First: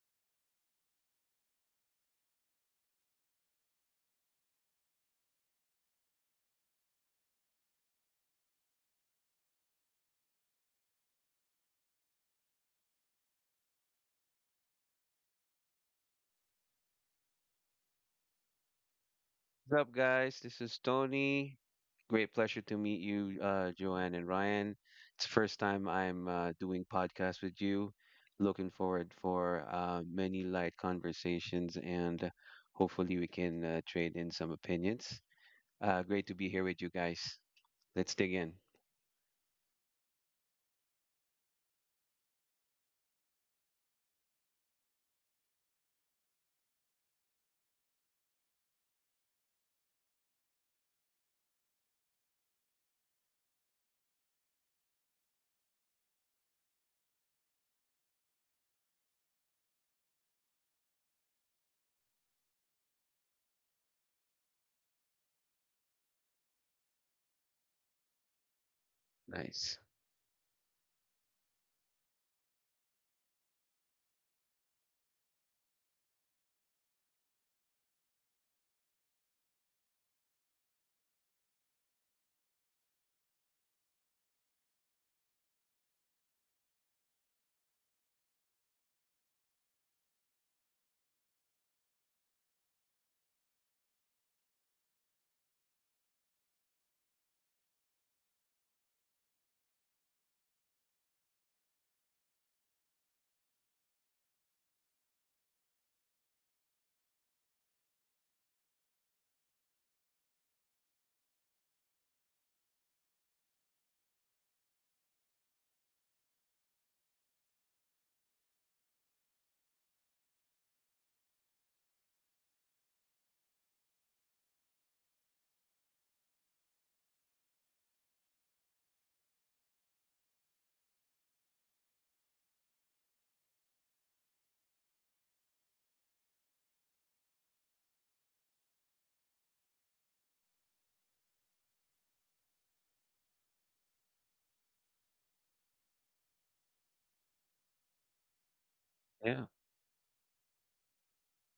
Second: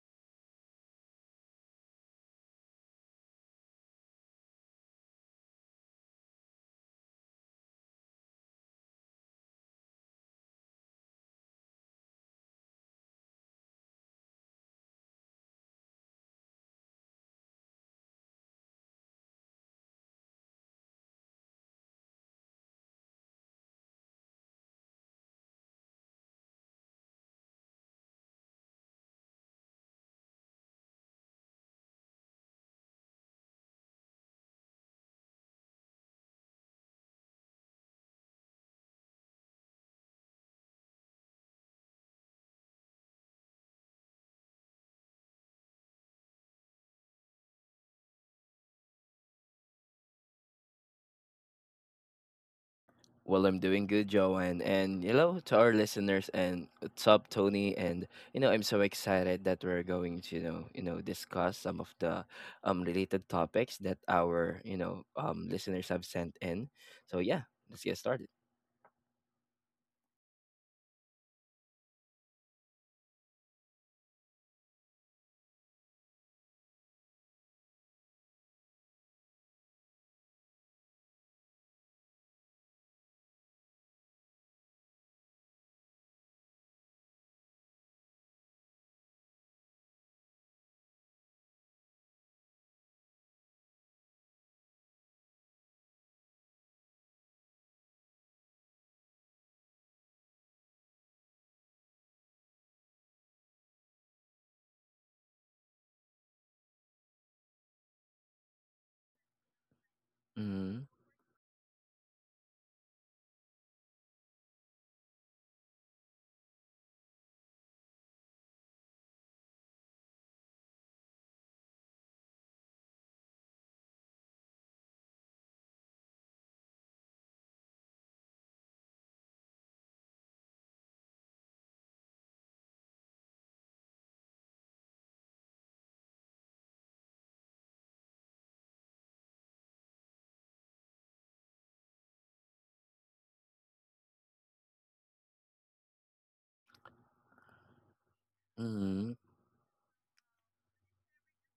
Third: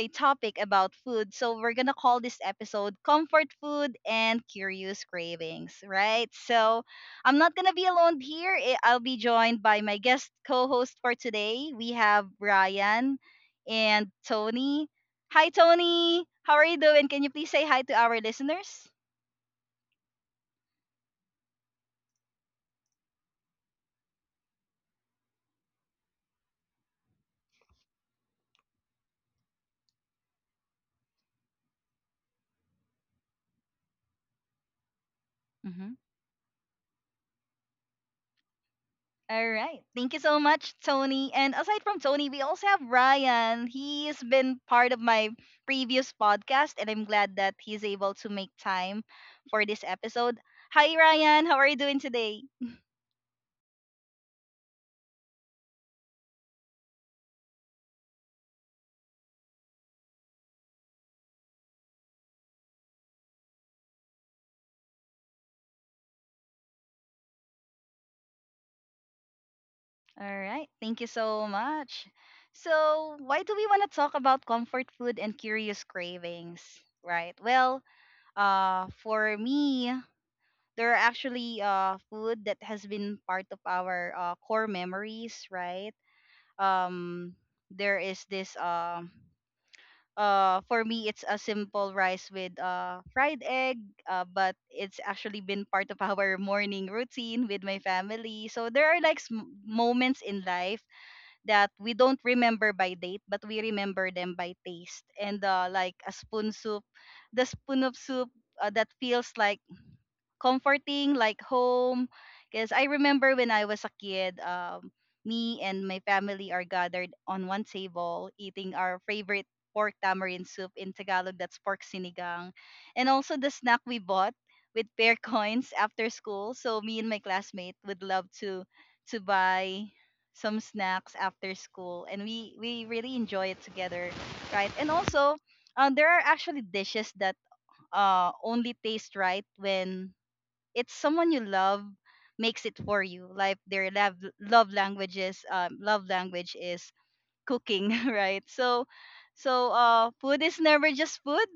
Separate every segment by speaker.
Speaker 1: a topic about food. So, we're gonna call this episode Comfort Food and Curious Cravings. Right? So, I'm not going to be alone here. I'll be joined by my guest co host for today. We have Ryan and Tony. Hi, Tony. How are you doing? Can you please say hi to our listeners?
Speaker 2: What's up, guys? This is Tony. Great pleasure to meet you, Joanne and Ryan. It's the first time I'm doing podcast with you. Looking forward for many light conversations and hopefully we can trade in some opinions.
Speaker 1: Hmm.
Speaker 2: Great to be here with you guys. Let's dig in.
Speaker 1: All right. Thank you so much, Tony. And aside from Tony, we also have Ryan. He has been part of my previous podcast, and I'm glad that he's able to make time for this episode. Hi, Ryan. How are you doing today?
Speaker 3: Well, I'm doing good, Joanne. And hello to our listeners and what's up, Tony. And I'm so excited that we're going to, discuss some of the related topics that our, listeners have sent in. So yeah, let's get started.
Speaker 2: Nice.
Speaker 1: All right. Thank you so much. So, why do we want to talk about comfort food and curious cravings? Right. Well, for me, there are actually food that has been part of our core memories, right? Um, there is this For me, it's a simple rice with fried egg, but it's actually been part of our morning routine with my family. So there are like moments in life that we don't remember by date, but we remember them by taste, and like a spoon soup the spoon of soup that feels like
Speaker 3: Mm-hmm.
Speaker 1: comforting, like home. Because I remember when I was a kid, me and my family are gathered on one table eating our favorite pork tamarind soup. In Tagalog, that's pork sinigang. And also the snack we bought with pair coins after school. So me and my classmate would love to buy some snacks after school, and we really enjoy it together, right? And also, there are actually dishes that only taste right when it's someone you love makes it for you, like their love language is cooking right? so
Speaker 3: Mm-hmm.
Speaker 2: Yeah,
Speaker 1: so food is never just food.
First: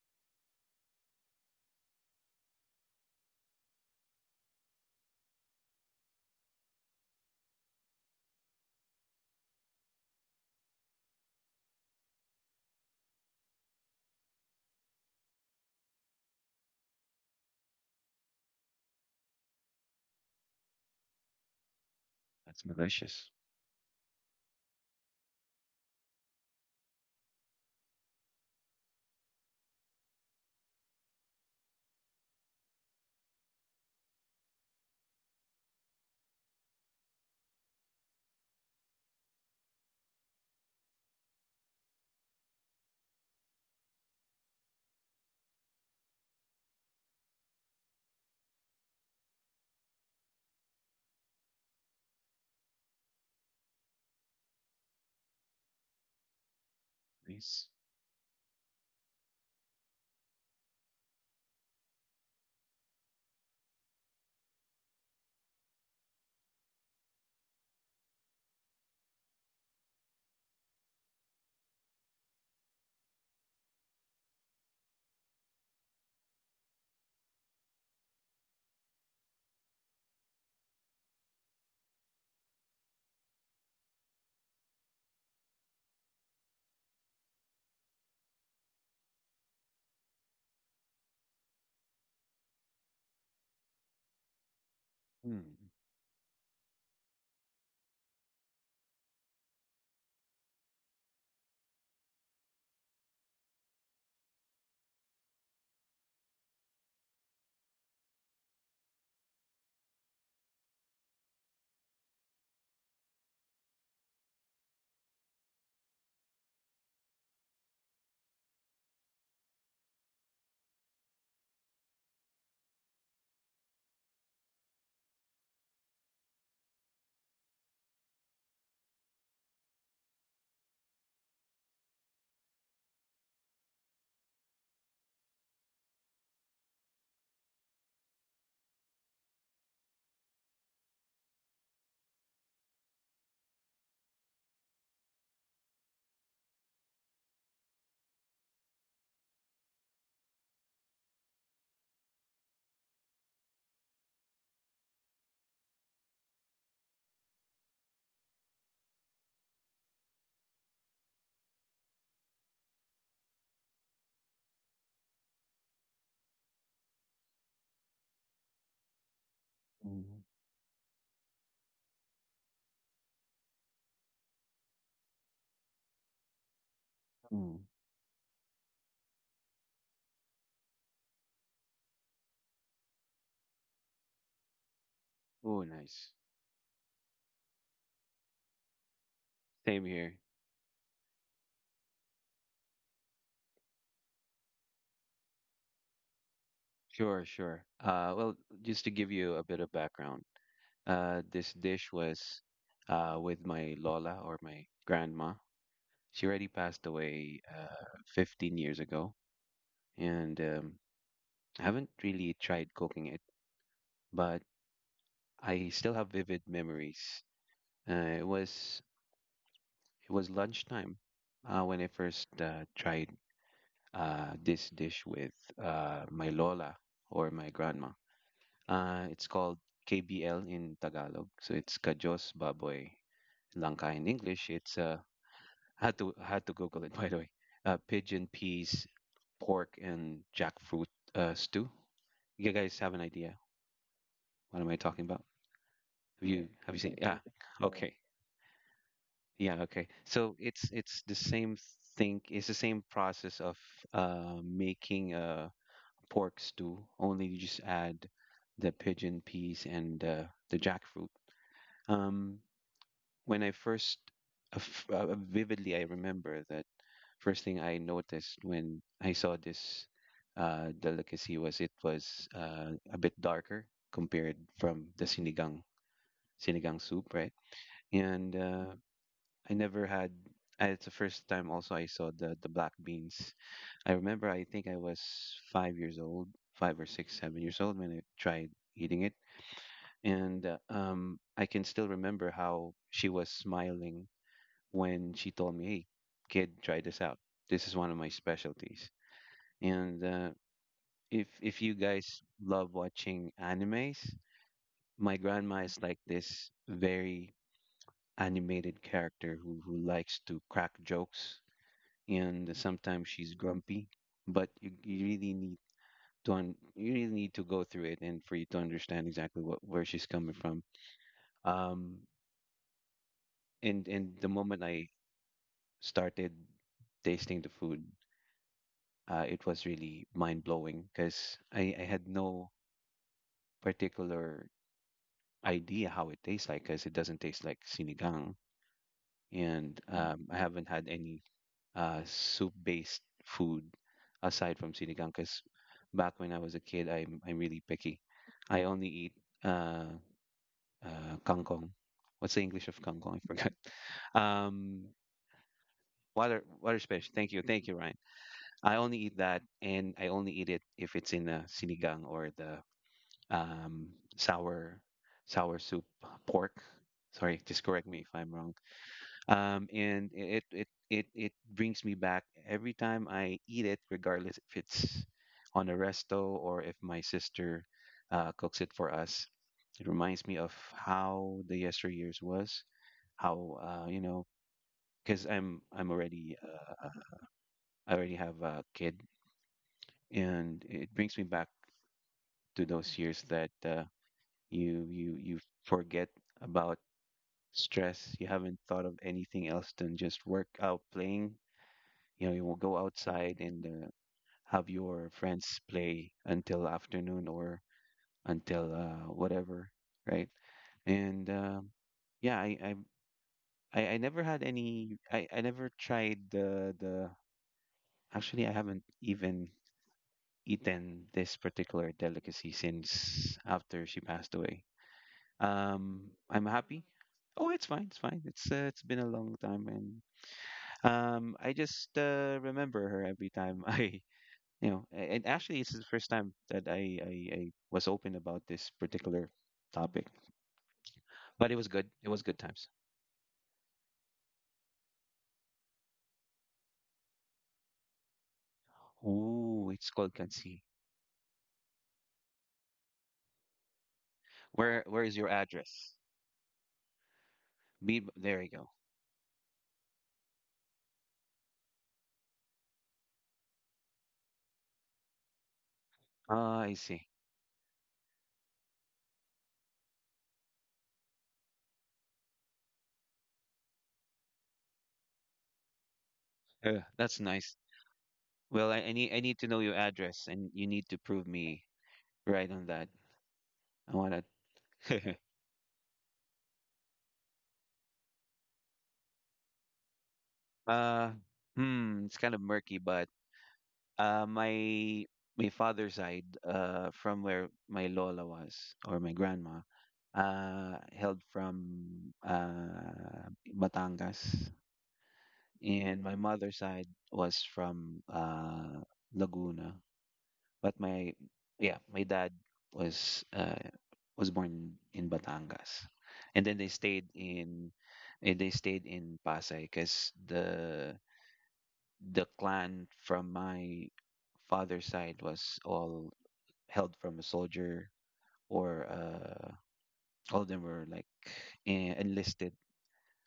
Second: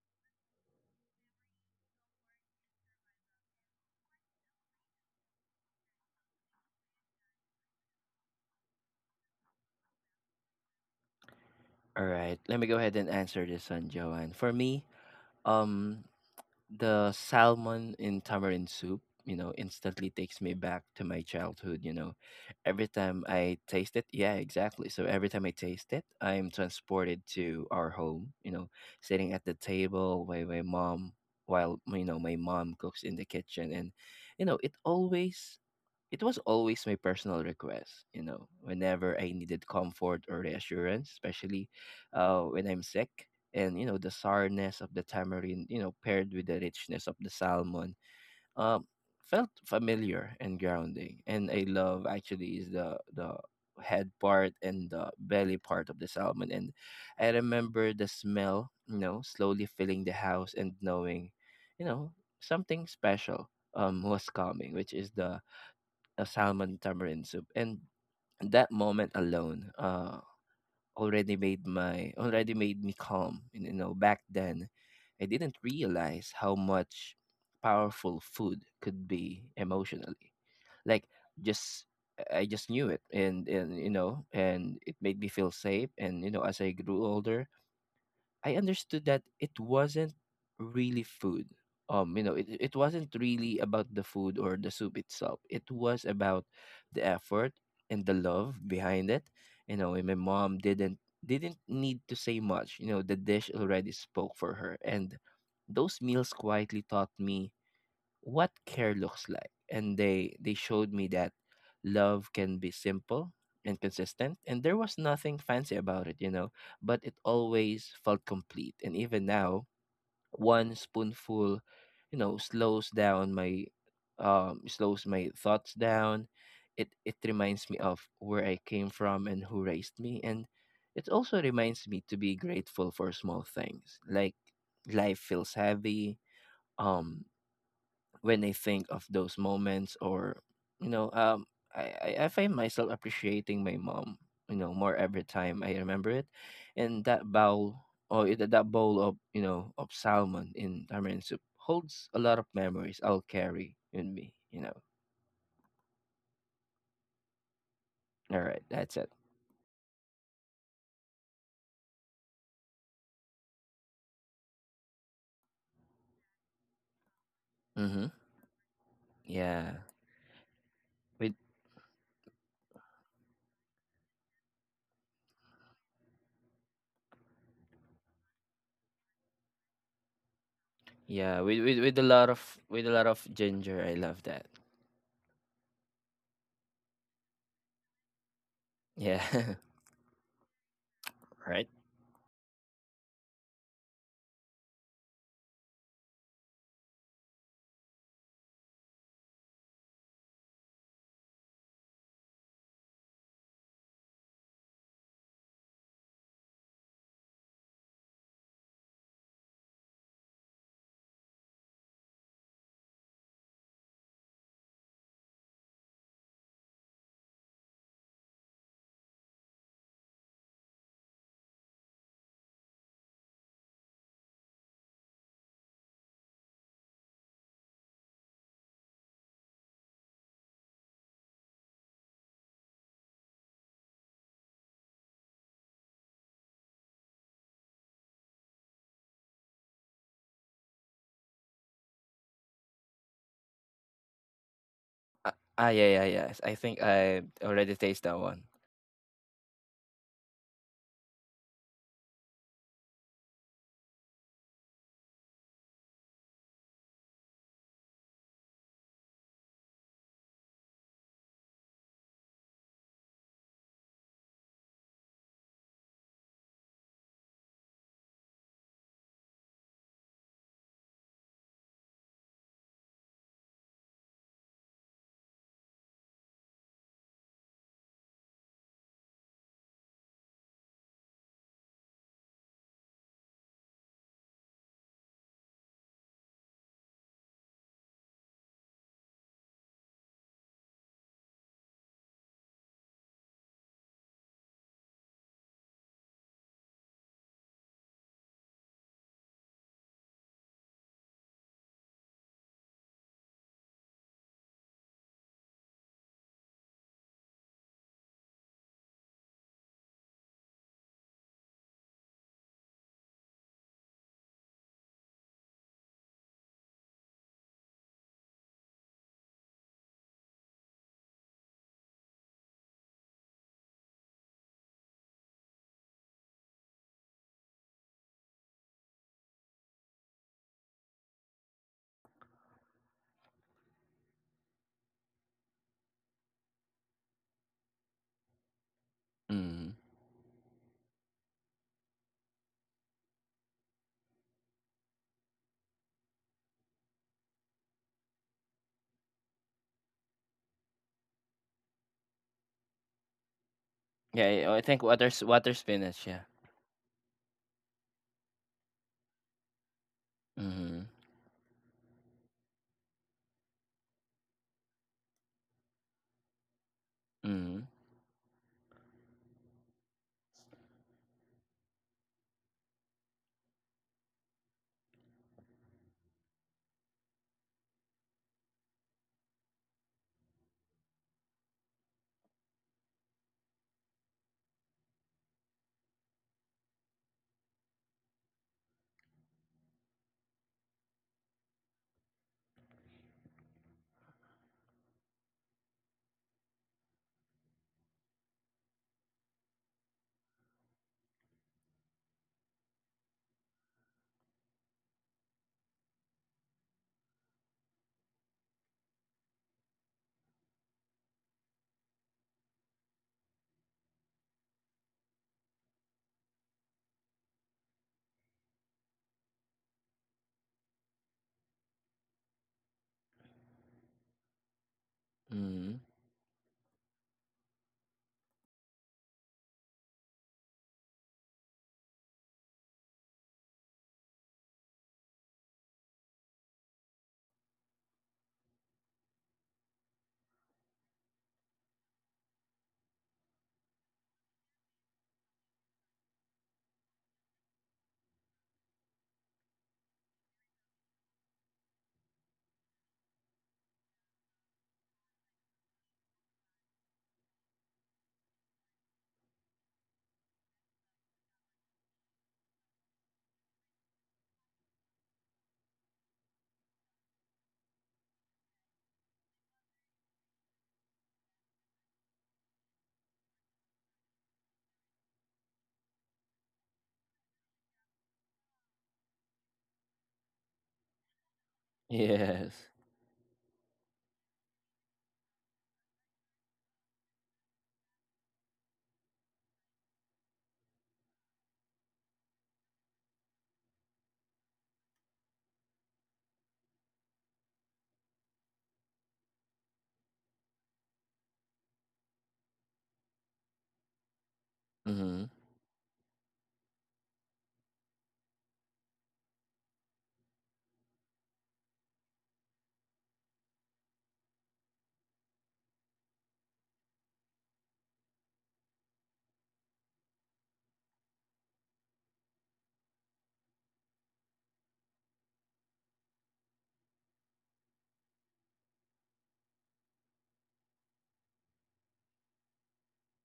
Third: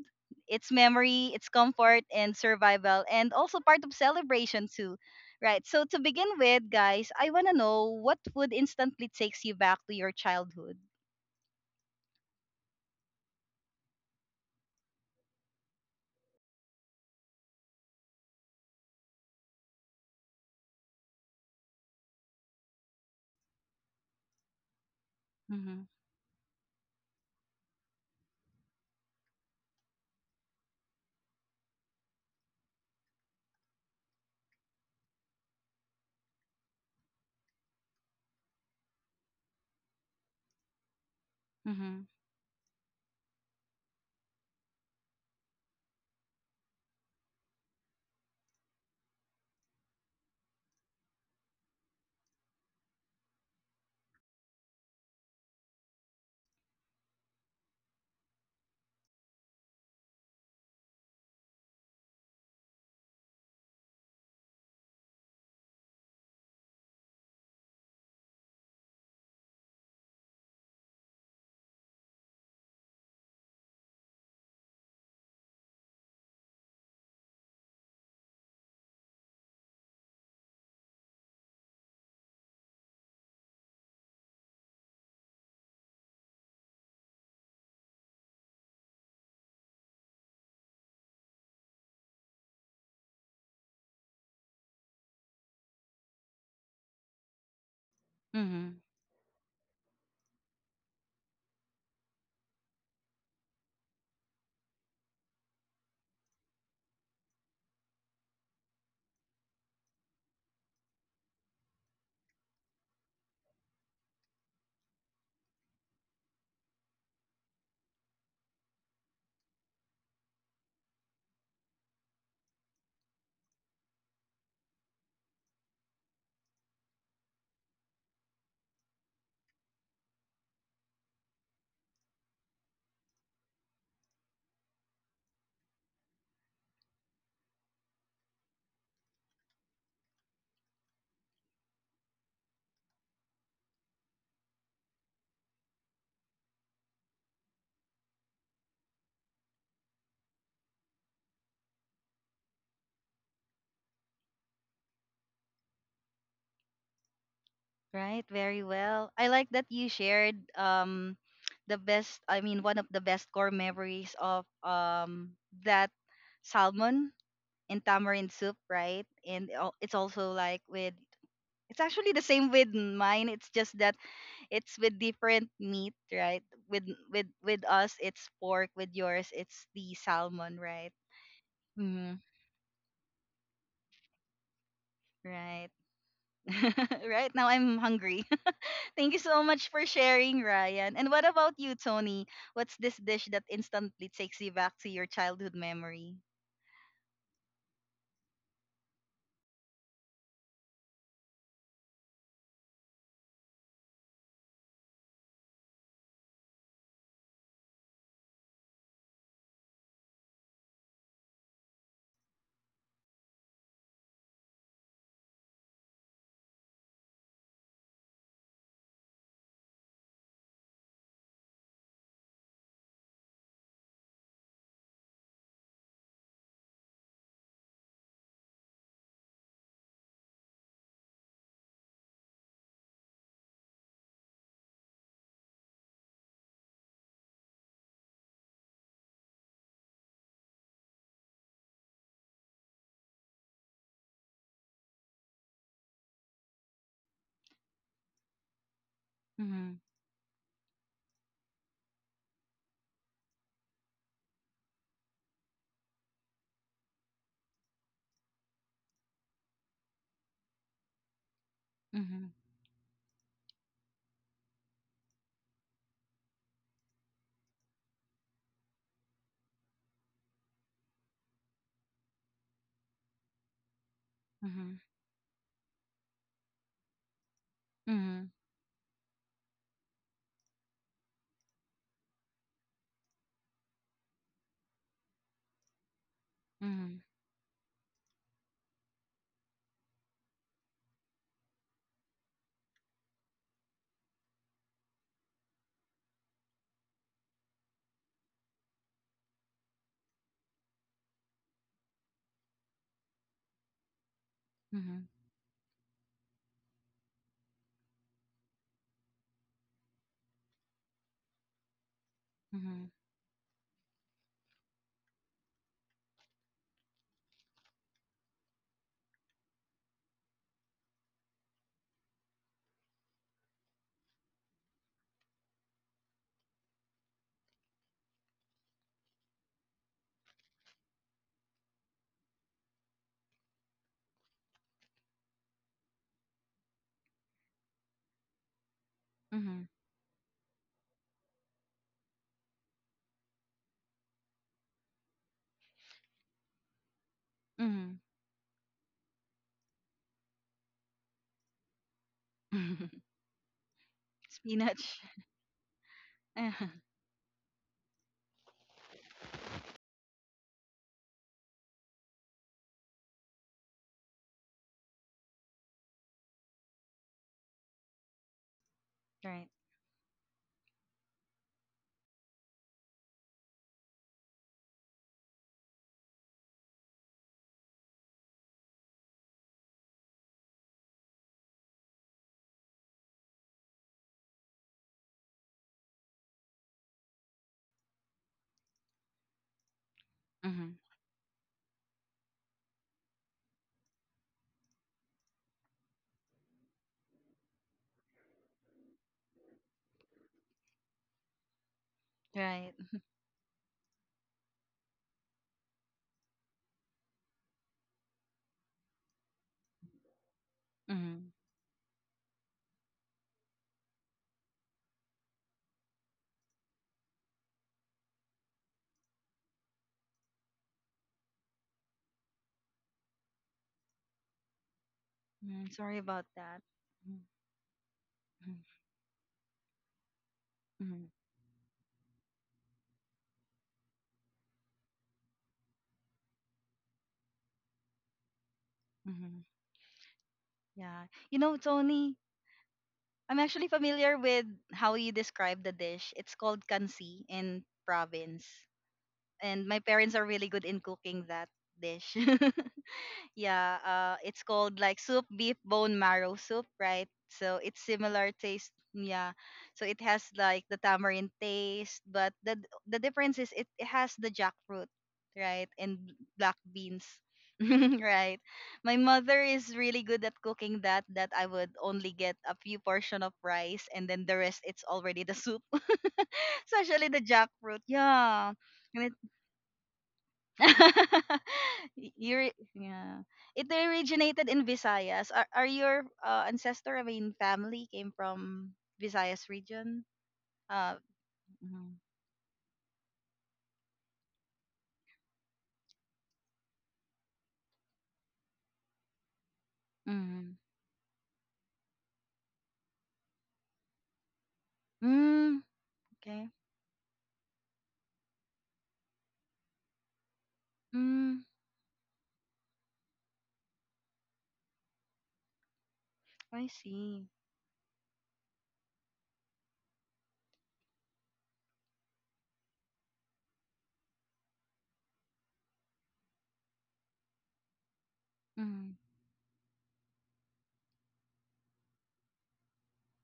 Speaker 1: It's memory, it's comfort and survival, and also part of celebration too, right? So to begin with, guys, I want to know, what food instantly takes you back to your childhood?
Speaker 3: All right. Let me go ahead and answer this one, Joanne. For me, um the salmon in tamarind soup, instantly takes me back to my childhood.
Speaker 2: that's
Speaker 3: Every time
Speaker 2: malicious.
Speaker 3: I taste it, yeah, exactly. So every time I
Speaker 1: Mm-hmm.
Speaker 3: taste it, I'm transported to our home, sitting at the table while my mom cooks in the kitchen. And you know, it always it was always my personal request, whenever I needed comfort or reassurance, especially
Speaker 1: Mm-hmm.
Speaker 3: when I'm sick. And, the sourness of the tamarind, paired with the richness of the salmon, um, felt familiar and grounding. And I love actually is the head part and the belly part of the salmon. And I
Speaker 2: Nice.
Speaker 3: remember the smell, slowly filling the house, and knowing, you know, something special was coming, which is the a salmon tamarind soup. And that moment alone already made me calm. And, back then I didn't realize how much powerful food could be emotionally. Like, just I just knew it, and and it made me feel safe. And as I grew older, I understood that it wasn't really food. It wasn't really about the food or the soup itself.
Speaker 2: Mm,
Speaker 3: It was about the effort and the love behind it. And my mom didn't need to say much. The dish already spoke for her. And those meals quietly taught me what care looks like, and they showed me that love can be simple and consistent. And there was nothing fancy about it, but it always felt complete. And even now, one spoonful you know slows down my slows my thoughts down. It reminds me of where I came from and who raised me. And it also reminds me to be grateful for small things. Like life feels heavy um when I think of those moments. Or you know um I find myself appreciating my mom, more every time I remember it. And that bowl of of salmon in tamarind soup holds a lot of memories I'll carry in me.
Speaker 1: Right,
Speaker 3: All right,
Speaker 1: very
Speaker 3: that's it.
Speaker 1: well. I like that you shared, the best I mean, one of the best core memories of that salmon and
Speaker 3: Mm-hmm.
Speaker 1: tamarind soup, right? And
Speaker 3: yeah
Speaker 1: al-
Speaker 2: mm,
Speaker 3: with
Speaker 1: it's actually the same with mine. It's just that it's with different meat, right? With with
Speaker 2: mm.
Speaker 1: with us it's pork, with yours it's the salmon, right?
Speaker 3: yeah with, with with a
Speaker 1: Mhm.
Speaker 3: lot of with a lot of ginger. I love that.
Speaker 2: Oh,
Speaker 1: Right.
Speaker 2: nice.
Speaker 1: Right now I'm hungry. Thank you so
Speaker 3: Yeah.
Speaker 1: much
Speaker 2: Same
Speaker 1: for
Speaker 2: here.
Speaker 1: sharing, Ryan. And what about
Speaker 3: Right.
Speaker 1: you, Tony? What's this dish that instantly takes you back to your childhood memory?
Speaker 2: Sure. Just to give you a bit of background, this dish was with my Lola or my grandma. She already passed away 15 years ago, and I haven't really tried cooking it, but I still have vivid memories. Uh, it was it was lunchtime when I first tried this dish with my Lola or my grandma. It's called KBL in Tagalog, so it's Kajos Baboy Langka in English. It's I had to Google it by the way. Pigeon peas, pork, and jackfruit stew. You guys have an idea? What am I talking about?
Speaker 3: Ah, ah, yeah, yeah,
Speaker 2: Have
Speaker 3: yes,
Speaker 2: you
Speaker 3: I
Speaker 2: have
Speaker 3: think
Speaker 2: you seen? Yeah.
Speaker 3: I already
Speaker 2: Okay.
Speaker 3: taste that one.
Speaker 2: Yeah.
Speaker 1: Mm-hmm.
Speaker 2: Okay. So it's the same thing. It's the same process of making a pork stew. Only you just add the pigeon peas and the jackfruit.
Speaker 1: Mm-hmm.
Speaker 2: Um, when I first vividly I remember that first thing I noticed when I saw this delicacy was it was a bit darker compared
Speaker 1: Mm-hmm.
Speaker 2: from the sinigang soup, right? And I never had. It's the first time also I saw the black beans. I remember I think I was 5 years old, five or
Speaker 1: Mm-hmm.
Speaker 2: six, 7 years old when I tried eating it, and I can still remember how she was smiling when she told me, "Hey, kid, try this out. This is one of my specialties." And if you guys love watching animes,
Speaker 1: Mm-hmm.
Speaker 2: my grandma is like this very animated character who likes to crack jokes, and
Speaker 1: Mm-hmm.
Speaker 2: sometimes she's grumpy, but you really need to you really need to go through it and for you to understand exactly what where she's coming from. Um, and the moment I started tasting the food, it was really mind blowing because I had no particular idea how it tastes like because it doesn't taste like sinigang,
Speaker 1: Mm-hmm.
Speaker 3: Mm.
Speaker 2: and I haven't had any soup based food aside from sinigang because back when I was a kid, I'm really
Speaker 1: Mm-hmm.
Speaker 2: picky. I only eat uh, kangkong. What's the English of
Speaker 1: Mm-hmm.
Speaker 2: kangkong? I forgot.
Speaker 3: Yeah, yeah, I think
Speaker 2: Um,
Speaker 1: Spinach.
Speaker 3: water spinach, yeah.
Speaker 2: Water
Speaker 1: Uh-huh.
Speaker 2: water fish. Thank you, Ryan. I only eat that, and I only eat it
Speaker 3: Mhm.
Speaker 2: if it's in a sinigang or the um, sour sour soup pork. Sorry, just
Speaker 3: Mhm.
Speaker 2: correct me if I'm wrong.
Speaker 1: Right.
Speaker 2: And it brings me back every time I eat it, regardless if it's on a resto or if my sister cooks it for us. It reminds me of how the yesteryears was, how you know, because I'm already I already have a kid, and
Speaker 1: Mm-hmm.
Speaker 2: it brings me back to those years that you forget about stress, you haven't thought of anything else than just work out playing. You know, you will
Speaker 1: Right.
Speaker 2: go outside and have your friends play until afternoon or until whatever, right? And
Speaker 1: Mm-hmm.
Speaker 2: yeah, I never had any. I never tried the the. Actually, I haven't even eaten this particular delicacy since after she passed away.
Speaker 1: Mm-hmm.
Speaker 3: Mhm.
Speaker 1: Sorry
Speaker 2: Um,
Speaker 1: about
Speaker 2: I'm
Speaker 1: that.
Speaker 2: happy.
Speaker 1: Mm-hmm.
Speaker 2: Oh, it's fine. It's fine. It's been a long time, and
Speaker 1: Mm-hmm.
Speaker 2: I just remember her every time you know, and actually it's the first time that I was open about this particular
Speaker 1: Mm-hmm.
Speaker 2: topic.
Speaker 1: Yeah. You
Speaker 2: But it
Speaker 1: know,
Speaker 2: was good. It
Speaker 1: Tony,
Speaker 2: was good times.
Speaker 1: I'm actually familiar with how you describe the dish. It's called kansi in province, and
Speaker 2: Ooh,
Speaker 1: my
Speaker 2: it's called
Speaker 1: parents are really
Speaker 2: Kansi.
Speaker 1: good in cooking that dish. Yeah, it's called
Speaker 2: Where
Speaker 1: like
Speaker 2: is your
Speaker 1: soup beef
Speaker 2: address?
Speaker 1: bone marrow soup, right? So it's
Speaker 2: Be
Speaker 1: similar
Speaker 2: there you go.
Speaker 1: taste. Yeah, so it has like the tamarind taste, but the difference is, it has the jackfruit, right, and black
Speaker 2: Ah, I see.
Speaker 1: beans, right. My mother is really good at cooking that. That I would only get a few portion of rice, and then the rest it's already the soup, especially
Speaker 2: That's
Speaker 1: the
Speaker 2: nice.
Speaker 1: jackfruit. Yeah,
Speaker 2: Well, I need
Speaker 1: and
Speaker 2: I need to know your address, and you need to prove me right
Speaker 3: Yes.
Speaker 2: on that.
Speaker 1: yeah. It
Speaker 2: I want
Speaker 1: originated in
Speaker 2: to.
Speaker 1: Visayas. Are your ancestor, I mean, family came from Visayas region? Uh,
Speaker 2: uh,
Speaker 1: mm,
Speaker 2: it's kind of murky, but my my father's side, from where my lola was or my grandma,
Speaker 1: mm,
Speaker 2: held from uh, Batangas,
Speaker 3: Mhm.
Speaker 1: mm,
Speaker 2: and my
Speaker 1: okay.
Speaker 2: mother's side was from Laguna. But my
Speaker 1: Mm,
Speaker 2: Yeah, my dad was uh, was born in Batangas, and then
Speaker 1: I see.
Speaker 2: they stayed in Pasay because the clan from my father's side was all held from a soldier or
Speaker 1: Mm,
Speaker 2: all of them were like enlisted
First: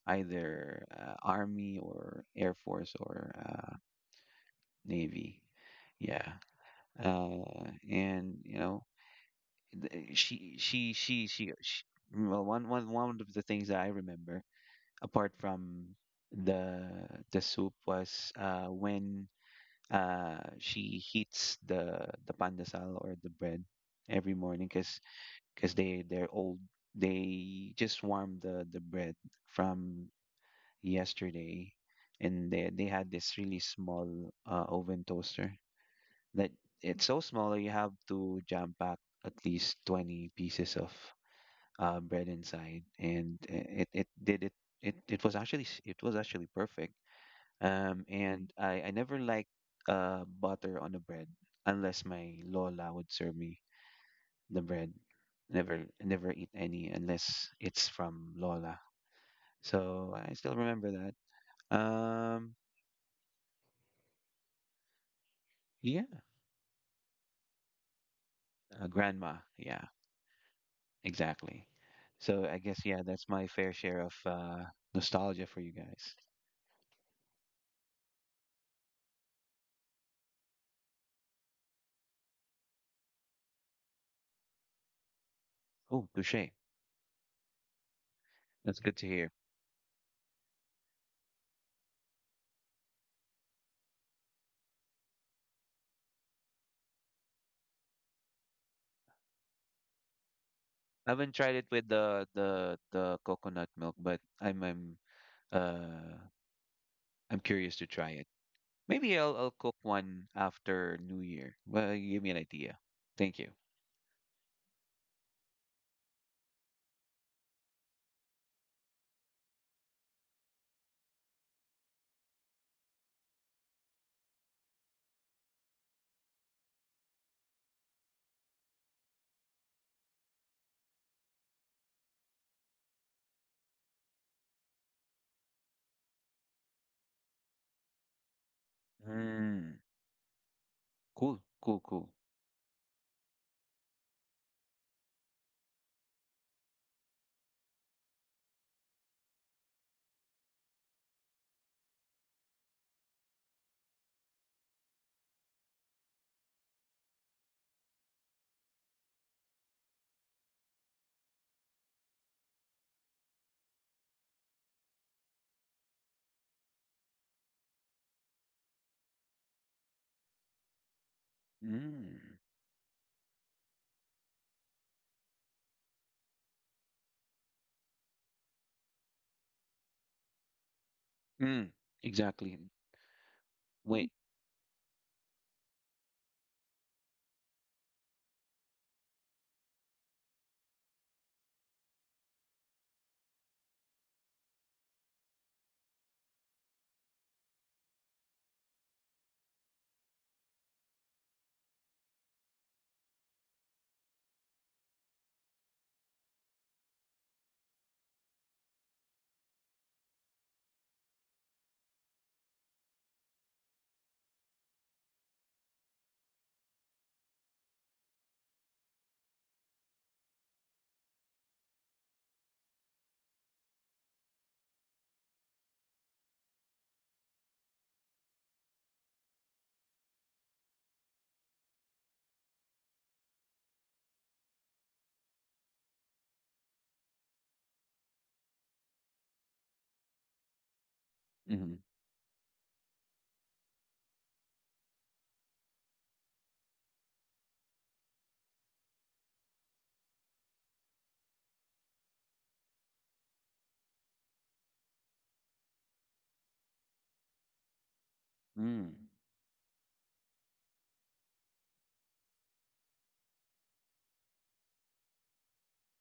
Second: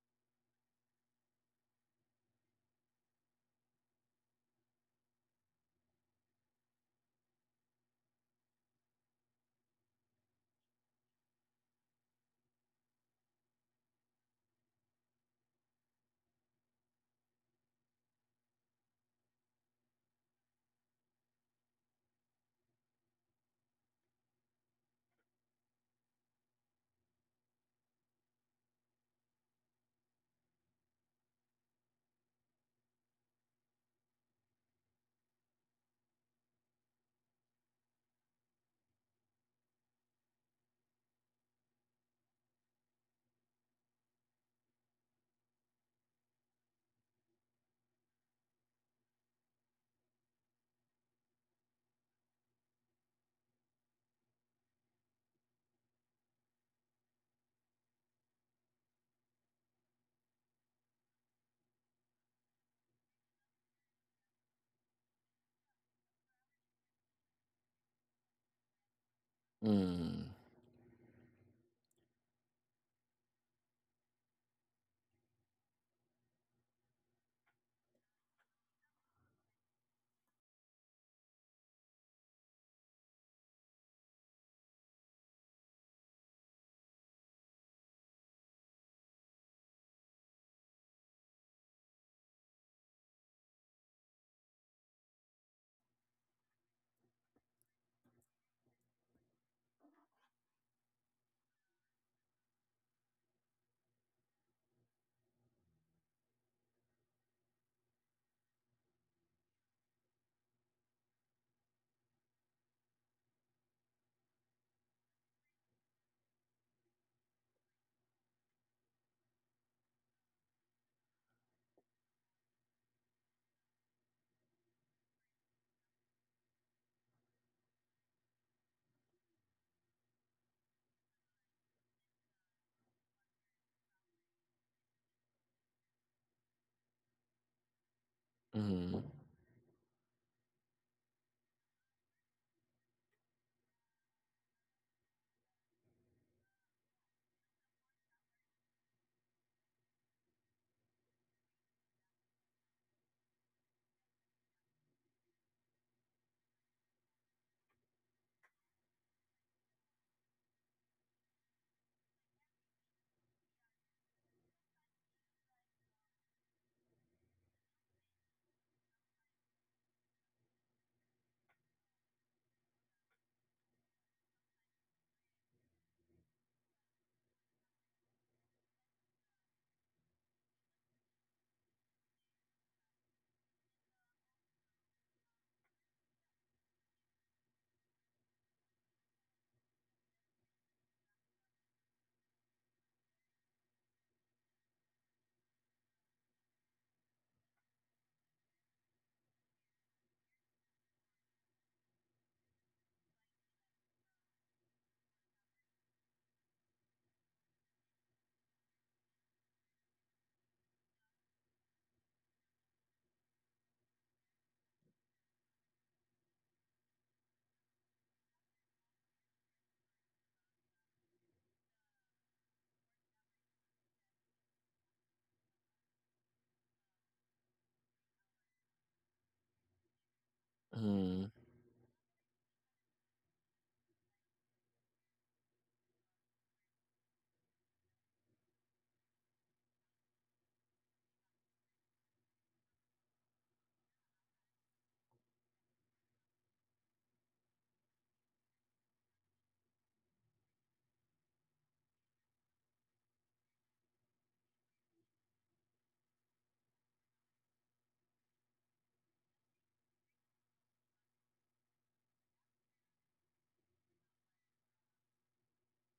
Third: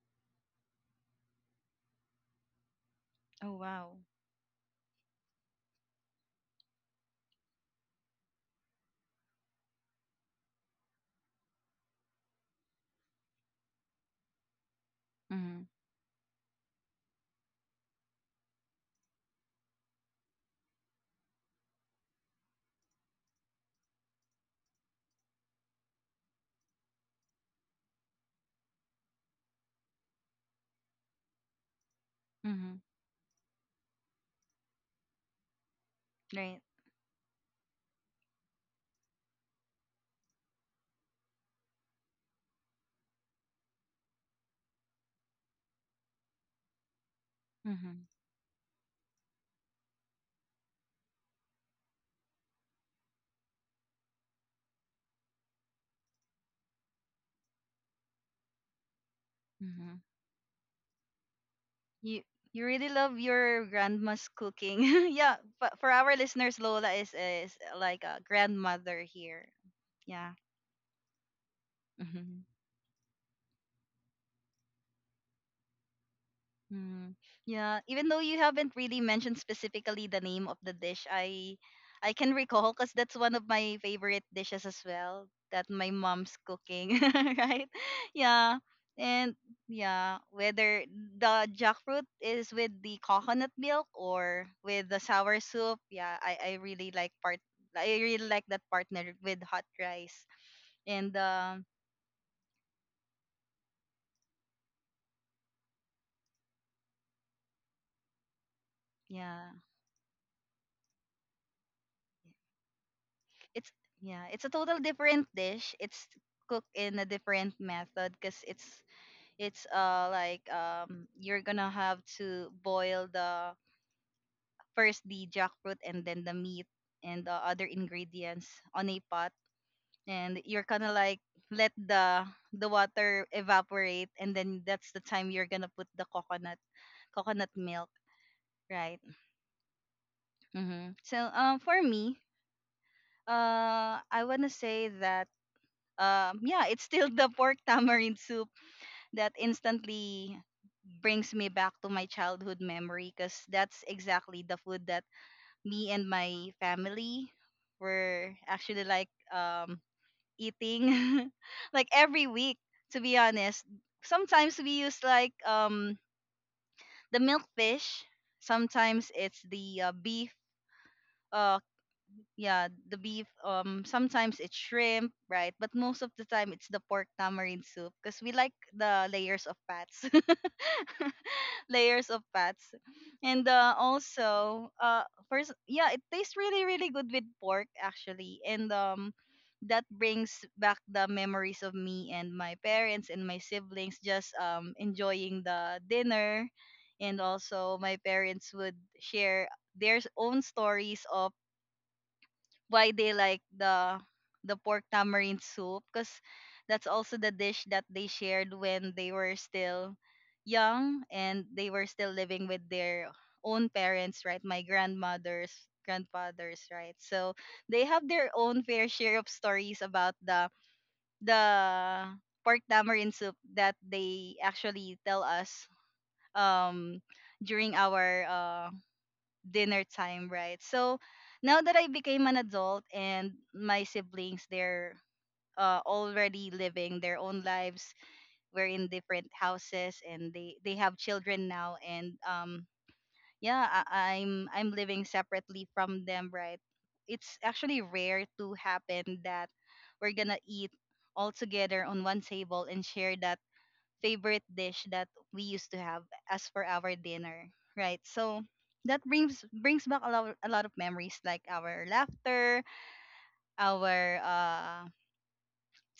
Speaker 2: either army or air force or
Speaker 1: oh, wow.
Speaker 2: navy. Yeah. And you know, she, well, one of the things that I remember apart
Speaker 1: Mm,
Speaker 2: from the the soup was when she heats the pandesal or the bread every morning because cause they they're old. They just warmed the bread from yesterday, and
Speaker 1: mm,
Speaker 2: they had this really small oven toaster that
Speaker 1: right.
Speaker 2: it's so small that you have to jam pack at least 20 pieces of bread inside, and it did it. It was actually it was actually perfect.
Speaker 1: Mm,
Speaker 2: And I never liked butter on the bread unless my lola would serve me the bread. Never eat any unless it's from lola.
Speaker 1: mm.
Speaker 2: So I still remember that.
Speaker 1: You, you really love your grandma's cooking. Yeah, but for
Speaker 2: Yeah,
Speaker 1: our listeners, Lola is like a grandmother
Speaker 2: grandma.
Speaker 1: here.
Speaker 2: Yeah,
Speaker 1: Yeah.
Speaker 3: Mhm.
Speaker 2: exactly. So I guess yeah, that's my fair share of nostalgia for you guys.
Speaker 1: Mm, yeah, even though you haven't really mentioned specifically the name of the dish, I can recall because that's one of my favorite dishes as well that my
Speaker 2: Oh,
Speaker 1: mom's
Speaker 2: touche.
Speaker 1: cooking, right? Yeah.
Speaker 2: That's good to hear.
Speaker 1: And yeah, whether the jackfruit is with the coconut milk or with the sour soup, yeah, I really like part I really like that partner with hot rice.
Speaker 2: I
Speaker 1: And
Speaker 2: haven't tried it with the coconut milk, but uh I'm curious to try it. Maybe
Speaker 1: yeah,
Speaker 2: I'll cook one after New Year. Well, you give me an idea. Thank you.
Speaker 1: it's, yeah, it's a total different dish. It's cooked in a different method, because it's like, you're gonna have to boil the first the jackfruit, and then the meat and the other ingredients on a pot, and you're gonna like let the water evaporate, and then that's the time you're gonna put the coconut milk, right?
Speaker 3: Mhm.
Speaker 2: Mm.
Speaker 1: Mm-hmm. So, for
Speaker 2: Cool.
Speaker 1: me, I wanna say that, yeah, it's still the pork tamarind soup that instantly brings me back to my childhood memory, because that's exactly the food that me and my family were actually like, eating like every week, to be honest. Sometimes we use like, the milkfish; sometimes it's the beef. uh,
Speaker 2: Mm.
Speaker 1: yeah, the beef, sometimes it's shrimp, right? But most of the time it's the pork tamarind soup, because we like the layers of fats
Speaker 2: Mm.
Speaker 1: layers of
Speaker 2: Exactly.
Speaker 1: fats. And
Speaker 2: Wait.
Speaker 1: also, first, yeah, it tastes really really good with pork, actually. And that brings back the memories of me and my parents and my siblings just enjoying the dinner. And also my parents would share their own stories of why they like the pork tamarind soup, because that's also the dish that they shared when they were still young and they were still living with their own parents, right? My grandmothers, grandfathers, right? So they have their own fair share of stories about the pork tamarind soup that they actually tell us um during our dinner time, right? So
Speaker 3: Mhm.
Speaker 1: now that I became an adult, and my siblings, they're already living their own lives. We're in different houses, and they have children
Speaker 2: Mm-hmm.
Speaker 1: now. And yeah, I'm living separately from them, right? It's actually rare to happen that we're gonna eat all together on one table and share that favorite dish that we used to have as for our dinner, right? So
Speaker 2: Mm.
Speaker 1: that brings back a lot of memories, like our laughter, our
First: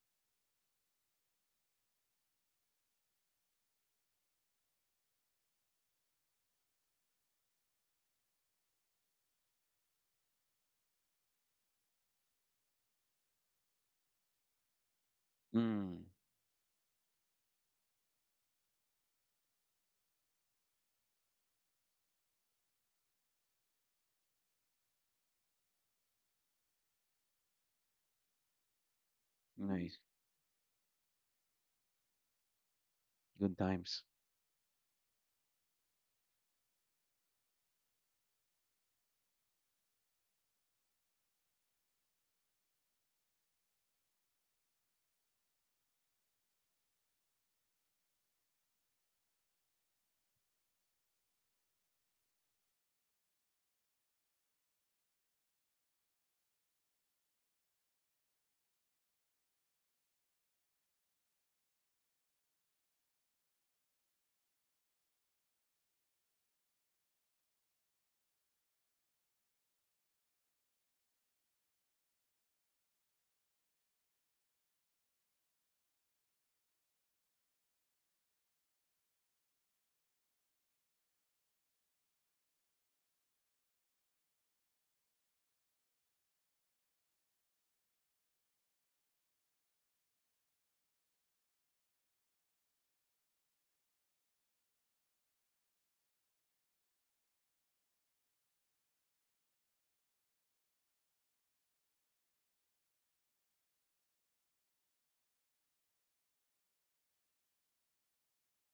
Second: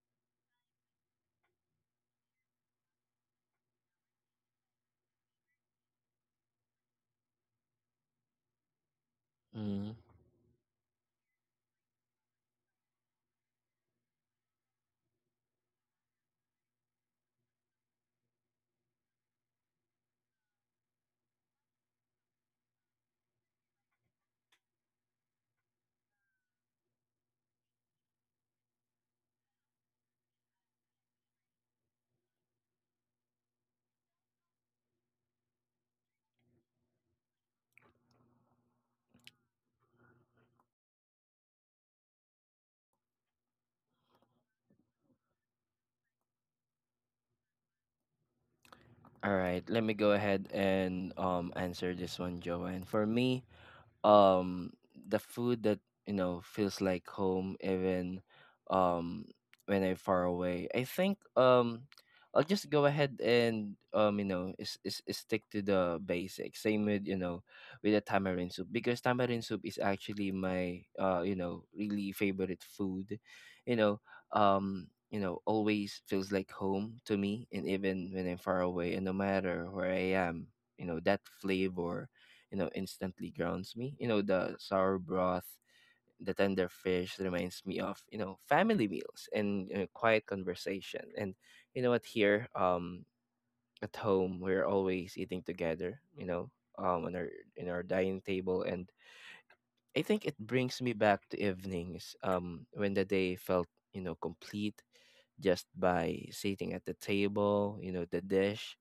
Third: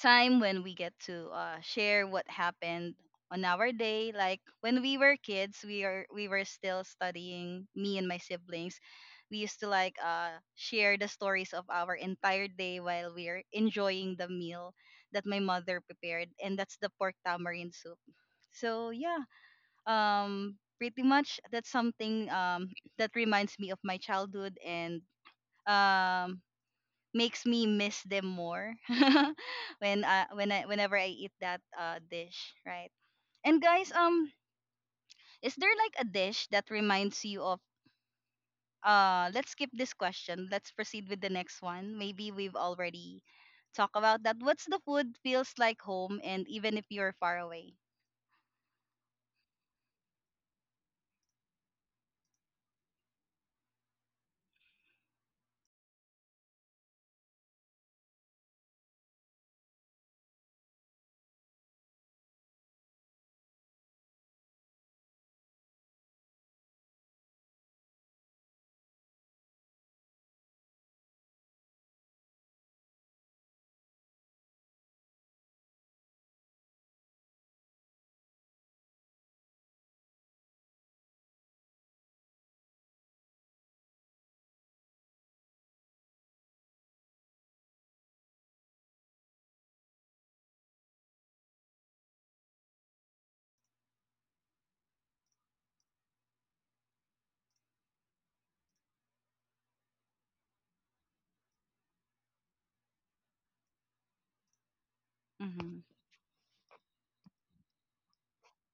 Speaker 1: time when we get to share what happened on our day. Like when we were kids, we are, we were still studying, me and my siblings, we used to like
Speaker 3: Mhm.
Speaker 1: share the stories of our entire day while we are enjoying the meal that my mother
Speaker 2: Mm.
Speaker 1: prepared, and that's the pork tamarind soup. So yeah, pretty much that's something that reminds me of my childhood, and um makes me miss them more
Speaker 2: Nice.
Speaker 1: when I whenever I eat that dish, right?
Speaker 2: Good
Speaker 1: And guys,
Speaker 2: times.
Speaker 1: is there like a dish that reminds you of— let's skip this question. Let's proceed with the next one. Maybe we've already talked about that. What's the food feels like home and even if you're far away?
Speaker 3: All right, let me go ahead and answer this one, Joanne. For me, um the food that feels like home, even um when I'm far away. I think I'll just go ahead and is stick to the basics. Same with with the tamarind soup, because tamarind soup is actually my really favorite food. You know Always feels like home to me, and even when I'm far away and no matter where I am, that flavor, instantly grounds me. The sour broth, the tender fish reminds me of, family meals and quiet conversation. And you know what, here, at home, we're always eating together, um, on our, in our dining table. And I think it brings me back to evenings, when the day felt, complete just
Speaker 1: Mhm.
Speaker 3: by sitting at the table. The dish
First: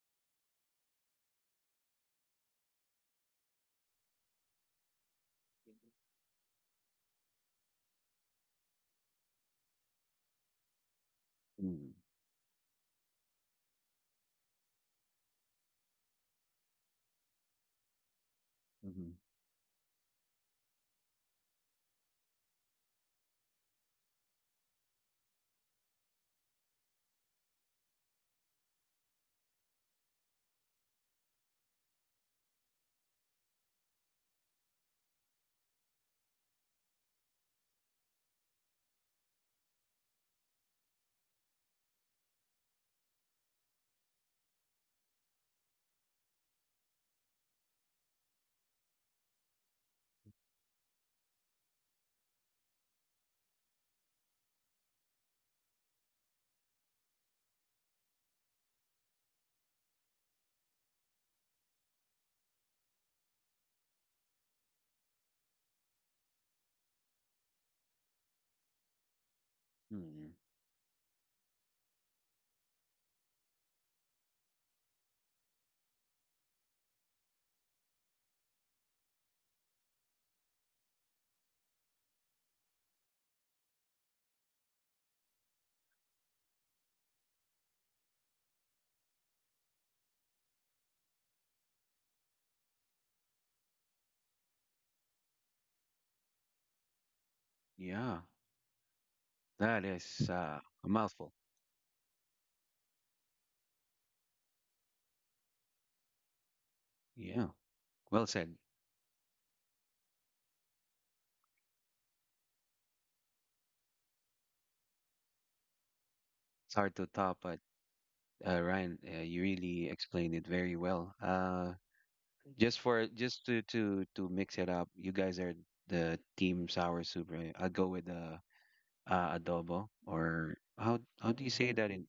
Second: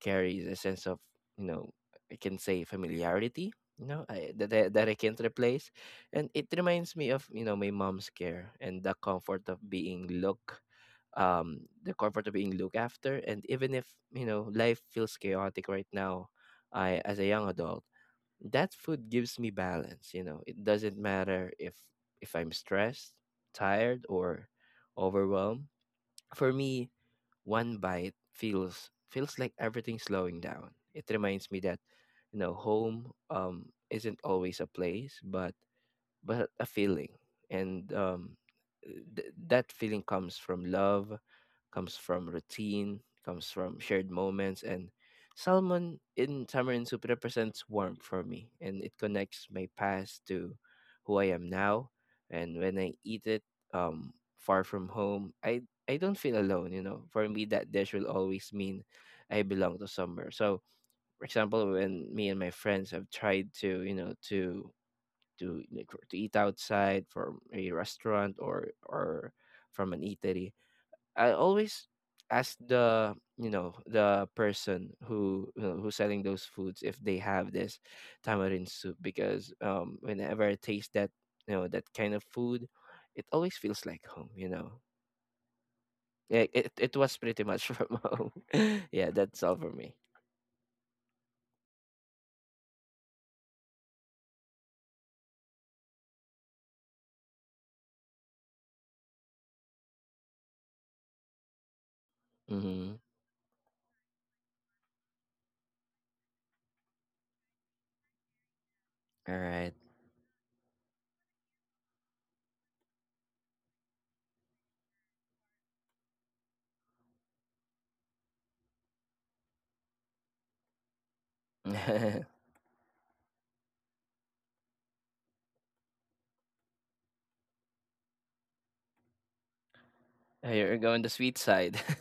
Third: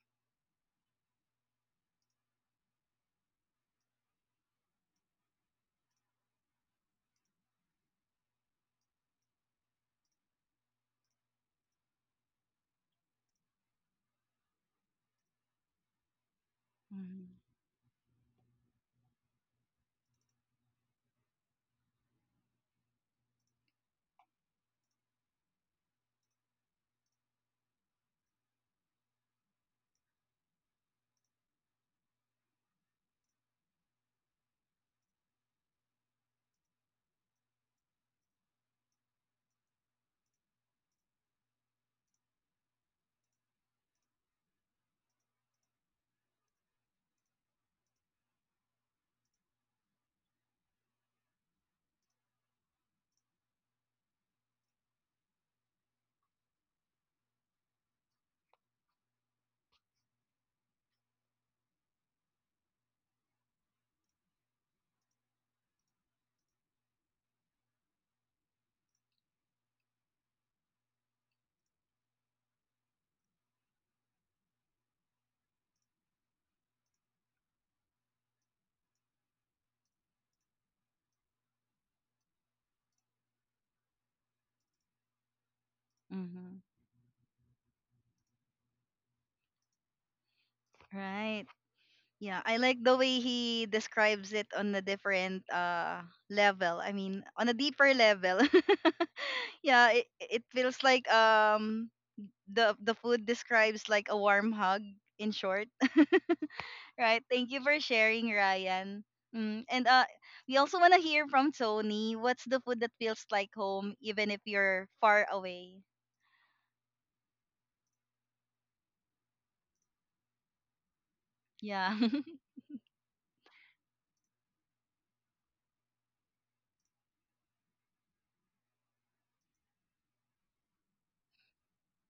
Speaker 3: carries a sense of, you know, I can say, familiarity, that I can't replace. And it reminds me of, my mom's care and the
Speaker 2: Mm.
Speaker 3: comfort of being looked after. And even if life feels chaotic right now, I, as a
Speaker 1: Mhm.
Speaker 3: young adult, that food
Speaker 2: Mm-hmm.
Speaker 3: gives me balance. It doesn't matter if I'm stressed, tired, or overwhelmed. For me, one bite feels like everything's slowing down. It reminds me that, home isn't always a place, but a feeling. And that feeling comes from love, comes from routine, comes from shared moments. And salmon in tamarind soup represents warmth for me, and it connects my past to who I am now. And when I eat it, far from home, I don't feel alone. For me, that dish will always mean I belong to somewhere. So for example, when me and my friends have tried to, to eat outside from a restaurant, or from an
Speaker 2: Mm.
Speaker 3: eatery, I always ask the person who, who's selling those foods, if they have this tamarind soup, because whenever I taste that, that kind of food, it always feels like home. Yeah,
Speaker 1: Mhm.
Speaker 3: it was pretty much from home. Yeah, that's all for me.
Speaker 1: Right. Yeah, I like the way he describes it on a different level. I mean, on a deeper
Speaker 2: Yeah.
Speaker 1: level.
Speaker 2: That
Speaker 1: Yeah, it,
Speaker 2: is
Speaker 1: it feels
Speaker 2: a
Speaker 1: like,
Speaker 2: mouthful.
Speaker 1: the
Speaker 3: Mm-hmm.
Speaker 1: food describes like a warm hug, in short. Right.
Speaker 2: Yeah.
Speaker 1: Thank you for
Speaker 2: Well
Speaker 1: sharing,
Speaker 2: said.
Speaker 1: Ryan.
Speaker 3: All
Speaker 1: Mm,
Speaker 3: right.
Speaker 1: and we also want to hear from Tony. What's the food that feels like home even if you're far away?
Speaker 2: It's hard to top, but Ryan, you really explained it very well.
Speaker 1: Yeah.
Speaker 2: Just for just to mix it up, you guys are the team sour soup, right? I'll go with the adobo. Or
Speaker 3: You're
Speaker 2: how
Speaker 3: going the
Speaker 2: how do
Speaker 3: sweet
Speaker 2: you say
Speaker 3: side.
Speaker 2: that in,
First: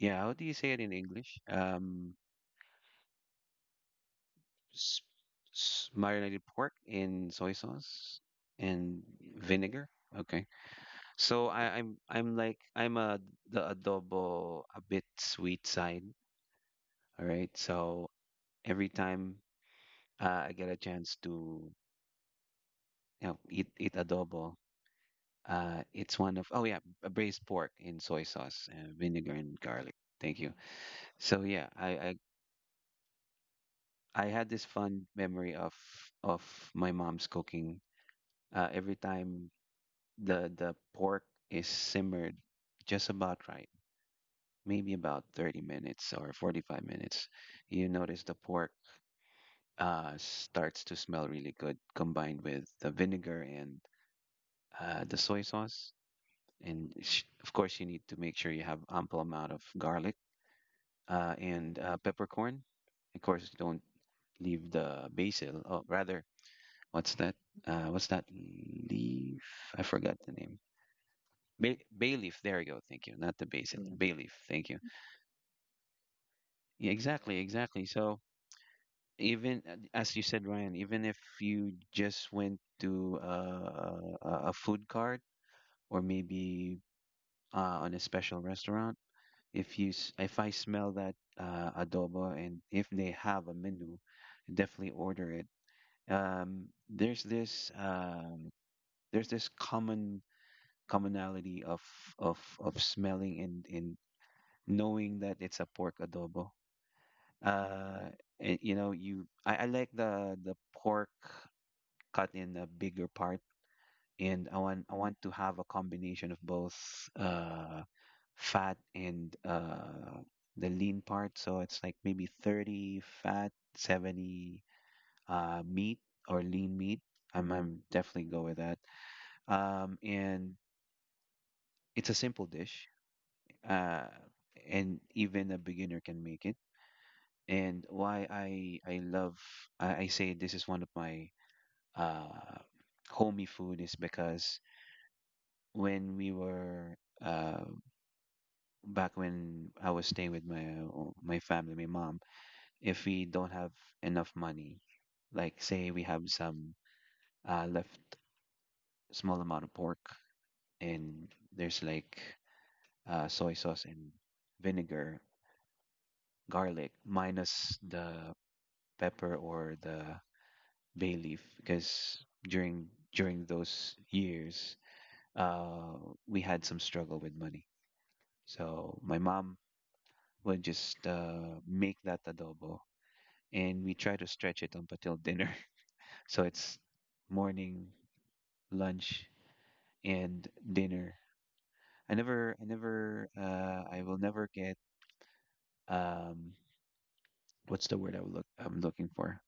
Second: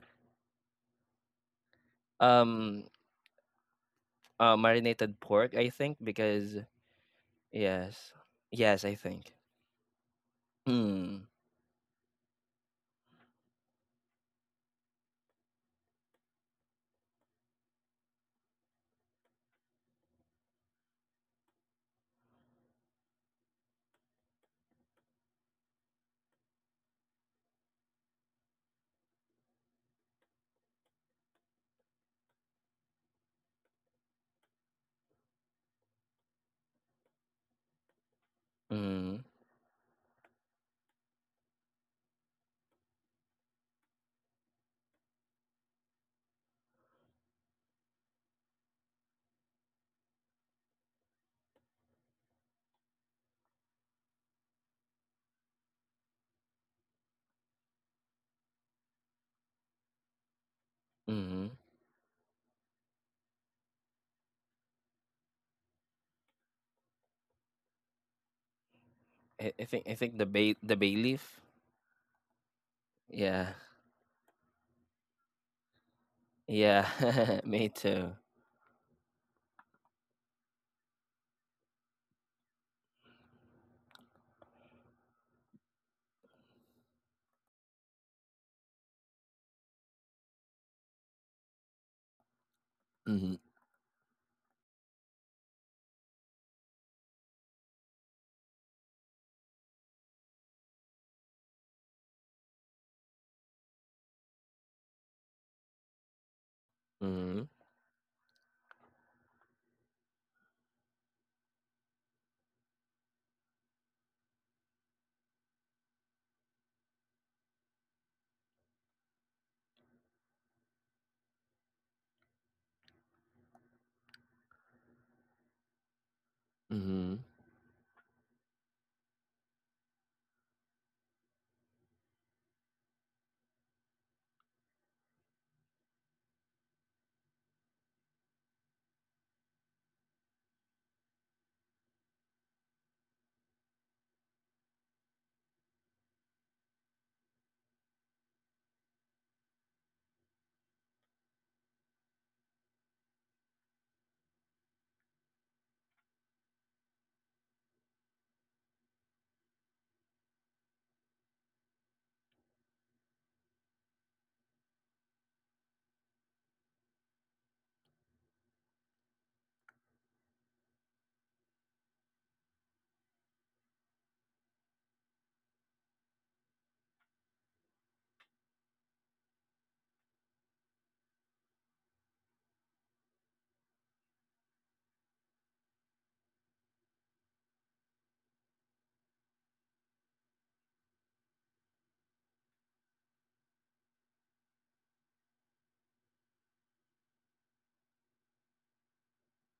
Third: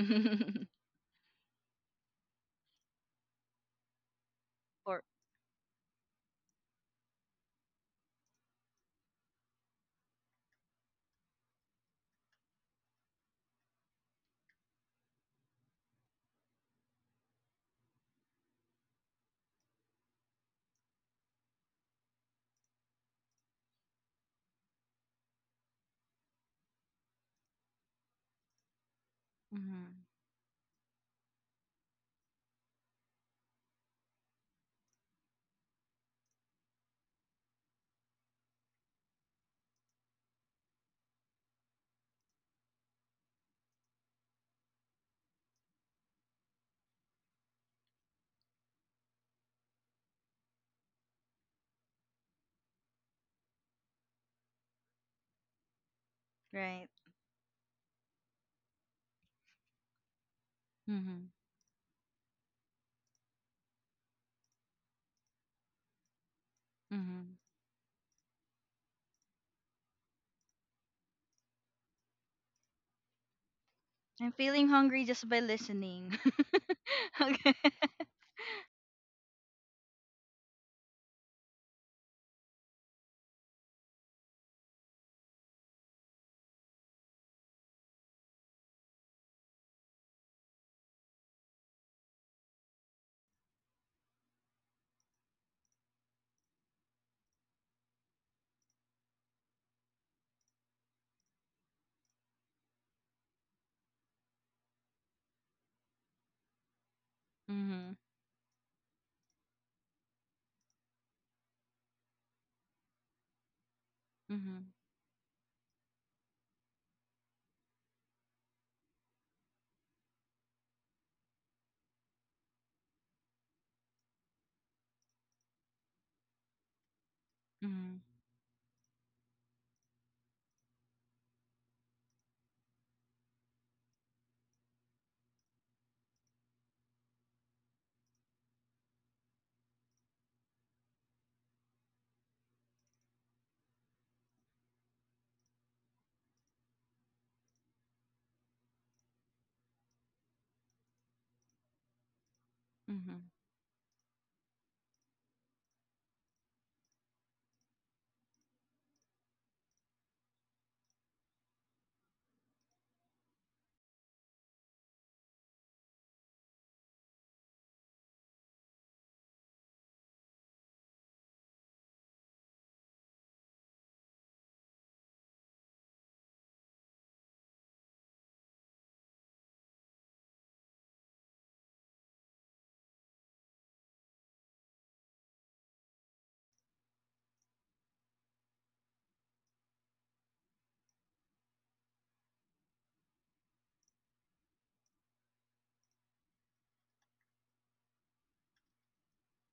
Speaker 2: yeah, how do you say it in English?
Speaker 3: um
Speaker 2: S
Speaker 1: Or,
Speaker 3: Marinated pork, I
Speaker 2: s
Speaker 3: think,
Speaker 2: Marinated
Speaker 3: because
Speaker 2: pork in soy
Speaker 3: yes,
Speaker 2: sauce
Speaker 3: yes, I
Speaker 2: and
Speaker 3: think.
Speaker 2: vinegar. Okay.
Speaker 3: Mm,
Speaker 2: So I'm like I'm a, the adobo a bit sweet side. All right. So every time I get a chance to you know eat adobo. It's one of, oh yeah, a braised pork in soy sauce, vinegar and garlic.
Speaker 1: mhm,
Speaker 2: Thank you. So yeah, I had this fun memory of of my mom's cooking. Every
Speaker 3: mm,
Speaker 2: time the pork is simmered just about right, maybe about 30 minutes or 45 minutes, you notice the pork starts to smell really good, combined with the vinegar and the soy sauce.
Speaker 1: right.
Speaker 2: And of course, you need to make sure you have ample amount of garlic
Speaker 1: Mhm.
Speaker 2: uh,
Speaker 3: mm.
Speaker 2: and uh, peppercorn. Of course, don't leave the basil. Oh, rather, what's that?
Speaker 1: Mhm.
Speaker 2: What's that
Speaker 3: I,
Speaker 2: leaf?
Speaker 3: I think
Speaker 2: I
Speaker 3: I think the
Speaker 2: forgot the
Speaker 3: bay
Speaker 2: name.
Speaker 3: the bay leaf.
Speaker 2: Bay leaf. There you go. Thank you. Not
Speaker 3: Yeah,
Speaker 2: the basil. Mm. Bay
Speaker 1: I'm
Speaker 2: leaf. Thank
Speaker 1: feeling
Speaker 2: you.
Speaker 1: hungry just by listening.
Speaker 2: Yeah,
Speaker 3: yeah,
Speaker 2: exactly.
Speaker 1: Okay.
Speaker 3: me
Speaker 2: Exactly.
Speaker 3: too.
Speaker 2: So even as you said, Ryan, even if you just went to a food cart or maybe on a special restaurant, if you if I smell that adobo and if they
Speaker 3: Mm,
Speaker 2: have a menu, definitely order it. um, there's this um, there's this commonality of smelling and in knowing that it's a pork adobo.
Speaker 3: mm,
Speaker 1: Mhm.
Speaker 2: Uh, and, you know, I like the pork cut in a bigger part, and
Speaker 1: Mhm.
Speaker 2: I want to have a combination of both uh, fat and the lean part. So it's like maybe 30 fat, 70 meat or lean meat.
Speaker 3: mm,
Speaker 2: I'm
Speaker 1: Mhm.
Speaker 2: definitely go with that. And it's a simple dish, uh, and even a beginner can make it. And why I love I say this is one of my uh, homey food is because when we were uh, back when I was staying with my my family, my mom, if we
Speaker 1: Mhm.
Speaker 2: don't have enough money, like say we have some left small amount of pork and there's like soy sauce and vinegar garlic minus the pepper or the bay leaf because during during those years uh we had some struggle with money, so my mom would just make that adobo, and we try to stretch it up until dinner. So it's morning, lunch, and dinner. I will never get um what's the word I'm looking for.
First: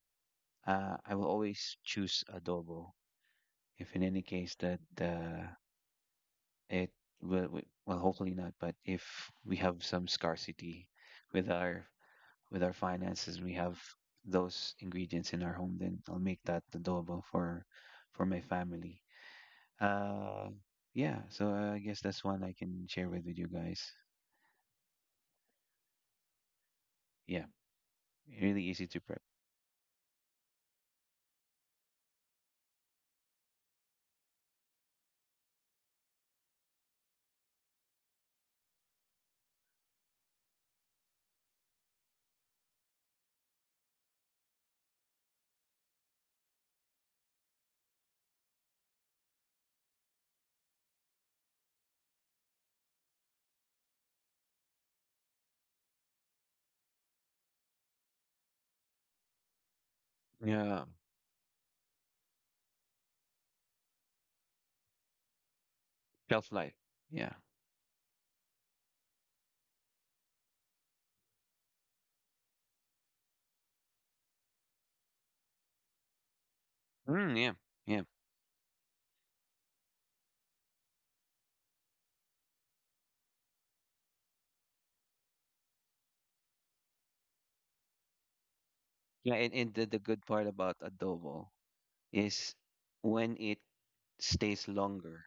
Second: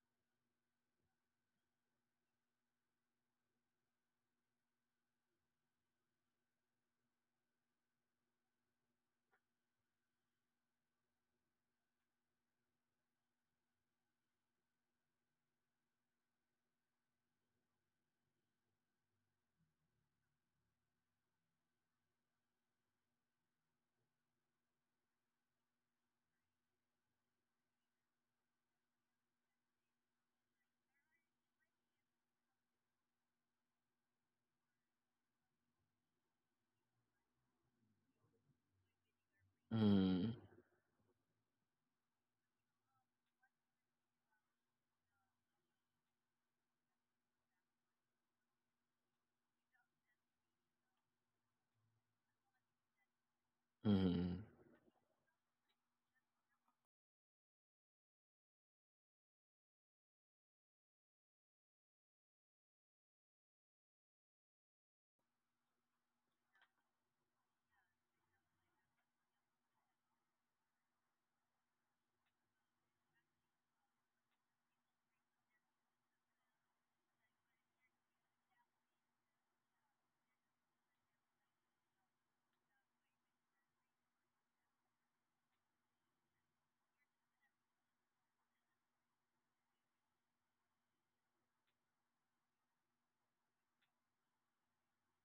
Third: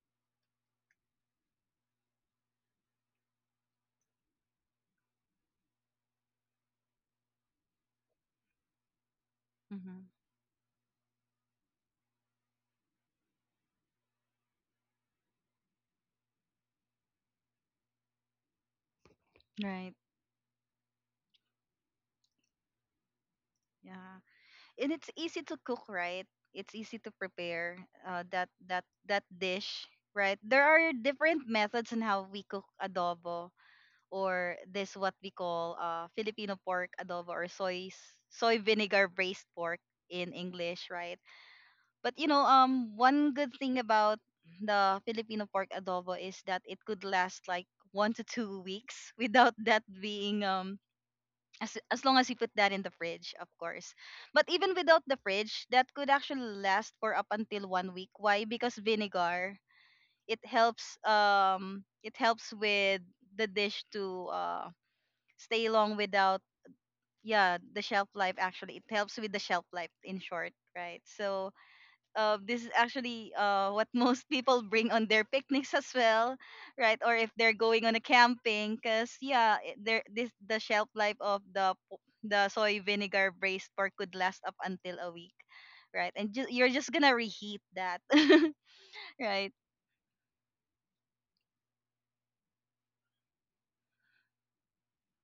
Speaker 2: I will always choose adobo if in any case that it will well, hopefully not, but if we have some
Speaker 1: Mhm.
Speaker 2: scarcity with our with our finances, we have those ingredients in our home, then I'll make that adobo for my family.
Speaker 1: Right.
Speaker 2: uh yeah, so I guess that's one I can share with you guys.
Speaker 1: Yeah. And it's easy to cook, right? It's easy to
Speaker 2: Yeah
Speaker 1: prepare, that
Speaker 2: really easy
Speaker 1: that
Speaker 2: to prep.
Speaker 1: that dish, right? There are different methods on how we cook adobo, or this what we call Filipino pork adobo, or soy vinegar braised pork in
Speaker 3: mm,
Speaker 1: English, right? But one good thing about the Filipino pork adobo is that it could last like 1 to 2 weeks without that being as, long as you put that in the fridge, of course.
Speaker 3: mm,
Speaker 1: But even without the fridge, that could actually last for up until one week. Why? Because vinegar, it
Speaker 2: Yeah,
Speaker 1: helps um it helps with the dish to stay long without—
Speaker 2: shelf life. Yeah.
Speaker 1: yeah, the shelf life, actually it helps with the shelf life, in short, right? So this is actually what most people bring on their picnics as well, right? Or if
Speaker 2: Mm, yeah.
Speaker 1: they're going on
Speaker 2: Yeah,
Speaker 1: a camping, because yeah, the shelf life of the soy vinegar braised pork could last up until a week, right? And you're just gonna reheat that,
Speaker 2: yeah, and,
Speaker 1: right?
Speaker 2: and the, good part about adobo is when it stays longer,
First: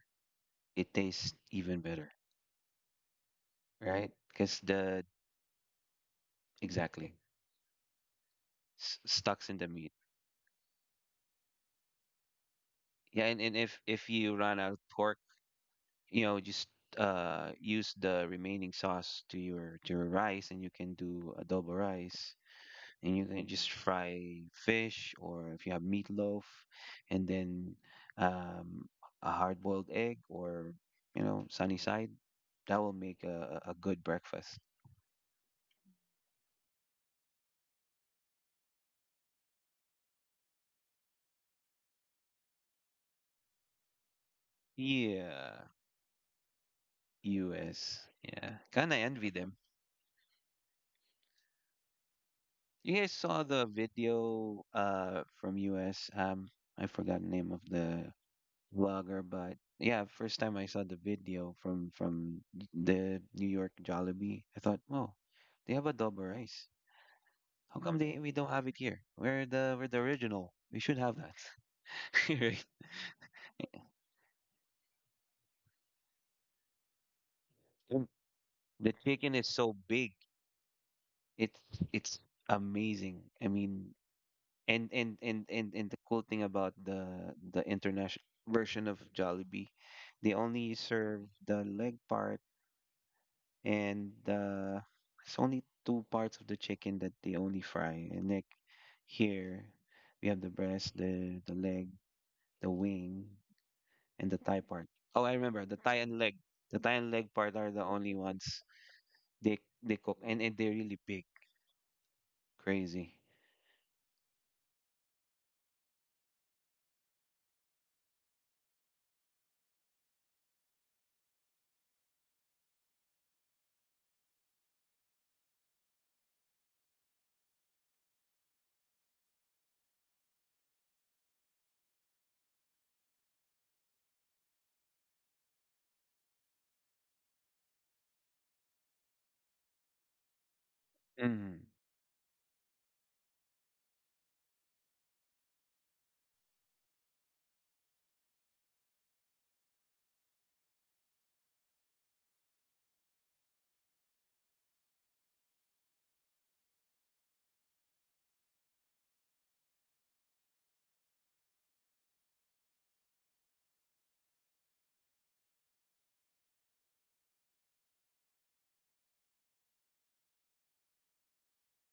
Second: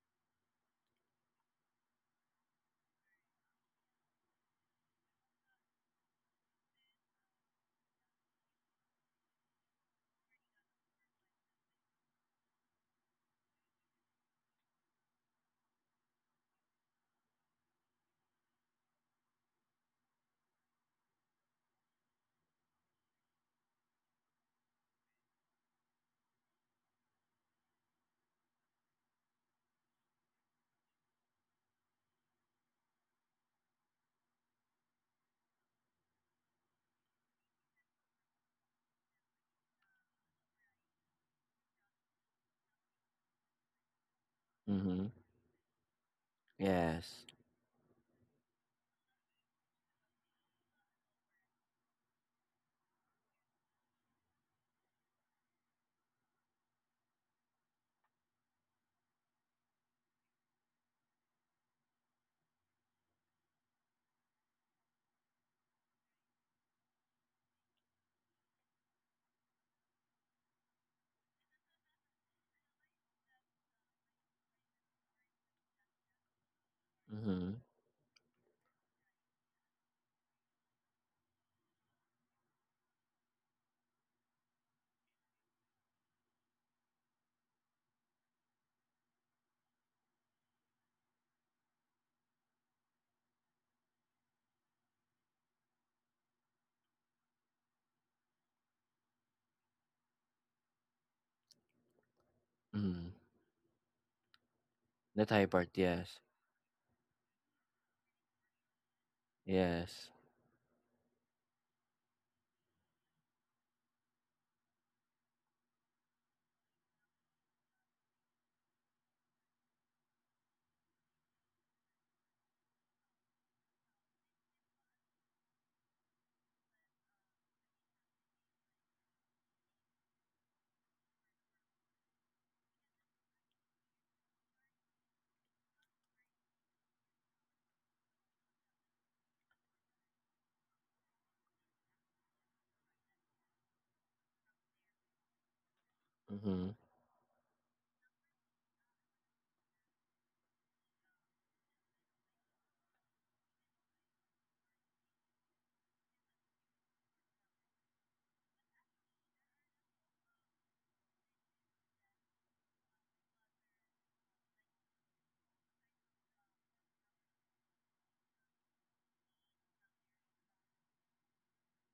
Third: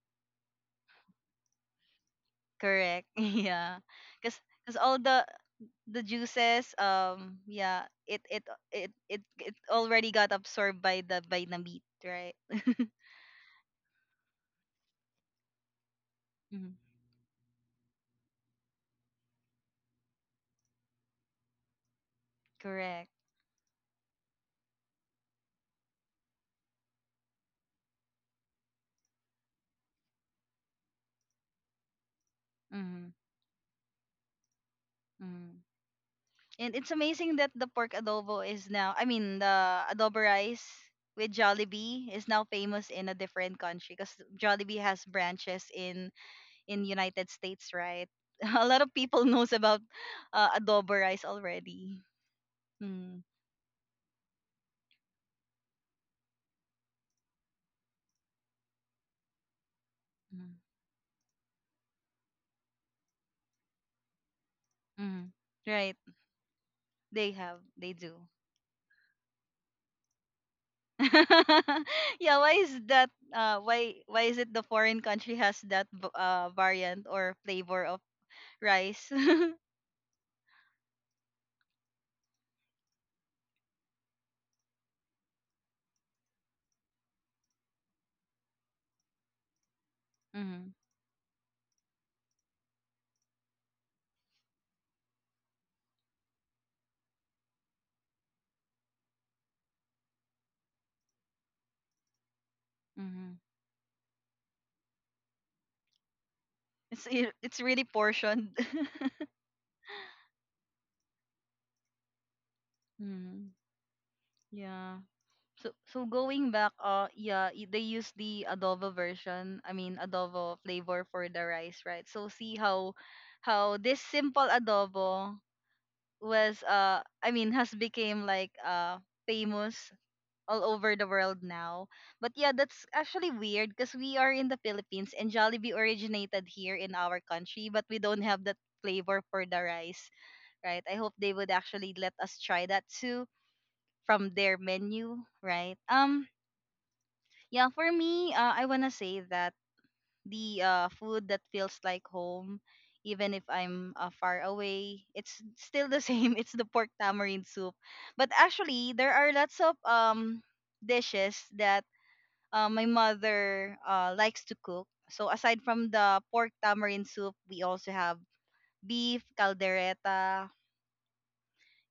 Speaker 2: it tastes even better,
Speaker 1: Correct, yeah,
Speaker 2: right?
Speaker 1: because
Speaker 2: Because
Speaker 1: because all
Speaker 2: the
Speaker 1: the juices
Speaker 2: exactly
Speaker 1: yeah it it it
Speaker 2: s-
Speaker 1: it
Speaker 2: stucks
Speaker 1: it
Speaker 2: in the meat.
Speaker 1: already got absorbed by the meat, right.
Speaker 2: Yeah, and, if you run out of pork, you know, just
Speaker 1: Mhm.
Speaker 2: use the remaining sauce to your rice, and you can do adobo rice,
Speaker 1: Correct.
Speaker 2: and you can just fry fish, or if you have meatloaf, and then um a hard-boiled egg, or you know, sunny side. That will
Speaker 1: Mm-hmm.
Speaker 2: make a good breakfast.
Speaker 1: Mm. And it's amazing that the pork adobo is now, I mean, the adobo rice with Jollibee is now famous in a different country because Jollibee has
Speaker 3: mm.
Speaker 2: Yeah,
Speaker 1: branches in
Speaker 3: Yes.
Speaker 1: United States,
Speaker 2: U.S.
Speaker 1: right?
Speaker 2: Yeah,
Speaker 1: A lot
Speaker 2: kind
Speaker 1: of
Speaker 2: of
Speaker 1: people
Speaker 2: envy
Speaker 1: knows
Speaker 2: them.
Speaker 1: about adobo rice already.
Speaker 2: You guys
Speaker 1: Mm.
Speaker 2: saw the video from US. I forgot the name of the vlogger, but yeah, first
Speaker 1: Mm.
Speaker 2: time I saw the video from the New York Jollibee, I thought, oh,
Speaker 1: Mm.
Speaker 2: they have
Speaker 1: Right.
Speaker 2: adobo rice.
Speaker 1: They have.
Speaker 2: How
Speaker 1: They
Speaker 2: come they
Speaker 1: do.
Speaker 2: we don't have it here? We're the original. We should have that.
Speaker 1: Yeah, why
Speaker 2: Right.
Speaker 1: is that why is it the foreign country has that variant or
Speaker 3: Mm,
Speaker 1: flavor of
Speaker 2: And the
Speaker 1: rice?
Speaker 2: chicken is so big. It's it's amazing. I mean, and the cool thing about the international version of Jollibee, they only serve the leg part and the it's only two parts of the chicken that they only fry. And like here, we have the breast, the leg, the
Speaker 3: mm.
Speaker 2: wing,
Speaker 1: Mm-hmm.
Speaker 2: and the thigh part. Oh,
Speaker 3: The
Speaker 2: I
Speaker 3: Thai
Speaker 2: remember
Speaker 3: part,
Speaker 2: the thigh
Speaker 3: yes,
Speaker 2: and leg. The thigh
Speaker 1: It's
Speaker 2: and
Speaker 1: i-
Speaker 2: leg part
Speaker 1: it's
Speaker 2: are the
Speaker 1: really
Speaker 2: only ones
Speaker 1: portioned.
Speaker 2: they
Speaker 3: yes.
Speaker 2: cook, and, they're really big, crazy.
Speaker 1: Mm. Yeah. So going back, yeah, they use the adobo version. I mean, adobo flavor for the rice, right? So see how this simple adobo was I mean has became like famous all over the world now. But yeah, that's actually weird because we are in the Philippines and Jollibee originated here in our country, but we don't have that flavor for the rice. Right? I hope they would
Speaker 2: Mm-hmm.
Speaker 1: actually let us try that too from their menu, right?
Speaker 3: Mm,
Speaker 1: Yeah, for me, I wanna say that the food that feels like home, even if I'm far away, it's still the same. It's the pork tamarind soup. But actually, there are lots of dishes that my mother likes to cook. So aside from the pork tamarind soup, we also have beef caldereta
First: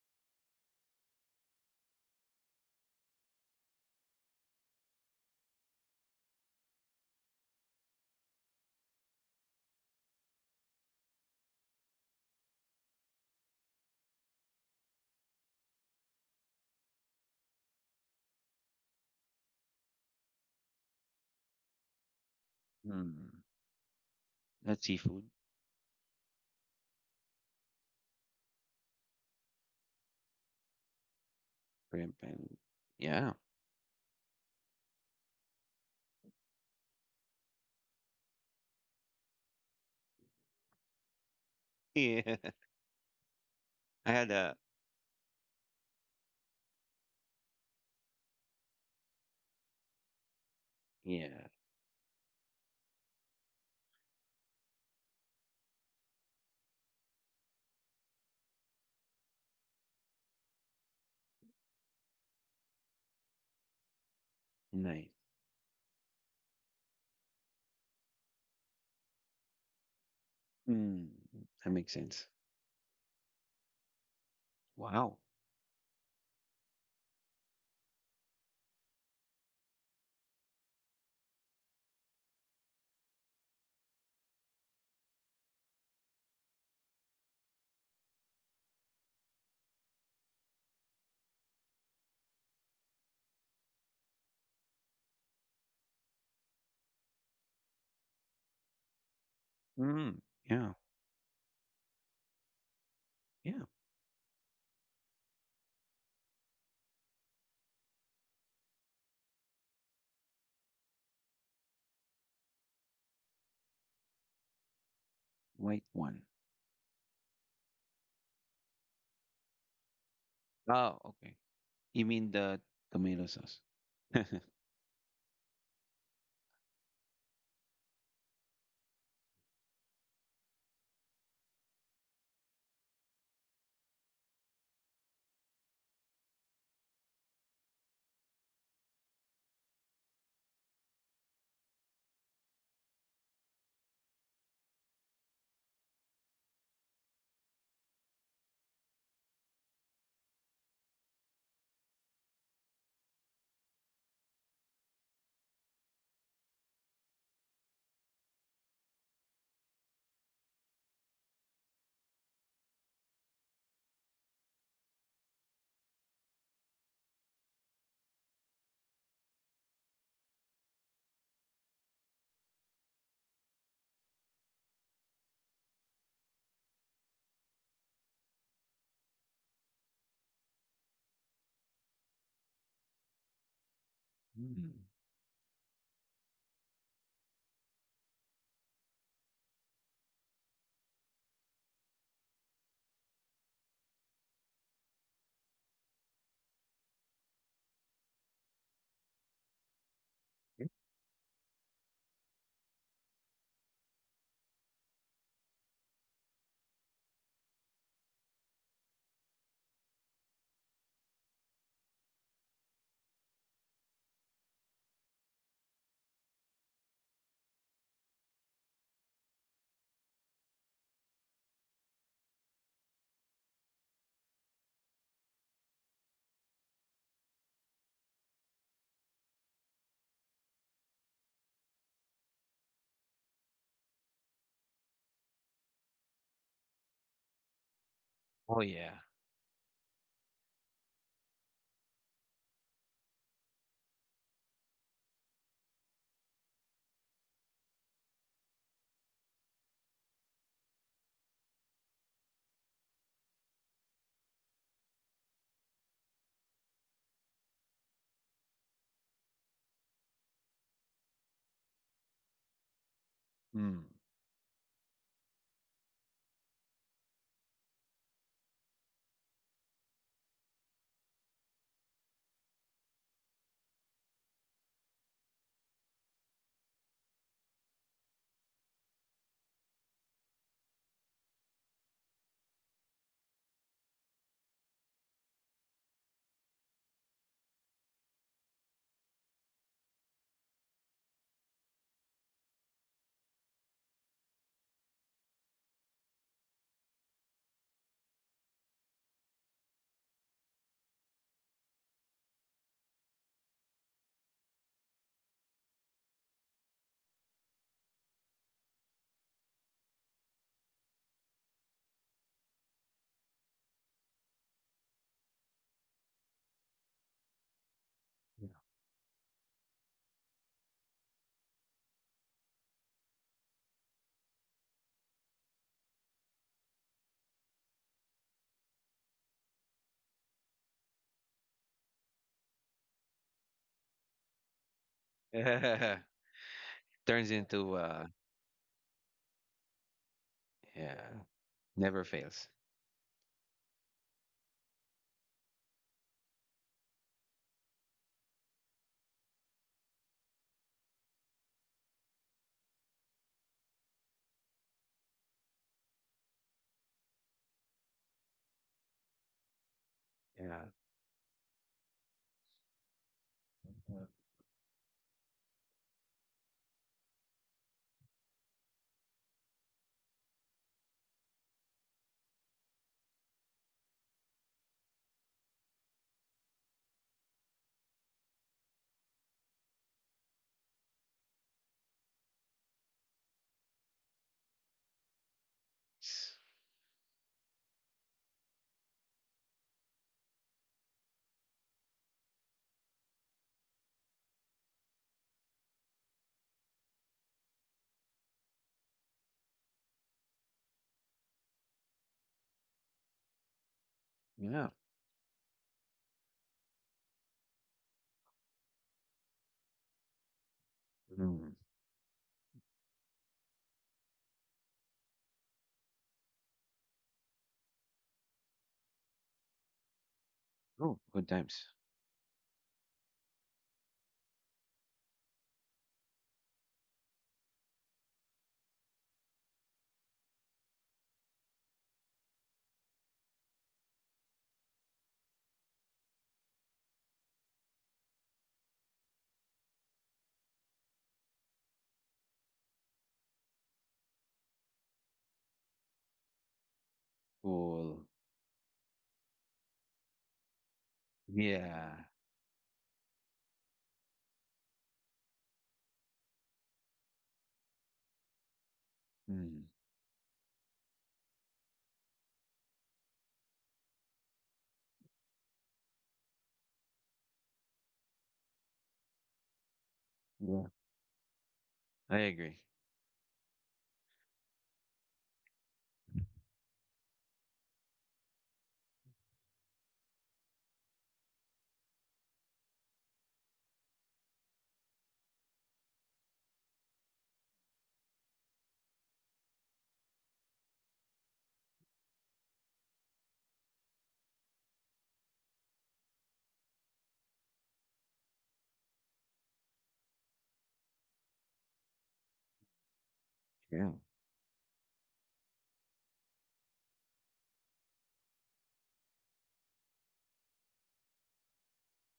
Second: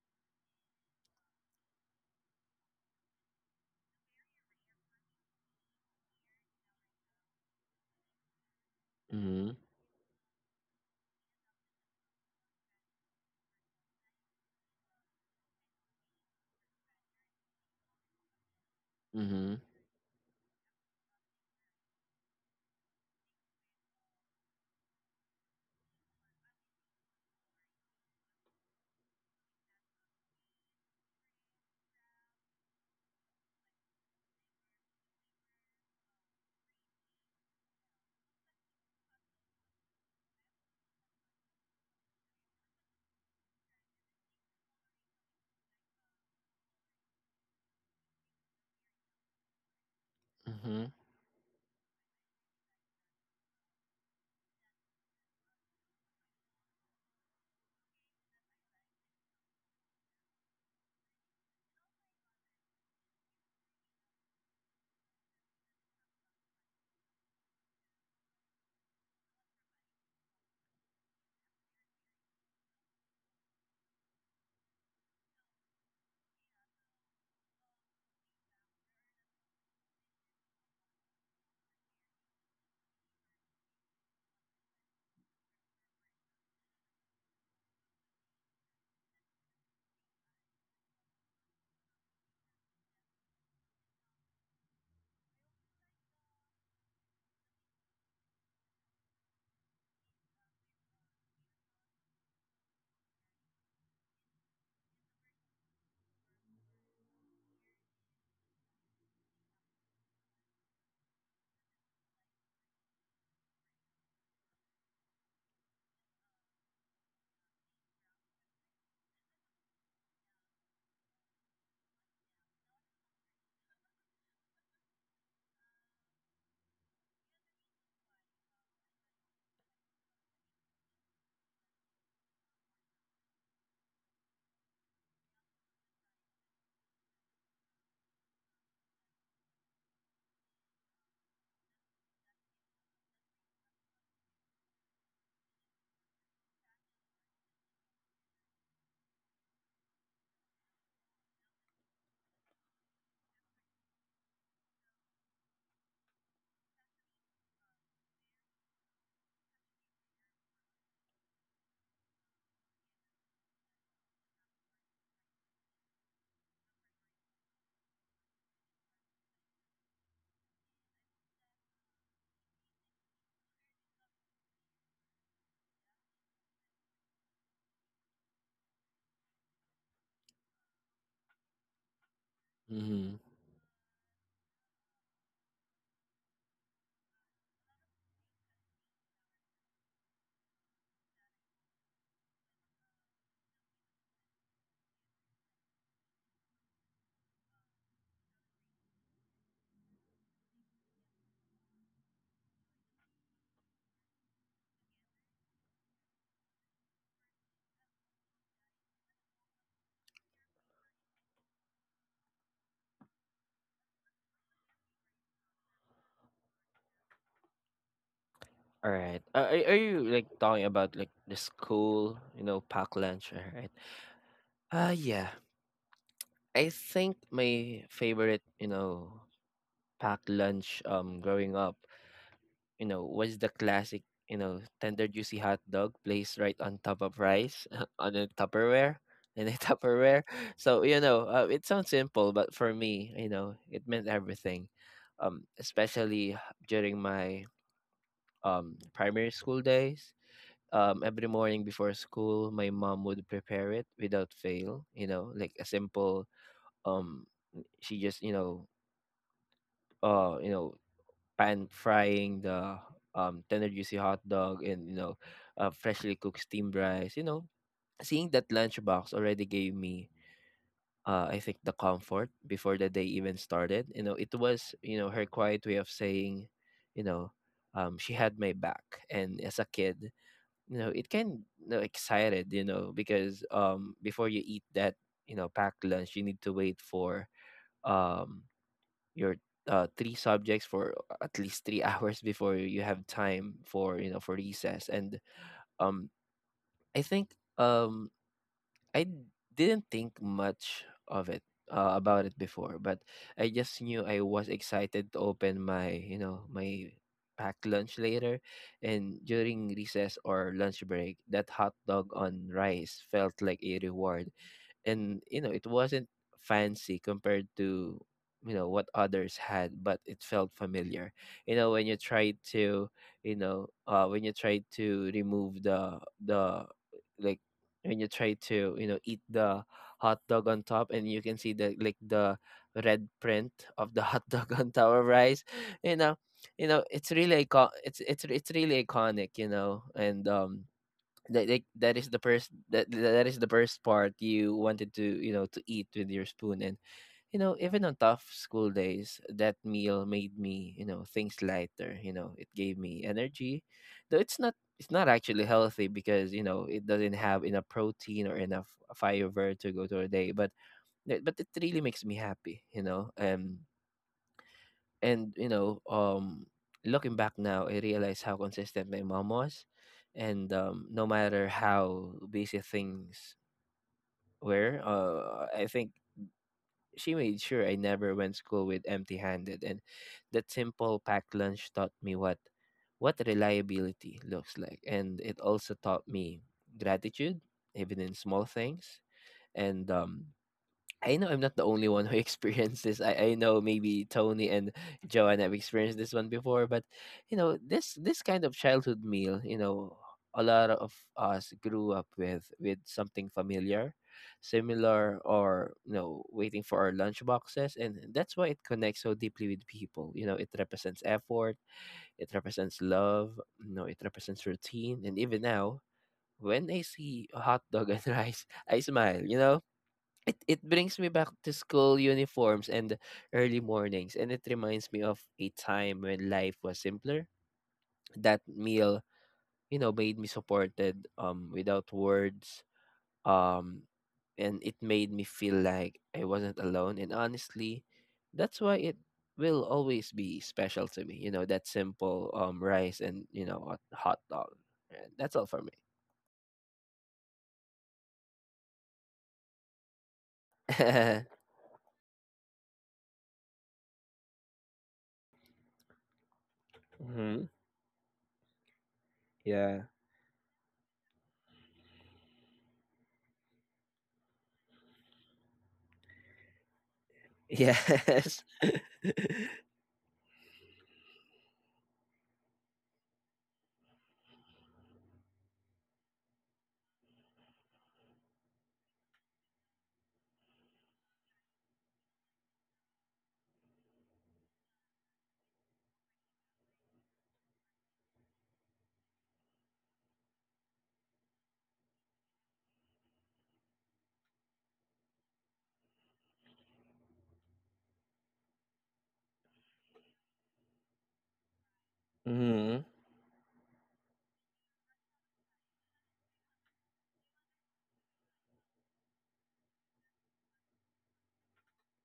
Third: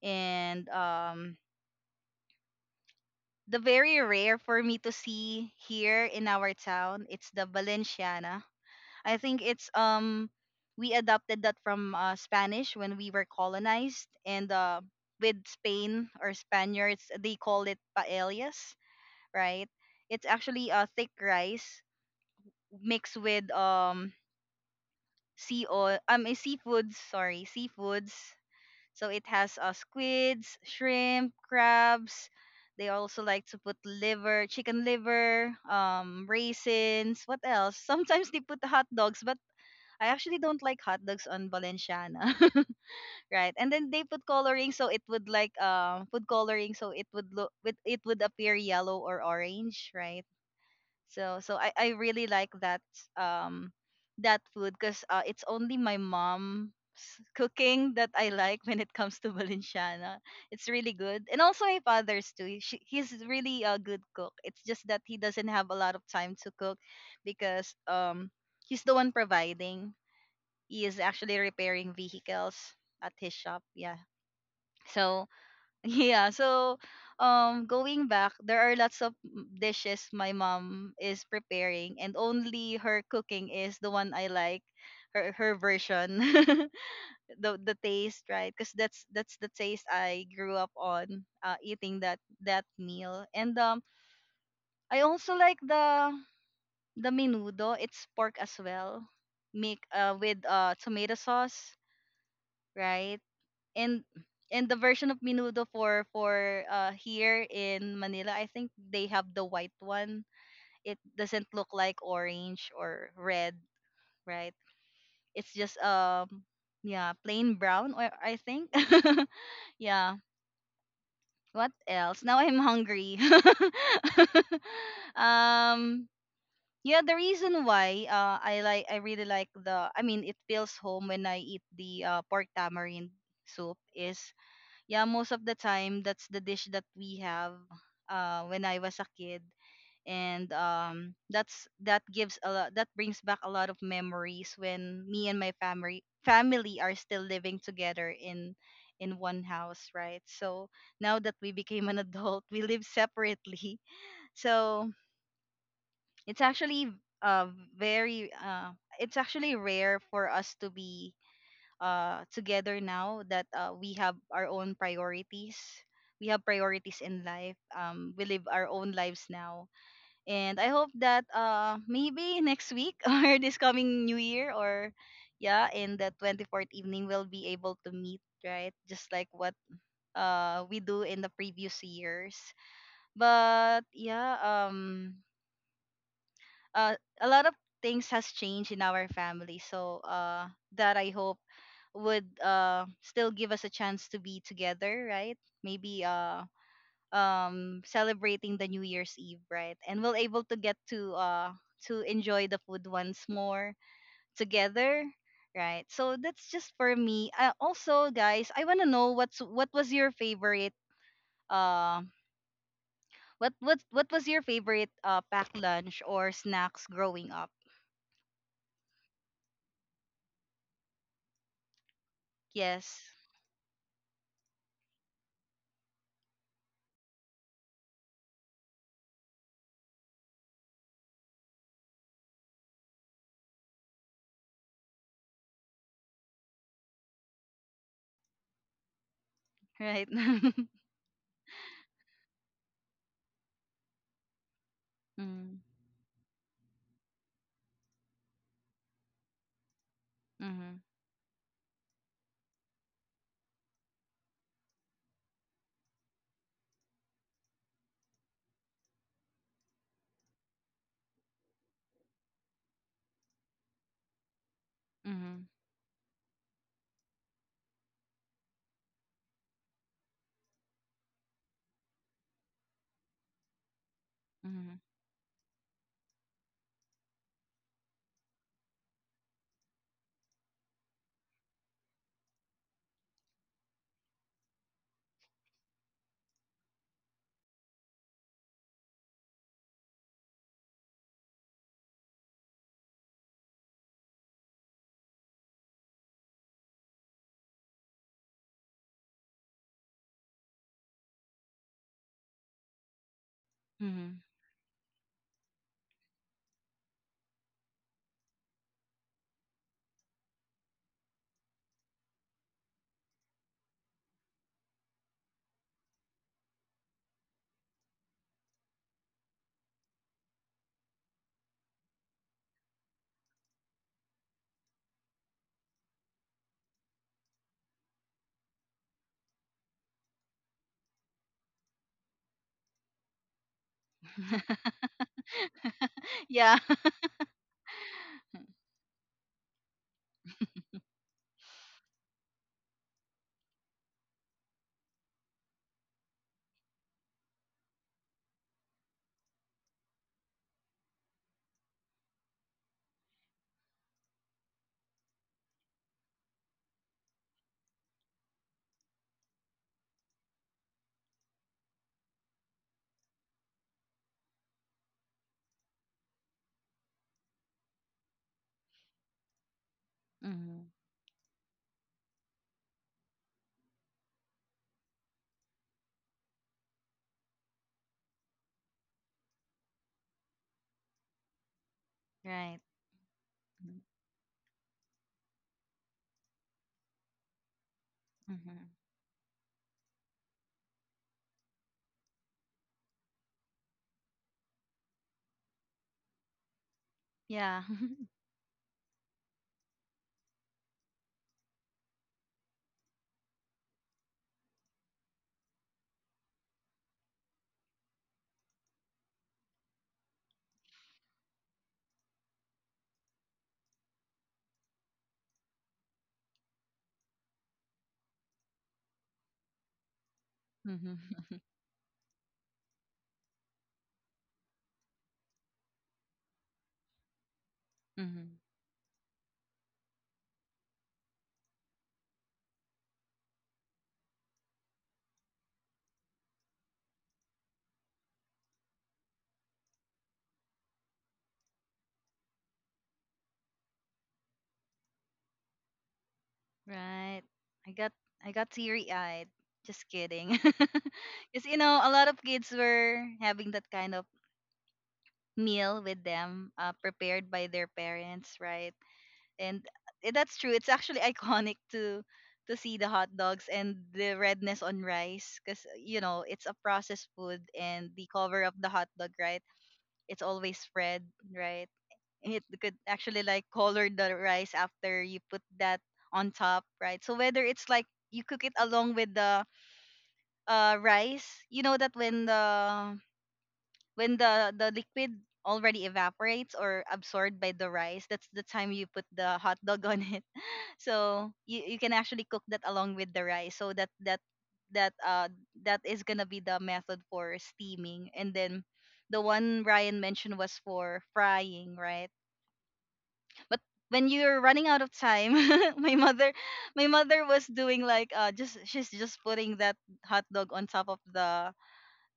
Speaker 1: and the very rare for me to see here in our town. It's the Valenciana. I think
Speaker 3: mm,
Speaker 1: it's we adopted that from Spanish when we were colonized, and with Spain or Spaniards, they call it paellas,
Speaker 3: mm,
Speaker 1: right? It's actually a thick rice mixed with
Speaker 2: That's seafood,
Speaker 1: sea oil, seafoods, sorry, seafoods, so it has squids, shrimp,
Speaker 2: shrimp,
Speaker 1: crabs.
Speaker 2: and
Speaker 1: They also
Speaker 2: yeah.
Speaker 1: like to put liver, chicken liver, raisins. What else? Sometimes they put hot dogs, but I actually don't like hot dogs on Valenciana.
Speaker 2: Yeah.
Speaker 1: Right. And then they
Speaker 2: I
Speaker 1: put
Speaker 2: had a
Speaker 1: coloring so it would like put coloring so it would look with it would appear yellow or orange, right?
Speaker 3: mm,
Speaker 1: so
Speaker 2: yeah,
Speaker 1: so I really like that um that food because it's only my mom's cooking that I like when it comes to Valenciana. It's really good, and also my father's too. She, he's really a good cook. It's just that
Speaker 2: nice.
Speaker 1: he doesn't have a lot of time to cook because he's the one providing. He is
Speaker 2: Mm,
Speaker 1: actually
Speaker 2: that
Speaker 1: repairing
Speaker 2: makes sense.
Speaker 1: vehicles at his shop. Yeah.
Speaker 2: Wow.
Speaker 1: So yeah, so going back, there are lots of dishes my mom is preparing and only her cooking is the one I like, her version. The taste, right? Cuz that's the taste I grew up on eating that meal. And I also like the menudo, it's pork as well, make
Speaker 2: Mm,
Speaker 1: with
Speaker 2: yeah,
Speaker 1: tomato sauce, right?
Speaker 2: yeah.
Speaker 1: and and the version of menudo for here in Manila, I think they have the white one. It doesn't look like orange or red, right? It's just
Speaker 2: White one.
Speaker 1: yeah, plain brown or I think. Yeah.
Speaker 2: Oh, okay.
Speaker 1: What
Speaker 2: You
Speaker 1: else?
Speaker 2: mean
Speaker 1: Now I'm
Speaker 2: the
Speaker 1: hungry.
Speaker 2: tomato sauce?
Speaker 1: um yeah, the reason why I really like the, I mean, it feels home when I eat the pork tamarind soup is, yeah, most of the time that's the dish that we have when I was a kid, and that brings back a lot of memories when me and my family are still living together in one house, right? So now that we became an adult, we live separately. So it's actually uh very it's actually rare for us to be together now that, we have our own priorities. We have priorities in life. We live our own lives now, and I hope that, maybe next week or this coming New Year or, yeah, in the 24th evening, we'll be able to meet, right? Just like what we do in the previous years.
Speaker 3: mm.
Speaker 1: But yeah,
Speaker 2: Mm.
Speaker 1: uh, a lot of things has changed in our family. So that I hope would still give us a chance to be together, right? Maybe celebrating the New Year's Eve, right? And we'll able to get to enjoy the food once more together. Right, so that's just for me. Also, guys, I wanna know what was your favorite uh what was your favorite packed lunch or snacks growing up?
Speaker 3: All right. Are you, like, talking about like the school, pack
Speaker 1: Yes.
Speaker 3: lunch? All right. Yeah. I think my favorite, packed lunch growing up, was the classic, tender juicy hot dog placed right on top of rice on a
Speaker 2: Oh
Speaker 3: Tupperware
Speaker 2: yeah.
Speaker 3: in a
Speaker 1: Right?
Speaker 3: Tupperware.
Speaker 1: Mm-hmm.
Speaker 3: So, it sounds simple, but for me, it meant everything. Especially during my primary school days.
Speaker 1: Mm-hmm.
Speaker 3: Every morning before school, my mom would prepare it without fail, like a simple, um she just uh you know pan frying the tender
Speaker 2: Mm.
Speaker 3: juicy hot dog, and
Speaker 1: Mm-hmm.
Speaker 3: freshly cooked steamed rice. Seeing that lunchbox already gave me I think the comfort before the day even started. It
Speaker 1: Mm-hmm.
Speaker 3: was, her quiet way of saying, you know she had my back. And as a kid, it can, excited, because before you eat that, packed lunch, you need to wait for um your three subjects for at least three hours before you have time for, for recess. And um I think um I didn't think much of it about it before, but I just knew
Speaker 1: Mm-hmm.
Speaker 3: I was excited to open my you know my packed lunch later. And during recess or lunch break, that hot dog on rice felt like a reward. And it wasn't fancy compared to what others had, but it felt familiar. When you try to remove the, like, when you try to eat the hot dog on top, and you can see, the red print of the hot dog on top of rice.
Speaker 2: Yeah.
Speaker 3: you know
Speaker 1: Yeah.
Speaker 3: it's
Speaker 2: Turns
Speaker 3: really
Speaker 2: into
Speaker 3: icon- it's really iconic and
Speaker 2: yeah,
Speaker 3: that like that
Speaker 2: never
Speaker 3: is the
Speaker 2: fails.
Speaker 3: first that that is the first part you wanted to, eat with your spoon. And even on tough school days, that meal made me, things lighter. It gave me energy, though it's not, actually healthy, because it doesn't have enough protein or enough fiber to go through a day, but
Speaker 2: Yeah.
Speaker 3: it really makes me happy.
Speaker 2: Uh,
Speaker 3: And looking back now, I realize how consistent my mom was, and
Speaker 1: Mm-hmm.
Speaker 3: no matter how busy things were, I think she made sure I never went school with empty-handed. And that simple packed lunch taught me what
Speaker 1: Right.
Speaker 3: what reliability looks like, and it also taught
Speaker 2: it's-
Speaker 3: me gratitude, even in small
Speaker 1: Mm-hmm.
Speaker 3: things. And I know I'm not the only one who experienced this. I know maybe Tony and Joanne have experienced this one before, but
Speaker 1: Yeah.
Speaker 3: this kind of childhood meal, a lot of us grew up with something familiar,
Speaker 2: Yeah.
Speaker 3: similar, or waiting for our lunch boxes, and that's why it connects so deeply with people. You know, it represents
Speaker 2: Mm.
Speaker 3: effort, it represents love, you know, it represents routine and even now when I see a hot dog and rice, I smile, you know? It
Speaker 2: Oh,
Speaker 3: brings me
Speaker 2: good
Speaker 1: Mm-hmm.
Speaker 3: back
Speaker 2: times.
Speaker 3: to school uniforms and early mornings, and it reminds me of a time when life was simpler.
Speaker 1: Mm-hmm.
Speaker 3: That meal, you know, made me supported without words um and it made me feel like I wasn't alone, and honestly that's why it will always be special to me. You know, that simple rice and, you know, hot dog, and that's all for me.
Speaker 1: Right. I got
Speaker 2: Cool.
Speaker 1: I got teary eyed. Just kidding. Because, a
Speaker 2: Yeah.
Speaker 1: lot of kids were having that kind of meal with them, prepared by
Speaker 3: Mm-hmm.
Speaker 1: their parents, right?
Speaker 2: Mm.
Speaker 1: And,
Speaker 3: Yeah.
Speaker 1: that's true. It's actually iconic to see the hot dogs and the redness on rice because, it's a processed food and the cover of
Speaker 3: Yes.
Speaker 1: the hot dog, right? It's always
Speaker 2: Yeah.
Speaker 1: red, right?
Speaker 2: I
Speaker 1: It
Speaker 2: agree.
Speaker 1: could actually like color the rice after you put that on top, right? So whether it's like you cook it along with the rice, you know that when the liquid already evaporates or absorbed by the rice, that's the time you put the hot dog on it, so you can actually cook that along with the rice, so that that uh that is gonna be the method for steaming, and then the one Ryan mentioned was for frying, right?
Speaker 3: Mm-hmm.
Speaker 1: But
Speaker 2: Yeah.
Speaker 1: when you're running out of time, my mother my mother was doing like, just she's just putting that hot dog on top of the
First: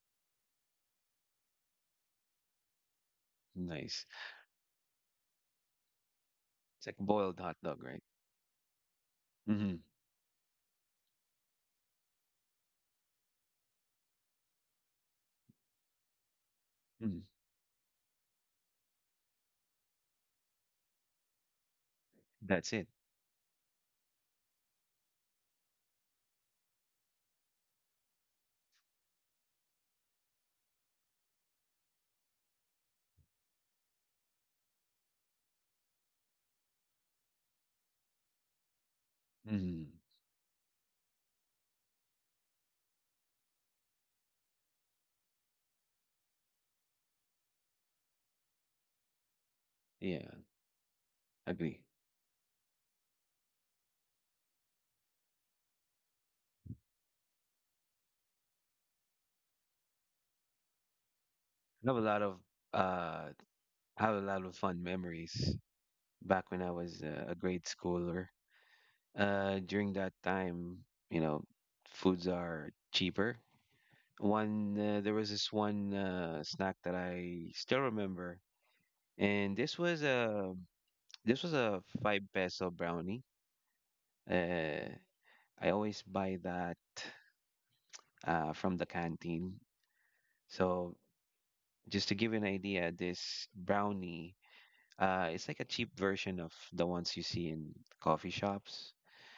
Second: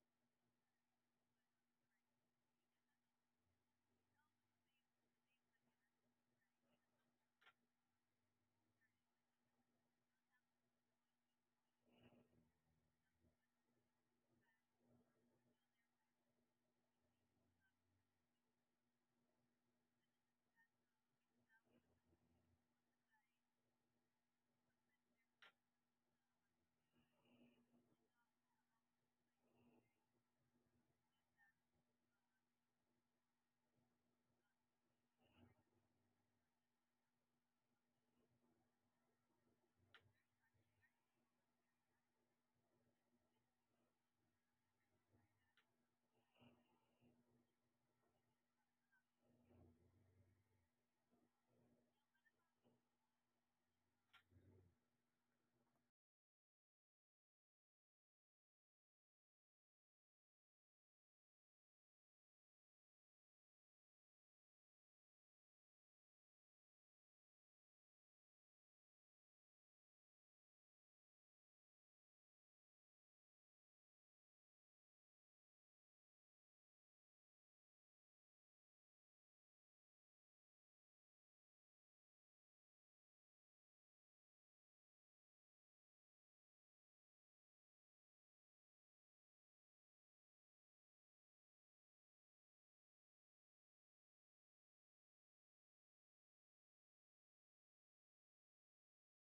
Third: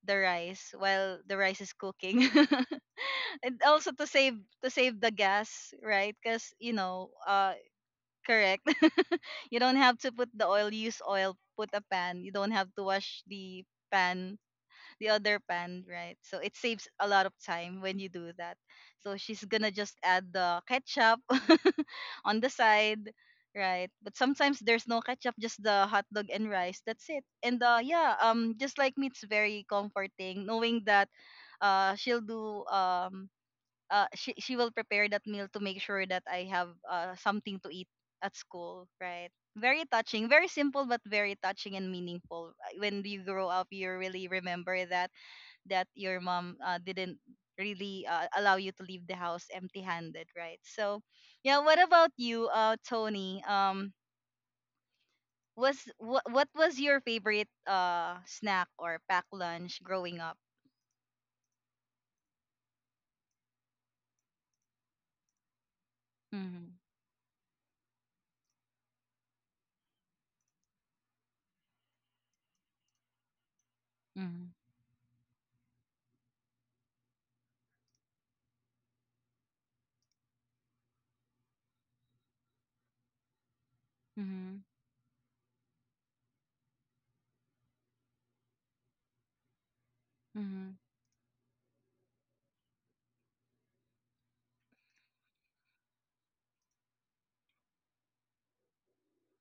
Speaker 1: the rice while the rice is cooking, and also
Speaker 2: Nice.
Speaker 1: to save the gas, right? Because,
Speaker 2: It's like boiled hot dog, right?
Speaker 1: correct. You
Speaker 2: Mm-hmm.
Speaker 1: don't have to put the oil, use oil, put a pan. You don't have to wash the pan, the other pan, right? So it saves a lot of time when you do that. So she's gonna just add the ketchup on the
Speaker 2: That's it.
Speaker 1: side, right? But sometimes there's no ketchup, just the hot dog and rice. That's it. And yeah, just like me, it's very comforting knowing that she'll do she will prepare that meal to make sure that I have something to eat at school, right? Very
Speaker 2: Mhm.
Speaker 1: touching, very simple but very touching and meaningful. When you grow up, you really remember that your mom didn't really allow you to leave the house empty-handed,
Speaker 2: Yeah,
Speaker 1: right? So, yeah, what
Speaker 2: agree.
Speaker 1: about you, Tony? Was what was your favorite snack or pack lunch growing up?
Speaker 2: I have a lot of uh, I have a lot of fun memories back when I
Speaker 1: Mhm.
Speaker 2: was a grade schooler. During that time, you know, foods are cheaper.
Speaker 1: Mhm.
Speaker 2: One there was this one snack that I still remember, and this was a five peso brownie.
Speaker 1: Mhm.
Speaker 2: Uh, I always buy that from the canteen.
Speaker 1: Mhm.
Speaker 2: So just to give you an idea, this brownie it's like a cheap version of the ones you see in coffee shops.